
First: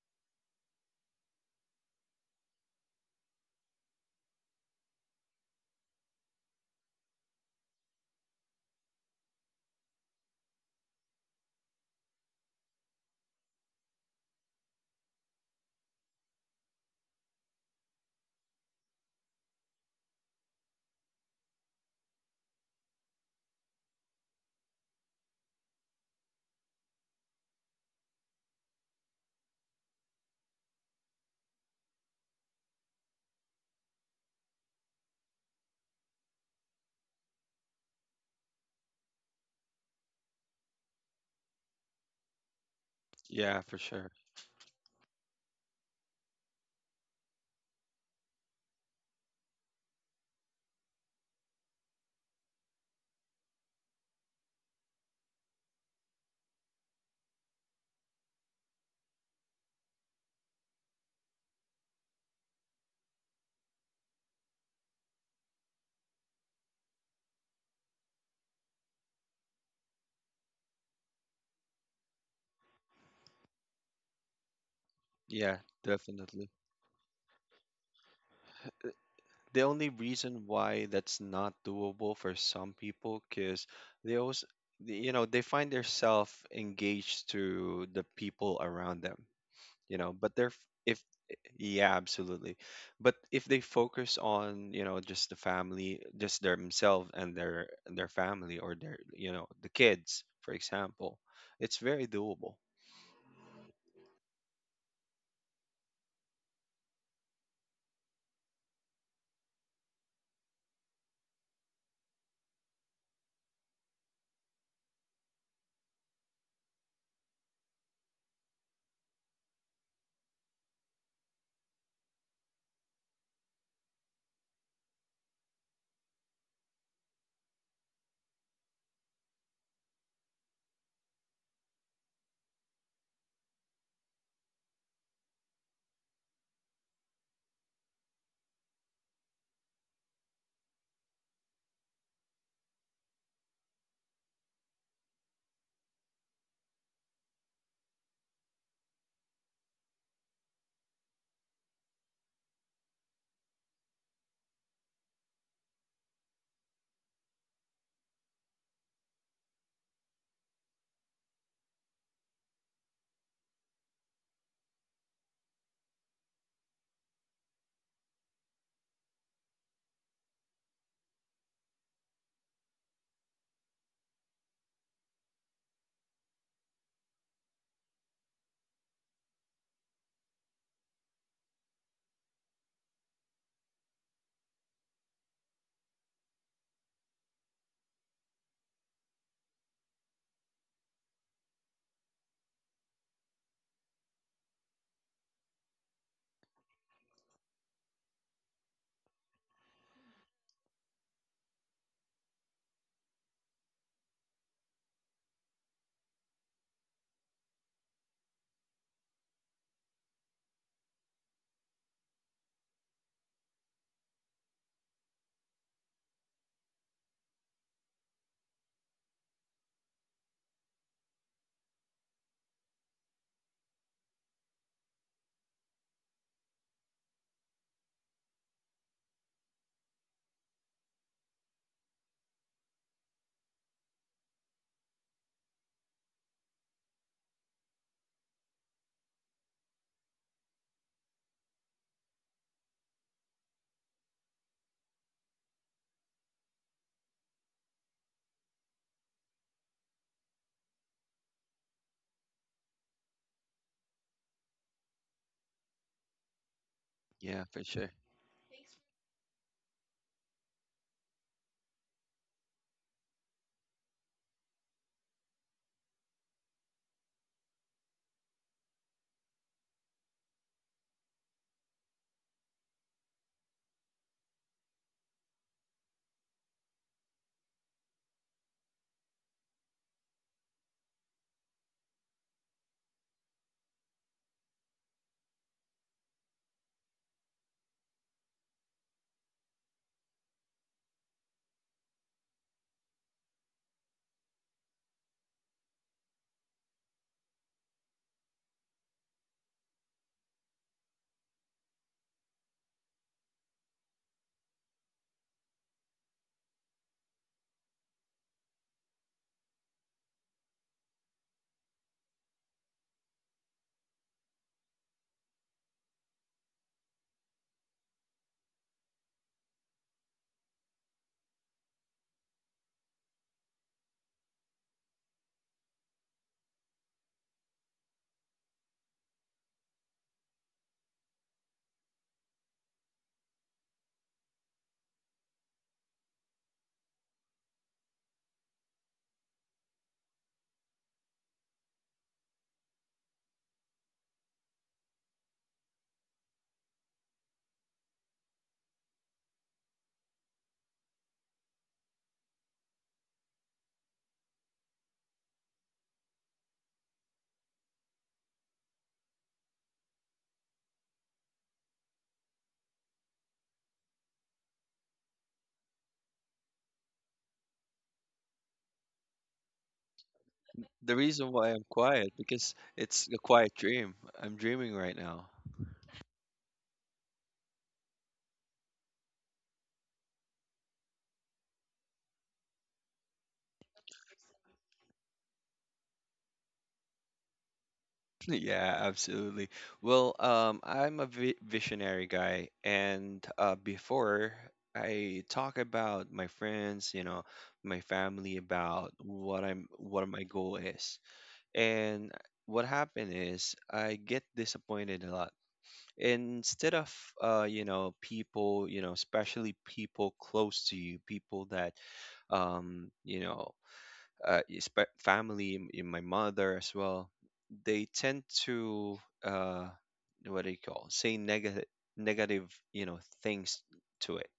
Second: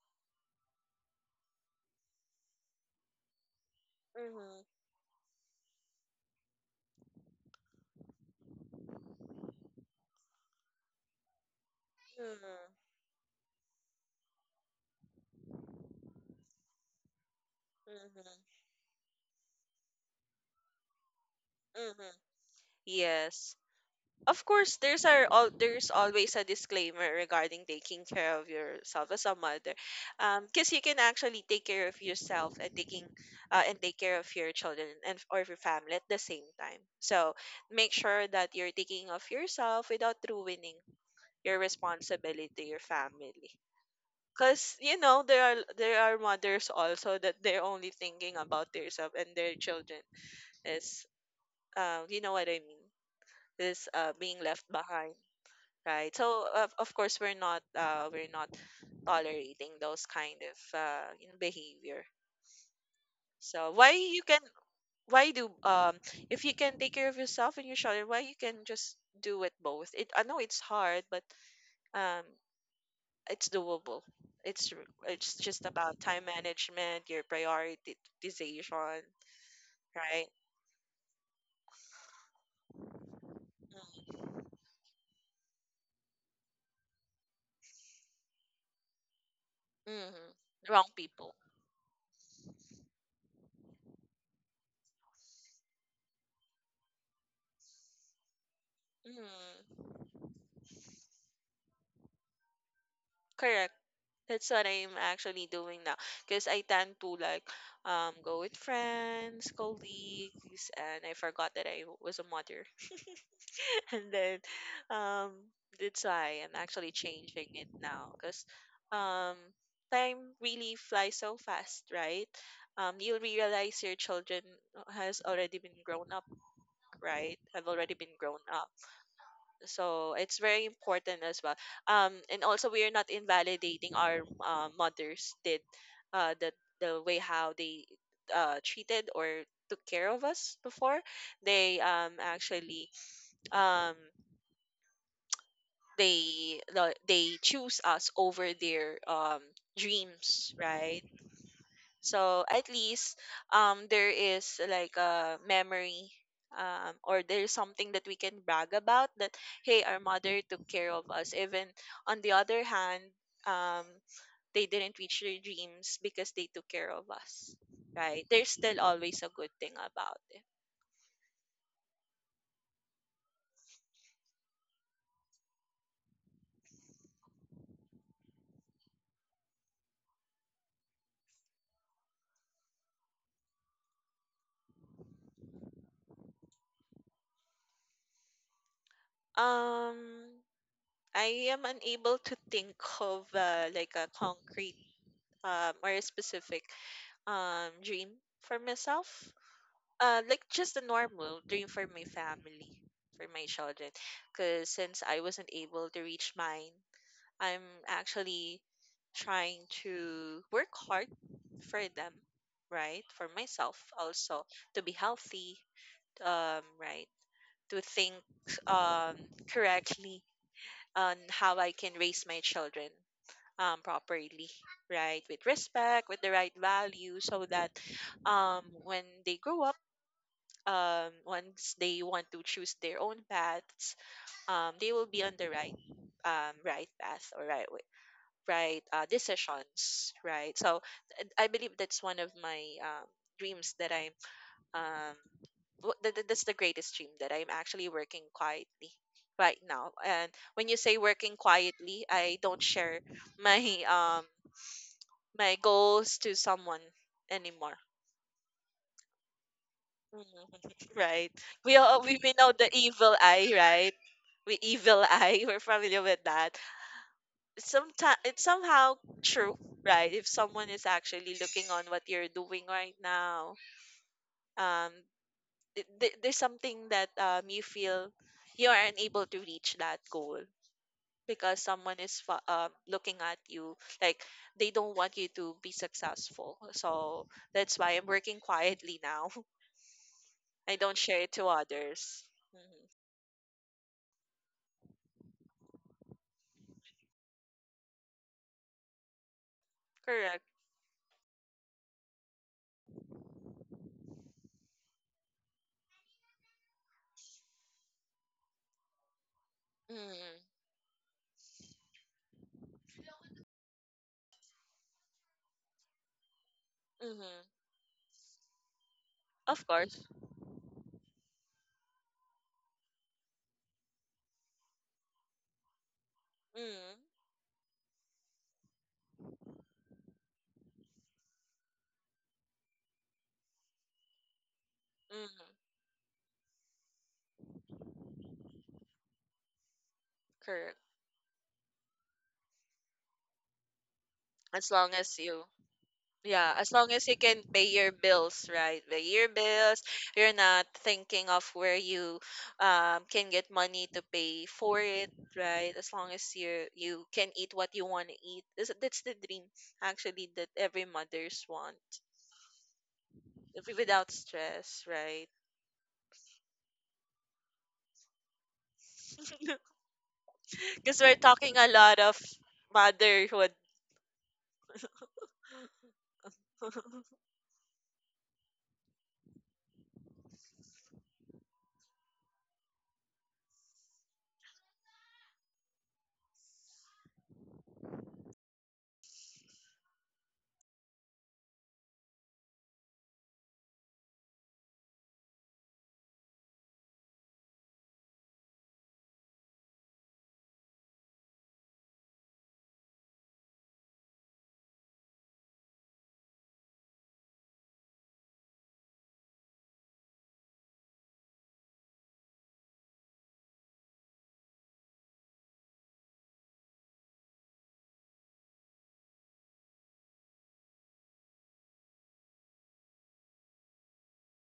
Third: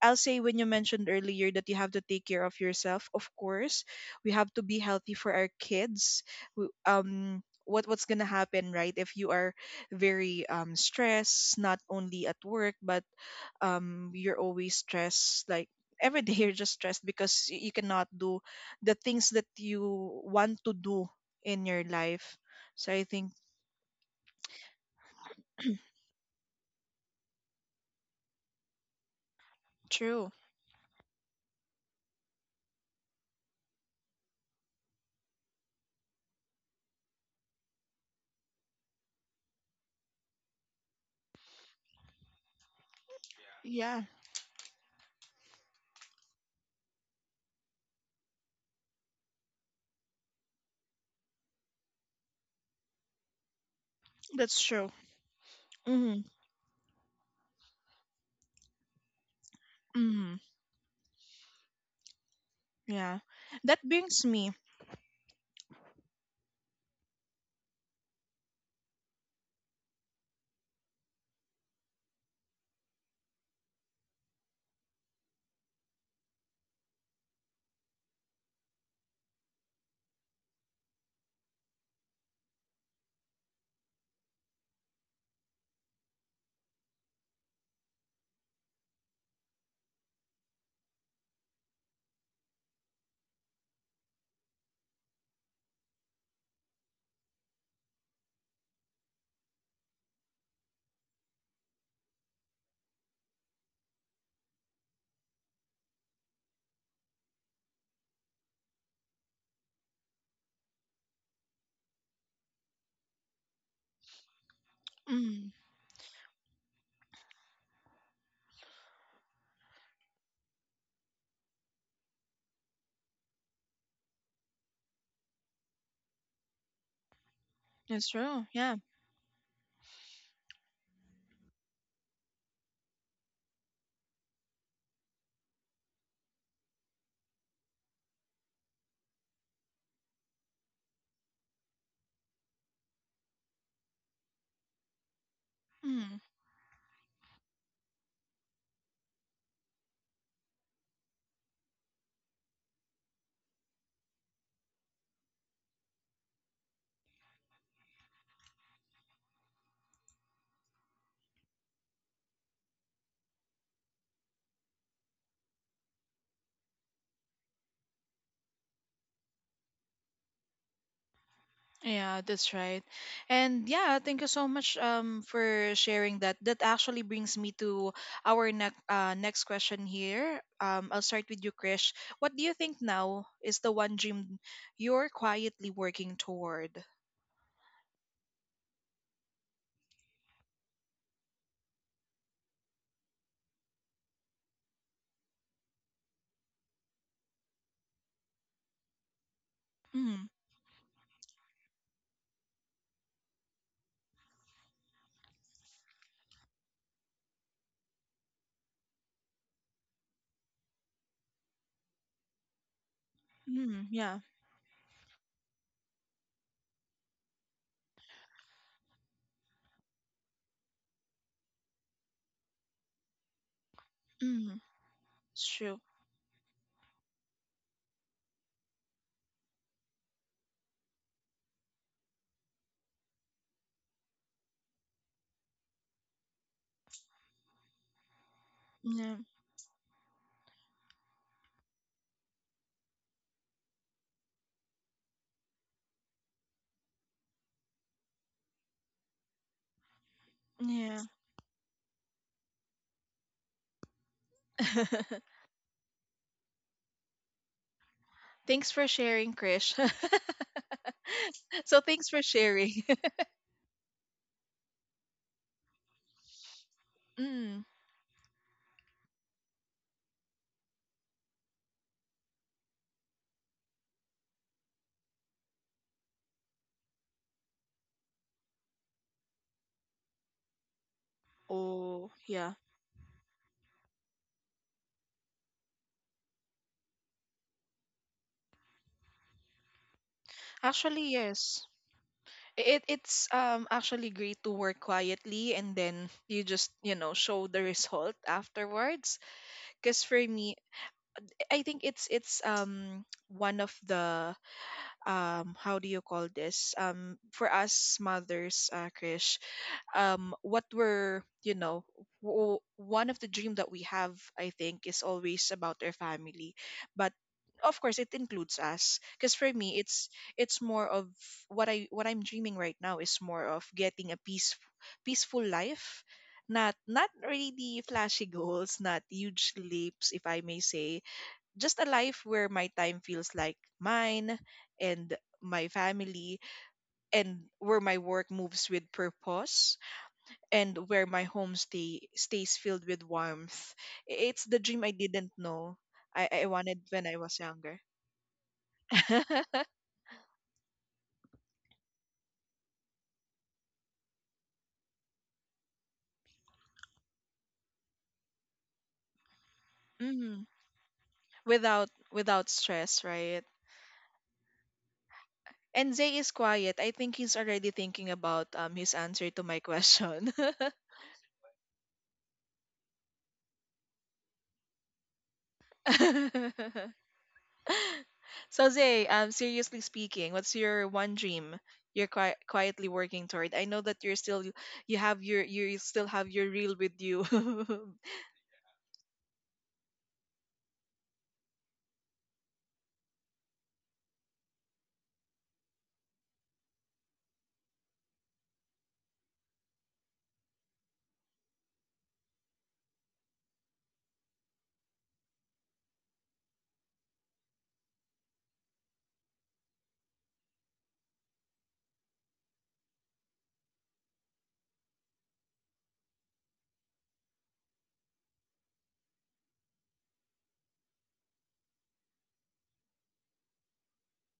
I'll say when you mentioned earlier that you have to take care of yourself. Of course, we have to Mhm. be healthy for our kids. What, what's gonna happen, right? If you are very stressed, not only at work, Mhm. but you're always stressed, like, *laughs* every day you're just stressed because, you cannot Mhm. do the things that you want to do in your Mhm. life. So I think Yes. Of course, there's our all there's always a disclaimer regarding taking care of yourself as a mother, true. Because you can actually take care of yourself and taking and take care of your children and or your family at the same time. So make sure that you're taking of yourself without ruining your responsibility to your family, Yeah, for Yeah, sure. because, you know, there are, there are mothers also that they're only thinking about themselves and their children is, you know what I mean, is, being that's left true. behind, right? Mm-hmm. So of course we're not, we're not tolerating those Mm-hmm. kind of, you know, behavior. Yeah. So That why you brings can, me. why do, if you can take care of yourself and your children, why you can just do it both? It I know it's hard, but um it's doable. It's it's Yeah, just about time definitely. management, your prioritization, The only right? reason why that's not doable for some people, because they Mm-hmm. also, you know, they find themselves engaged to the people around them, you know, Mm-hmm. but Wrong if, people. yeah, absolutely. But if they focus on, you know, just the family, just themselves and their family, or their, you know, the Mm, kids, for example, it's very doable. correct. That's what I'm actually doing now, because I tend to like, go with friends, colleagues, and I forgot that I was a mother. *laughs* And then, um Mm-hmm. that's why I'm actually changing it now, because, um time really flies so fast, right? Um, you'll realize your children has already been grown up, right? Have already That's been grown true. up. Yeah. So it's very important as well, and also we are not invalidating our, mothers did, uh the the way how they, treated or took care of us before. They, actually, um Mm. they, they choose us over their, dreams, right? So at least, there is like a memory, or there's something that we can brag about, that hey, our mother took care of us, even on the other hand, um they didn't reach their dreams because they took care of us, right? There's still always a good thing about it. Yeah, that's right. And yeah, thank you so much for sharing that. That actually brings me to our next next question here. I'll start with you, Krish. What do you think now is the one dream you're quietly working toward? Um, I am unable to think of, like a concrete, or a specific, dream for myself, Mm. like just a normal dream for my family, for my children, because since I wasn't able to reach mine, I'm actually trying to work hard for them, right? For myself Mm. Yeah. also, to be healthy, right, to think um correctly on how I can raise my children properly, Mm. right, with It's true. respect, with the right value, so that when they grow up, once they want to choose their own paths, they will be on the right, right path or right way, right Yeah. decisions, right? So I believe that's one of my, dreams that I'm, um, that's the greatest dream that I'm actually working quietly right now. And when you say Yeah. working quietly, I don't share my um *laughs* my goals to someone Yeah, for anymore. sure. thanks for sharing, Krish. *laughs* Mhm. *laughs* Right. We so all, thanks for we know the sharing. evil *laughs* eye, right? We evil eye. *laughs* We're familiar with that. mm. Sometimes it's somehow true, right? If someone is actually looking on what you're doing right now, um, there's something that, you feel you are unable to reach that goal because someone Oh, is, yeah. Looking at you, like they don't want you to be successful. So that's why I'm working quietly now. *laughs* I don't Actually, share it to yes. others. it Mhm. it's um actually great to work quietly, and then you just, you know, show the result afterwards. Because for Correct. me, I think it's one of the, how do you call this, for us mothers, Krish, Mm, what we're, you know, one of the dream that we have, I think, is always about our family. But mhm. of course it includes us, because for Of me course. it's more of, what I'm dreaming right now is more of getting a peace, peaceful life. Not, Mm, not really flashy *laughs* goals, not huge leaps, if I may say, just a life where my time feels like mine, and mhm. my family, and where my work moves with purpose, Correct. and where my homestay stays filled with warmth. I- It's the As dream I long as didn't you, know, I yeah, as wanted long as when you I was can pay younger. your bills, right? Pay your *laughs* bills. You're not thinking of where you can get money to pay for it, right? As long as you, you can eat what you want to eat. That's the dream actually mm, that every mothers want. without, without stress, right? Without stress, right? And Zay is quiet. I think he's already thinking about his answer to my question. The Because we're reason why talking I'm a lot quiet of because it's a motherhood. quiet dream. I'm dreaming right now. *laughs* *laughs* so Zay, seriously speaking, what's your one dream you're quietly working toward? I know that you're still, you have your, you still have your reel with you. *laughs* Yeah, absolutely. Well, I'm a vi visionary guy, and before I talk about my friends, you know, my family, about what my goal is, and what happened is I get disappointed a lot. Instead of, you know, people, you know, especially people close to you, people that you know, family, in my mother as well, they tend to uh, what do you call, say negative, you know, things to it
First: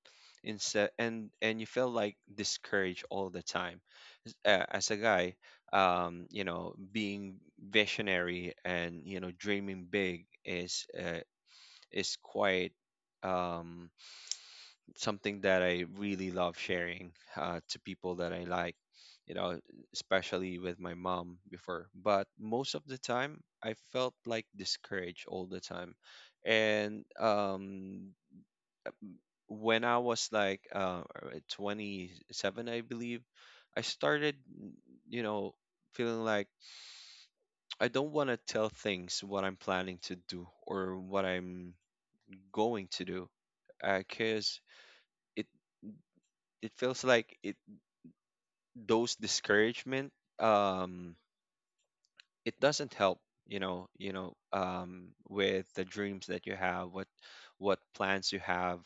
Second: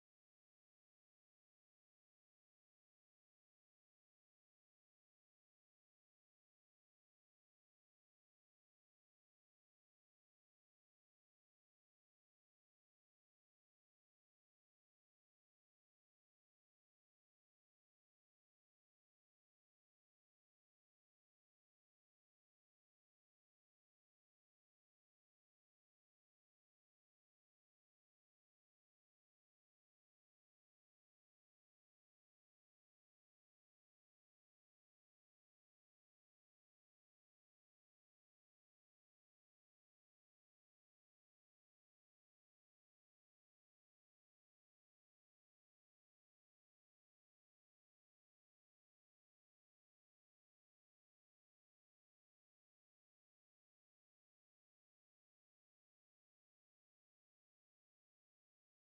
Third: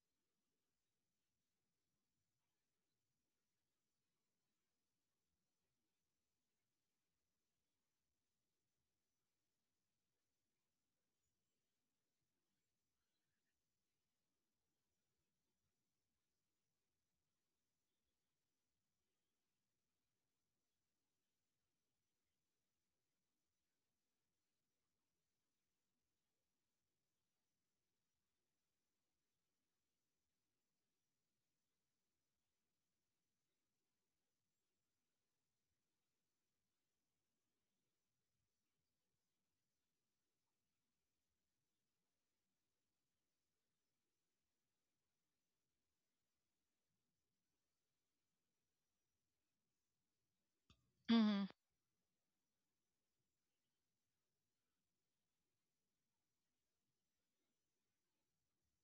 instead. And you feel like discouraged all the time. As a guy, you know, being visionary, and, you know, dreaming big is quite um something that I really love sharing to people that I like, you know, especially with my mom before. But most of the time, I felt like discouraged all the time. And when I was like 27, I believe, I started, you know, feeling like I don't want to tell things what I'm planning to do or what I'm going to do, because it it feels like it those discouragement, um Mhm. it doesn't help, you know, with the dreams that you have, what plans you have.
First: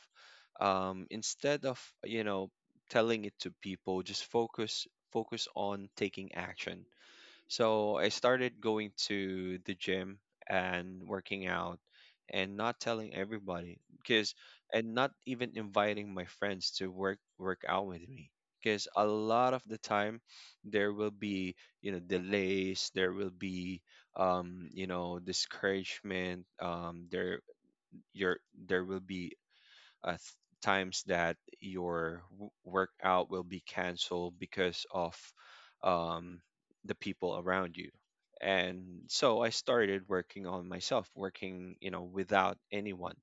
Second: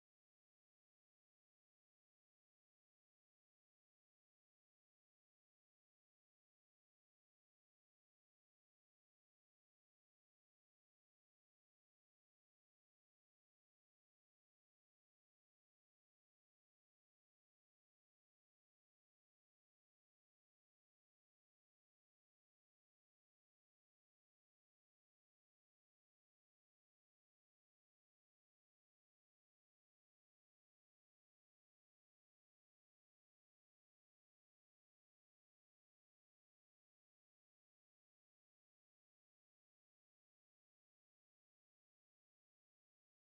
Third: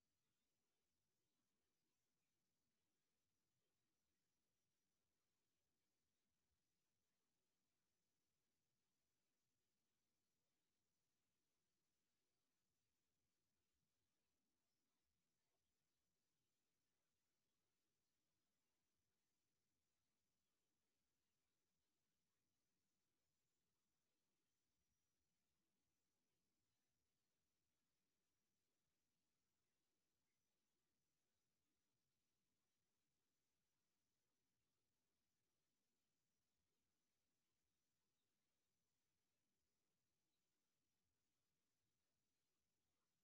Instead of, you know, telling it to people, just focus on taking action. So I started going to the gym and working out, and not telling everybody, because and not even inviting my friends to work out with me, because a lot of the time there will be, you know, delays, there will be you know, discouragement, your there will be uh, th- times that your workout will be canceled because of um, the people around you. And so I started working on myself, working, you know, without anyone,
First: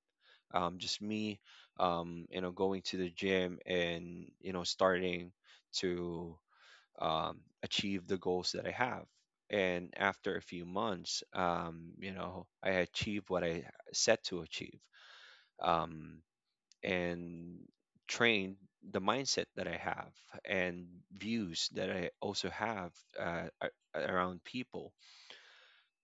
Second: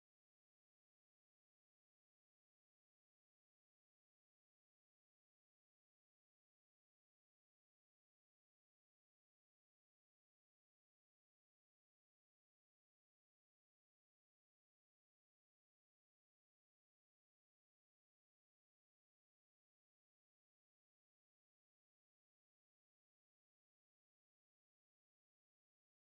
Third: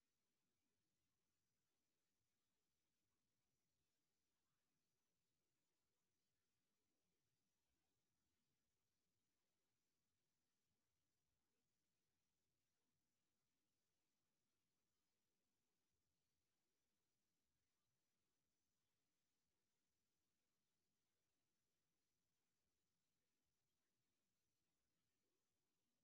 just me, you know, going to the gym and, you know, starting to achieve the goals that I have. And after a few months, you know, I achieved what I set to achieve. Um, and train the mindset that I have, and views that I also have, uh, a- around people.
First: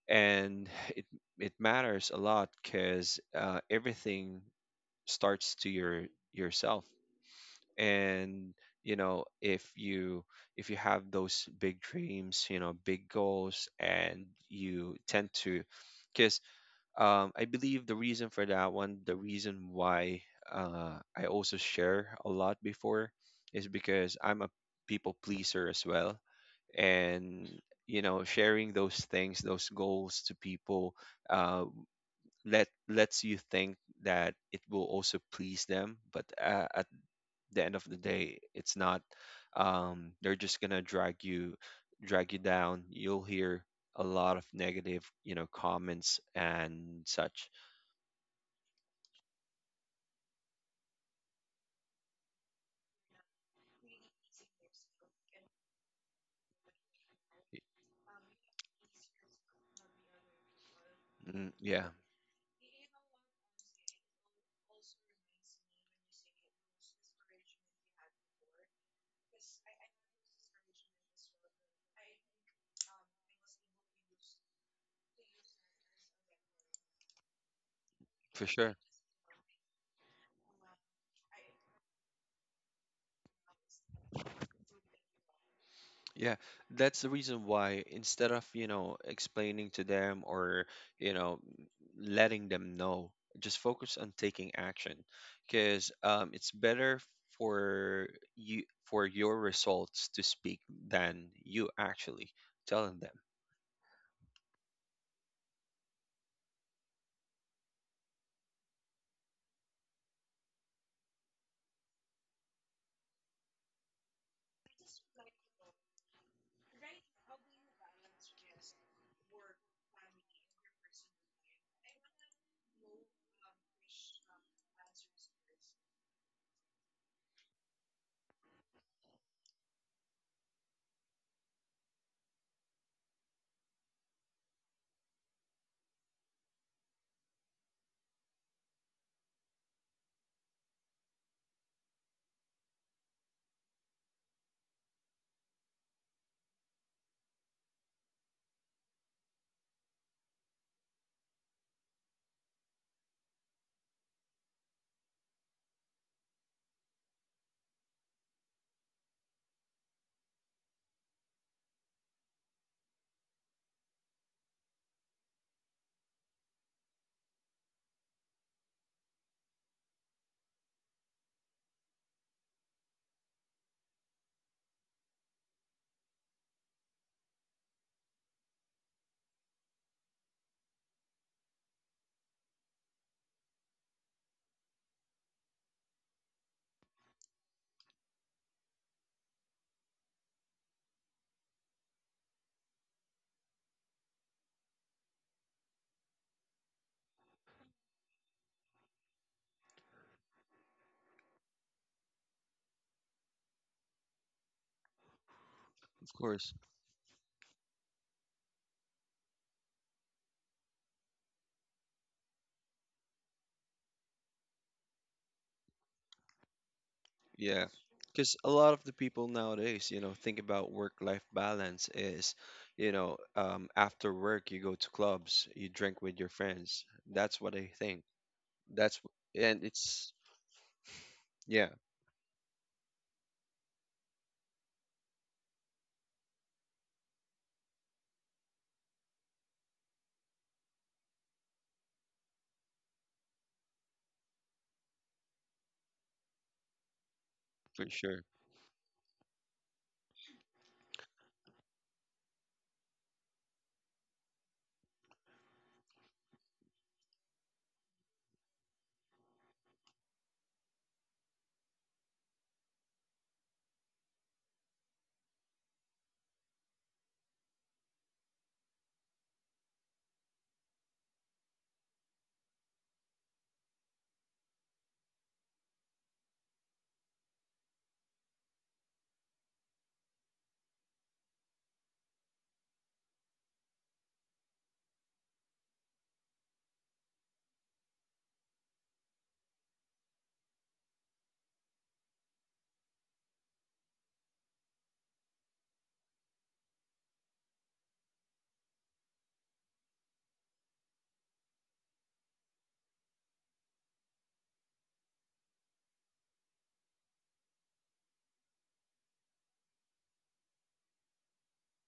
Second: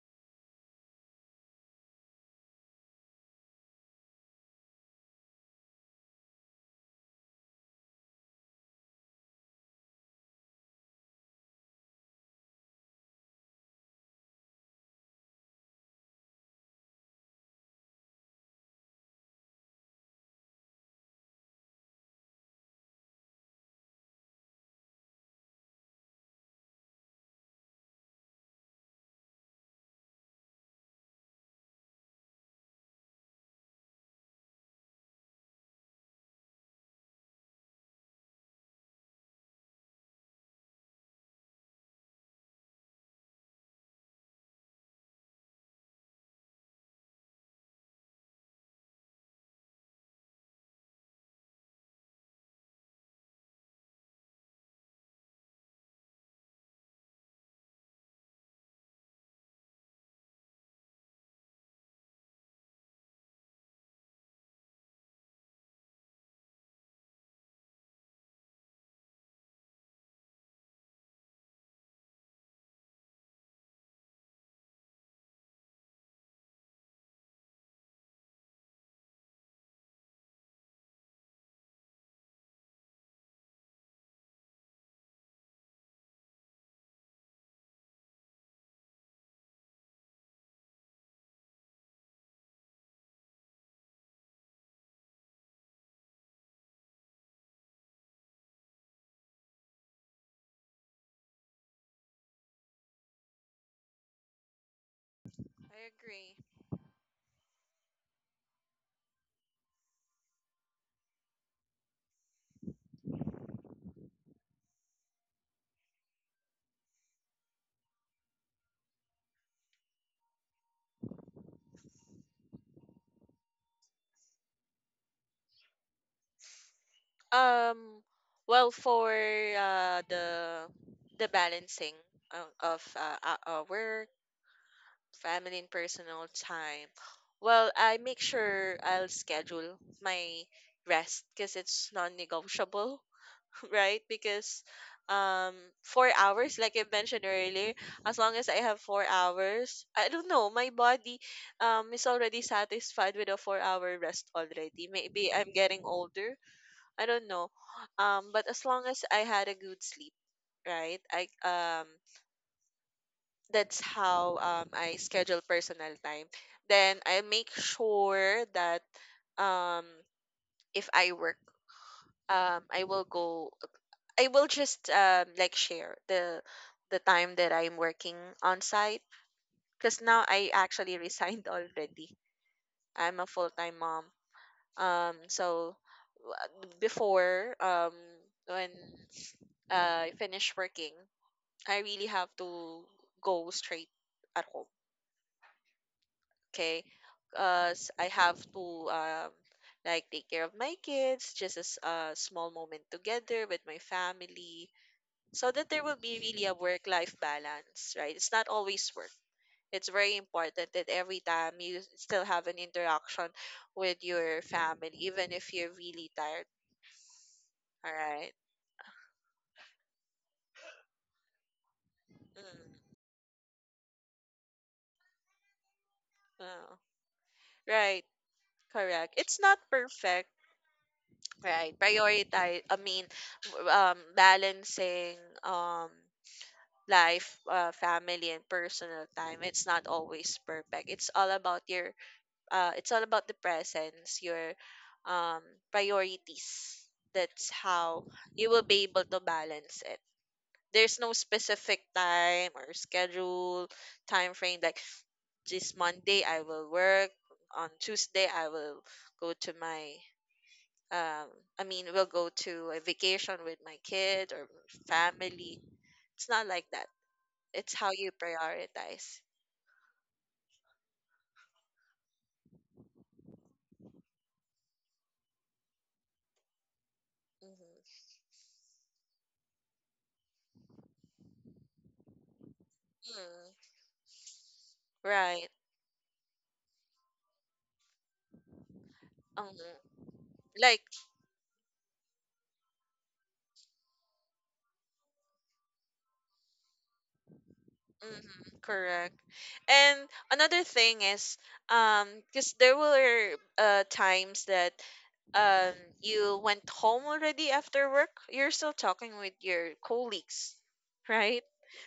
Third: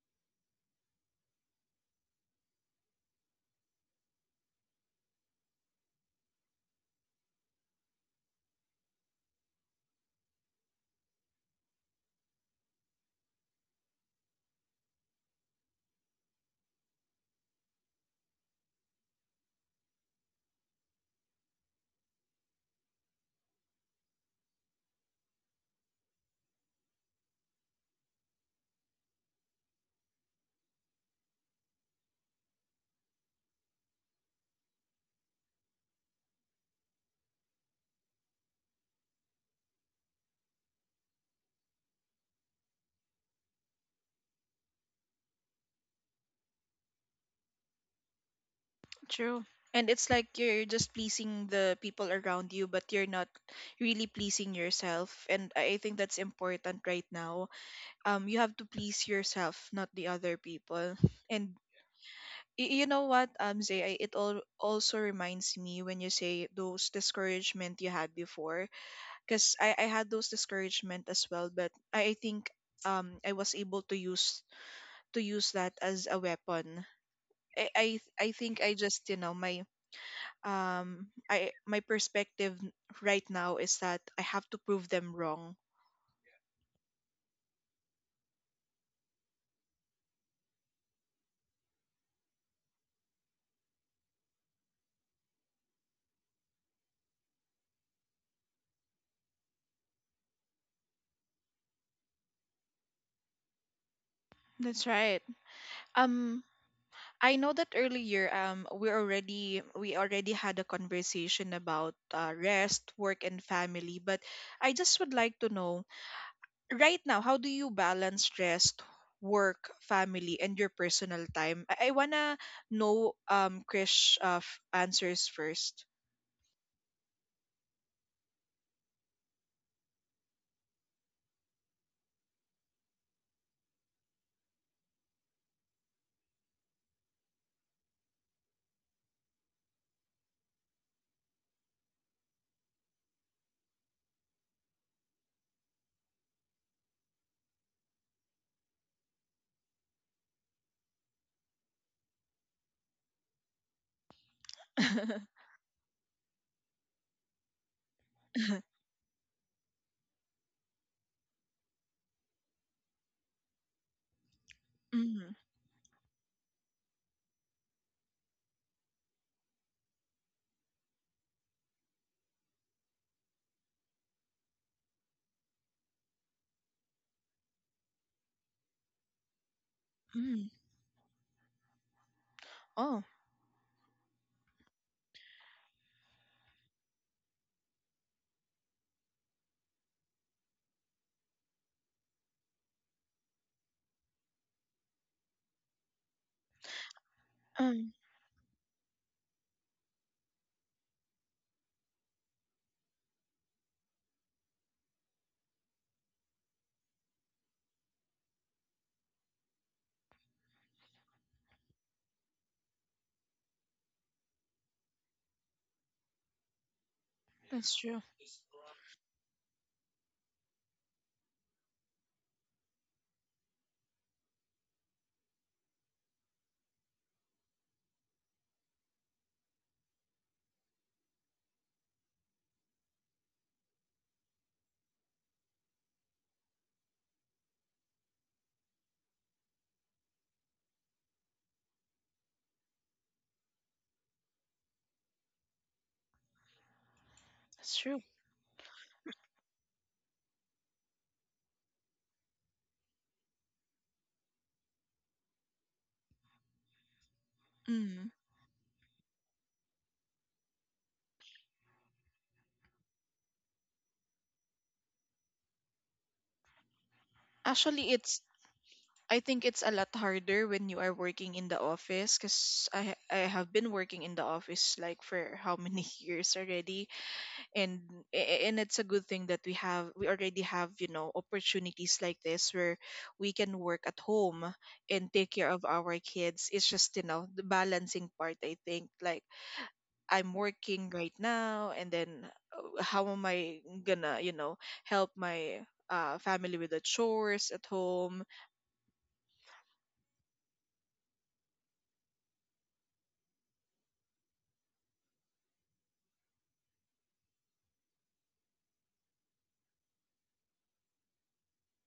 And *sighs* it it matters a lot, because everything starts to yourself. And, you know, if you have those big dreams, you know, big goals, and you tend to, because I believe the reason for that one, the reason why I also share a lot before, is because I'm a people pleaser as well. And, you know, sharing those things, those goals to people, uh, lets you think that it will also please them. But at the end of the day, it's not. They're just gonna drag you down. You'll hear a lot of negative, you know, comments and such. True. And it's like you're just pleasing the people around you, but you're not really pleasing yourself. And I think that's important right now. You have to please yourself, not the other people. Mm, And yeah, you know what, Zay, it all also reminds me when you say those discouragement you had before, because I had those discouragement as well. But I think I was able to use, to use that as a weapon. I, I I for think I sure. just, you know, my I my perspective right now is that I have to prove them wrong. Yeah, that's the reason why, instead of, you know, explaining to them or, you know, letting them know, just focus on taking action, because it's better for you, for your results to speak than you actually telling them. That's right. I agree. um I know that earlier we already, we already had a conversation about, rest, work, and family. But I just would like to know, right now how do you balance rest, work, family, and your personal time? I wanna know, Krish, answers first. Um, well, for the balancing o- of work, family, and personal time, well, I make sure I'll schedule my rest because it's non-negotiable, *laughs* right? Because, um, 4 hours, like I mentioned earlier, as long as I have 4 hours, I don't know, my body is already satisfied with a 4-hour rest *laughs* already. mm-hmm. Maybe I'm getting older, I don't know. But as long as I had a good sleep, right? I that's how I schedule personal time. Then I make sure that, um if I work, um I will go I will just share the time that I'm working on site, because now Mm. I actually *laughs* resigned already. Oh, I'm a full-time mom. So, w- before when I finish working. I really have to go straight at home, okay? Because um, I have to, like take care of my kids, just as a small moment together with my family, so that there will Of be really course. a work-life balance, right? It's not always work. It's very important that every time you still have an interaction with your family, even if you're really tired. Yeah, that's All right. because a lot of the people nowadays, you know, think about work-life balance is, you Mm, know, after work you go to clubs, you drink with your oh, friends. That's what I think. right. Correct. It's not And it's, perfect. yeah, Right. Prioritize, I mean, balancing um, life, family, and personal time. It's not always perfect. It's all about your, it's all about the presence, your, um, priorities. That's That's for true. how sure. you will be able to balance it. There's no specific time or schedule, time frame. Like this Monday, I will work. On Mm. Tuesday, I will go to my, um we'll go to a vacation with my kid or family. It's not like that. It's Actually, how you it's, I prioritize. think it's a lot harder when you are working in the office, because I I have been working in the office, like, for how many *laughs* years already. And Mm-hmm. And it's a good thing that we have, we already have, you know, opportunities like this where we can Mm. work at home and take Right. care of our kids. It's just, you know, the balancing part. I think, like, um, I'm like working right now, and then, how am I gonna, you know, help my, family with the chores at home? mhm, correct. And another thing is, um because there were, times that, um you went home already, after work you're still talking with your colleagues, right?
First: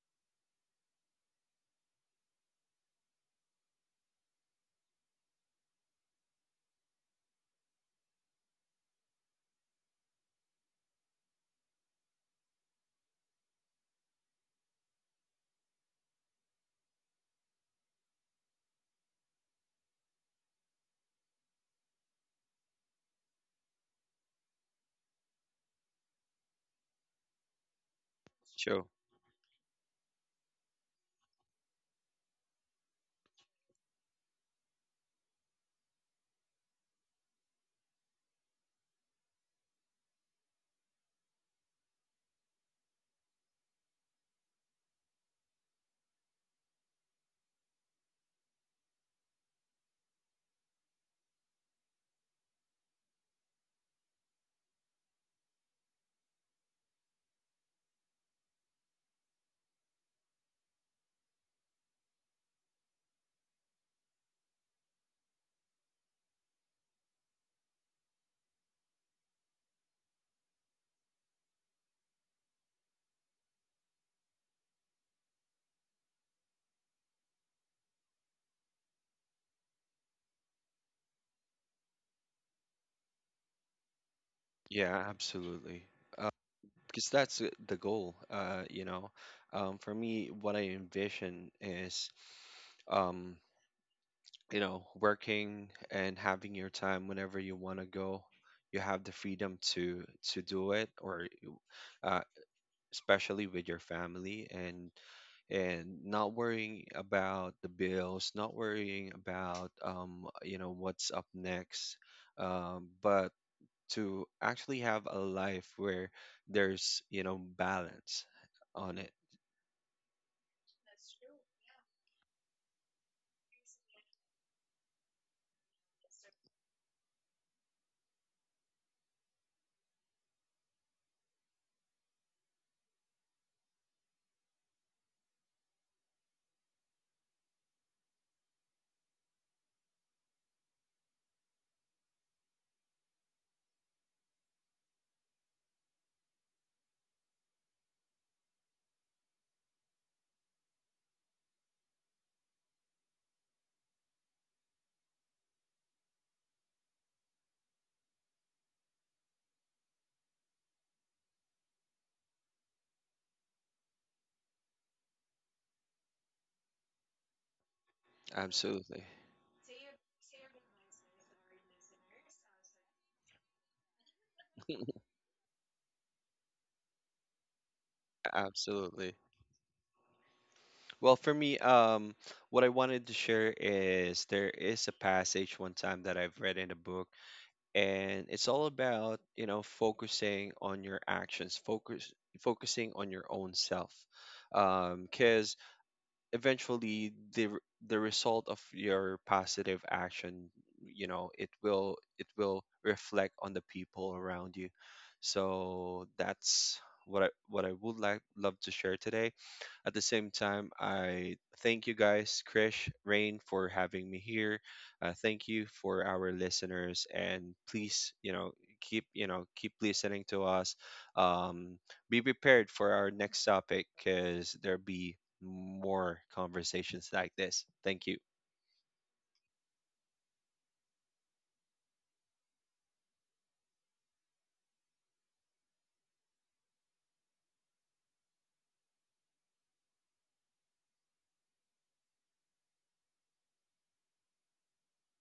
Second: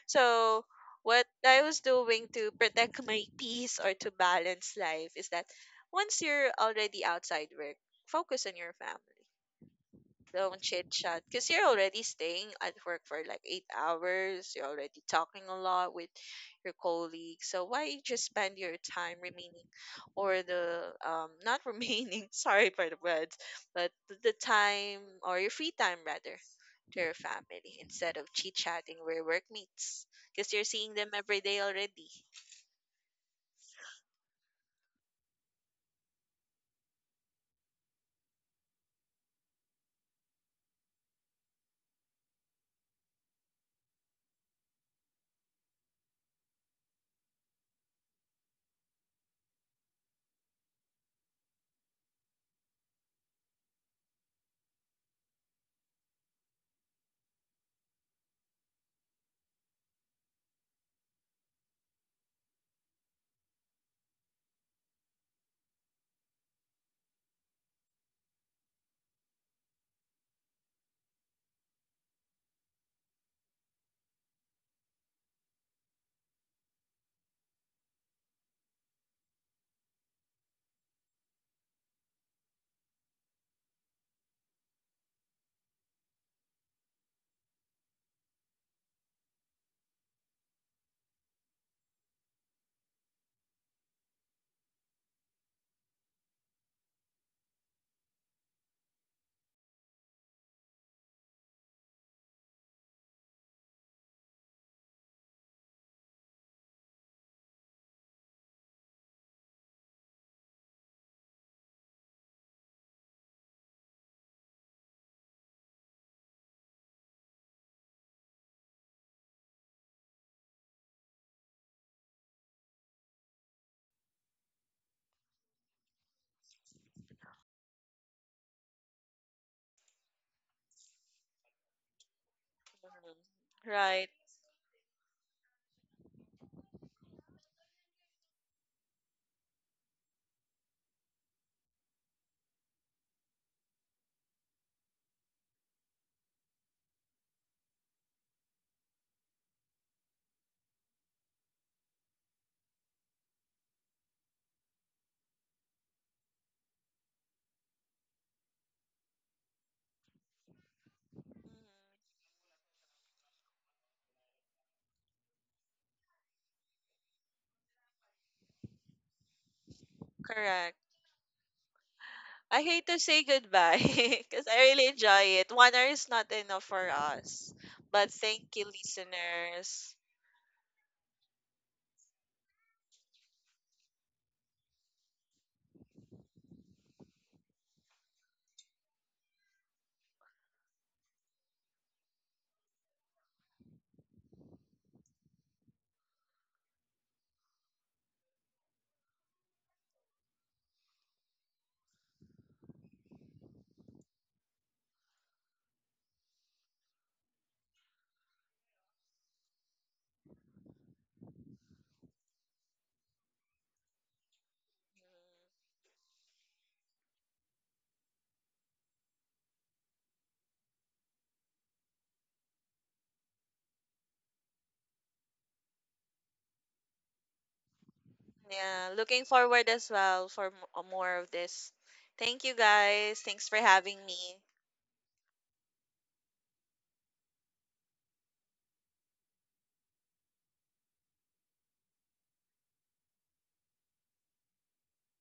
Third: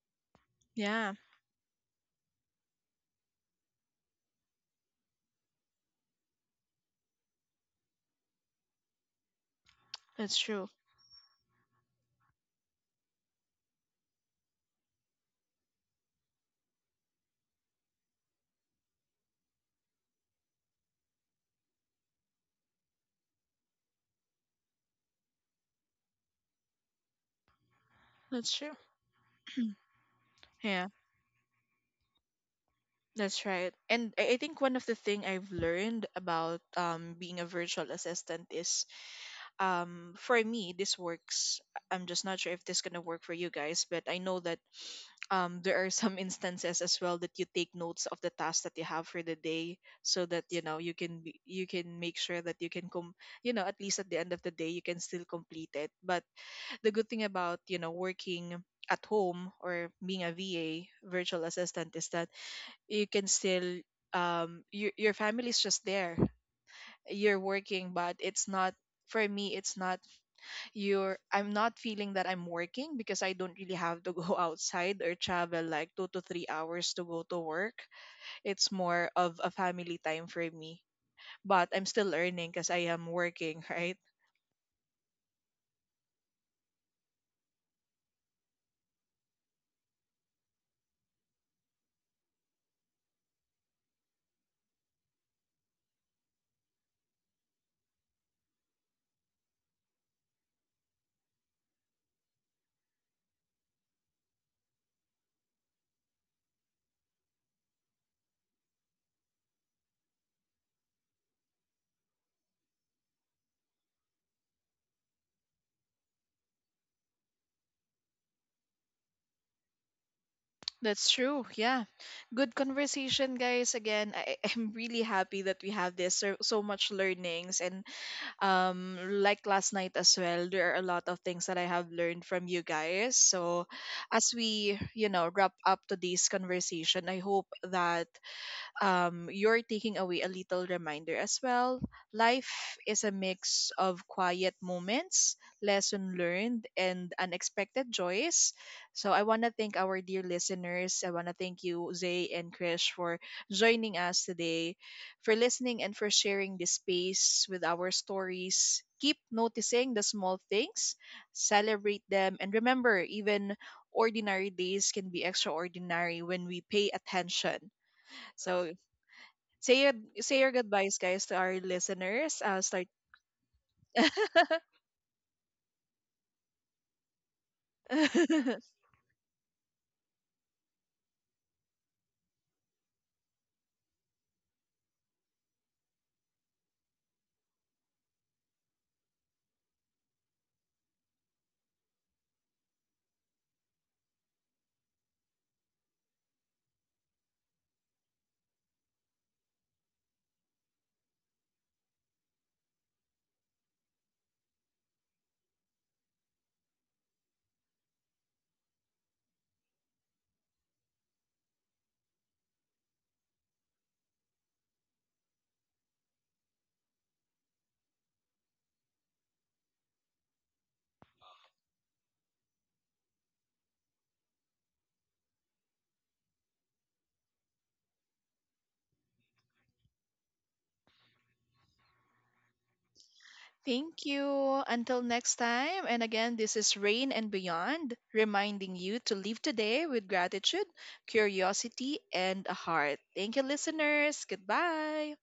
So Yeah, what I was doing to protect my *laughs* peace or to balance life is that once you're already outside work, focus on your family. that's Don't true. chit chat, because you're already staying at work for like 8 hours. You're already talking a lot with your colleagues. So why just spend your time remaining, or the, not remaining, *laughs* sorry for the words, but the time or your free time rather to your family, instead of That's chit true. Sure. chatting where work meets, because you're Yeah, seeing them every day already. that's right. And I think one of the thing I've learned about, being a virtual assistant is, for me, this works. I'm just not sure if this gonna work for you guys, but I know that *sniffs* there are some *laughs* instances as well that you take notes of the tasks that you have for the day, so that, you know, you can be, you can make sure that you can come, you know, at least at the end of the day you can still complete it. But the good thing about, you know, working at home or being a va, virtual assistant, is that you can still, your family is just there. You're working, but it's not, for me it's not, you're I'm not feeling that I'm working, because I don't really have to go *laughs* outside or travel like 2 to 3 hours to go to work. It's more of a family time for me. But I'm still earning, because I am working, *laughs* right? Yeah, absolutely. Because that's the goal. You know, for me, what I envision is, um, you know, working and having your time whenever you want to go. You have the freedom to do it, or uh. especially with your family, and not worrying about the bills, not worrying about, you know, what's up next, but to actually have a life where there's, you know, balance on it. That's true. Yeah. Good conversation, guys. Again, I, *laughs* I'm really happy that we have this, so, so much learnings. And um like last night as well, there are a lot of things that I have learned from you guys. So Mhm. Right. as we, you know, wrap up today's conversation, I hope that, you're taking away a little reminder as well. Life is a mix of quiet moments, lesson learned, and unexpected joys. So I want to thank our dear listeners. I want to thank you, Zay and Krish, for joining us today, for listening, and for sharing this space with our stories. Keep noticing the small things, Mhm. celebrate them, and remember, even ordinary days can be extraordinary when we pay attention. So, Absolutely, say your, say your Correct. goodbyes, guys, to our listeners. I'll I start. hate to say goodbye *laughs* because I really *laughs* enjoy it. One hour is not enough for us. But thank you, *laughs* absolutely. listeners. Well, for me, what I wanted to share is there is a passage one time that I've read in a book, and it's all about, you know, focusing on your actions, focusing on your own self, because eventually the result of your positive action, you know, it will reflect on the people around you. So that's what I would like, love to share today. At the same time, I thank you guys, Krish, Rain, for having me here. Thank you for our listeners, and please, you know, keep listening to us. Um, be prepared for our next topic, because there'll be more conversations like this. Thank you. Yeah, looking forward as well for more of this. Thank you, guys. Thanks for Thank having me. you. Until next time. And again, this is Rain and Beyond, reminding you to live today with gratitude, curiosity, and a heart. Thank you, listeners. Goodbye.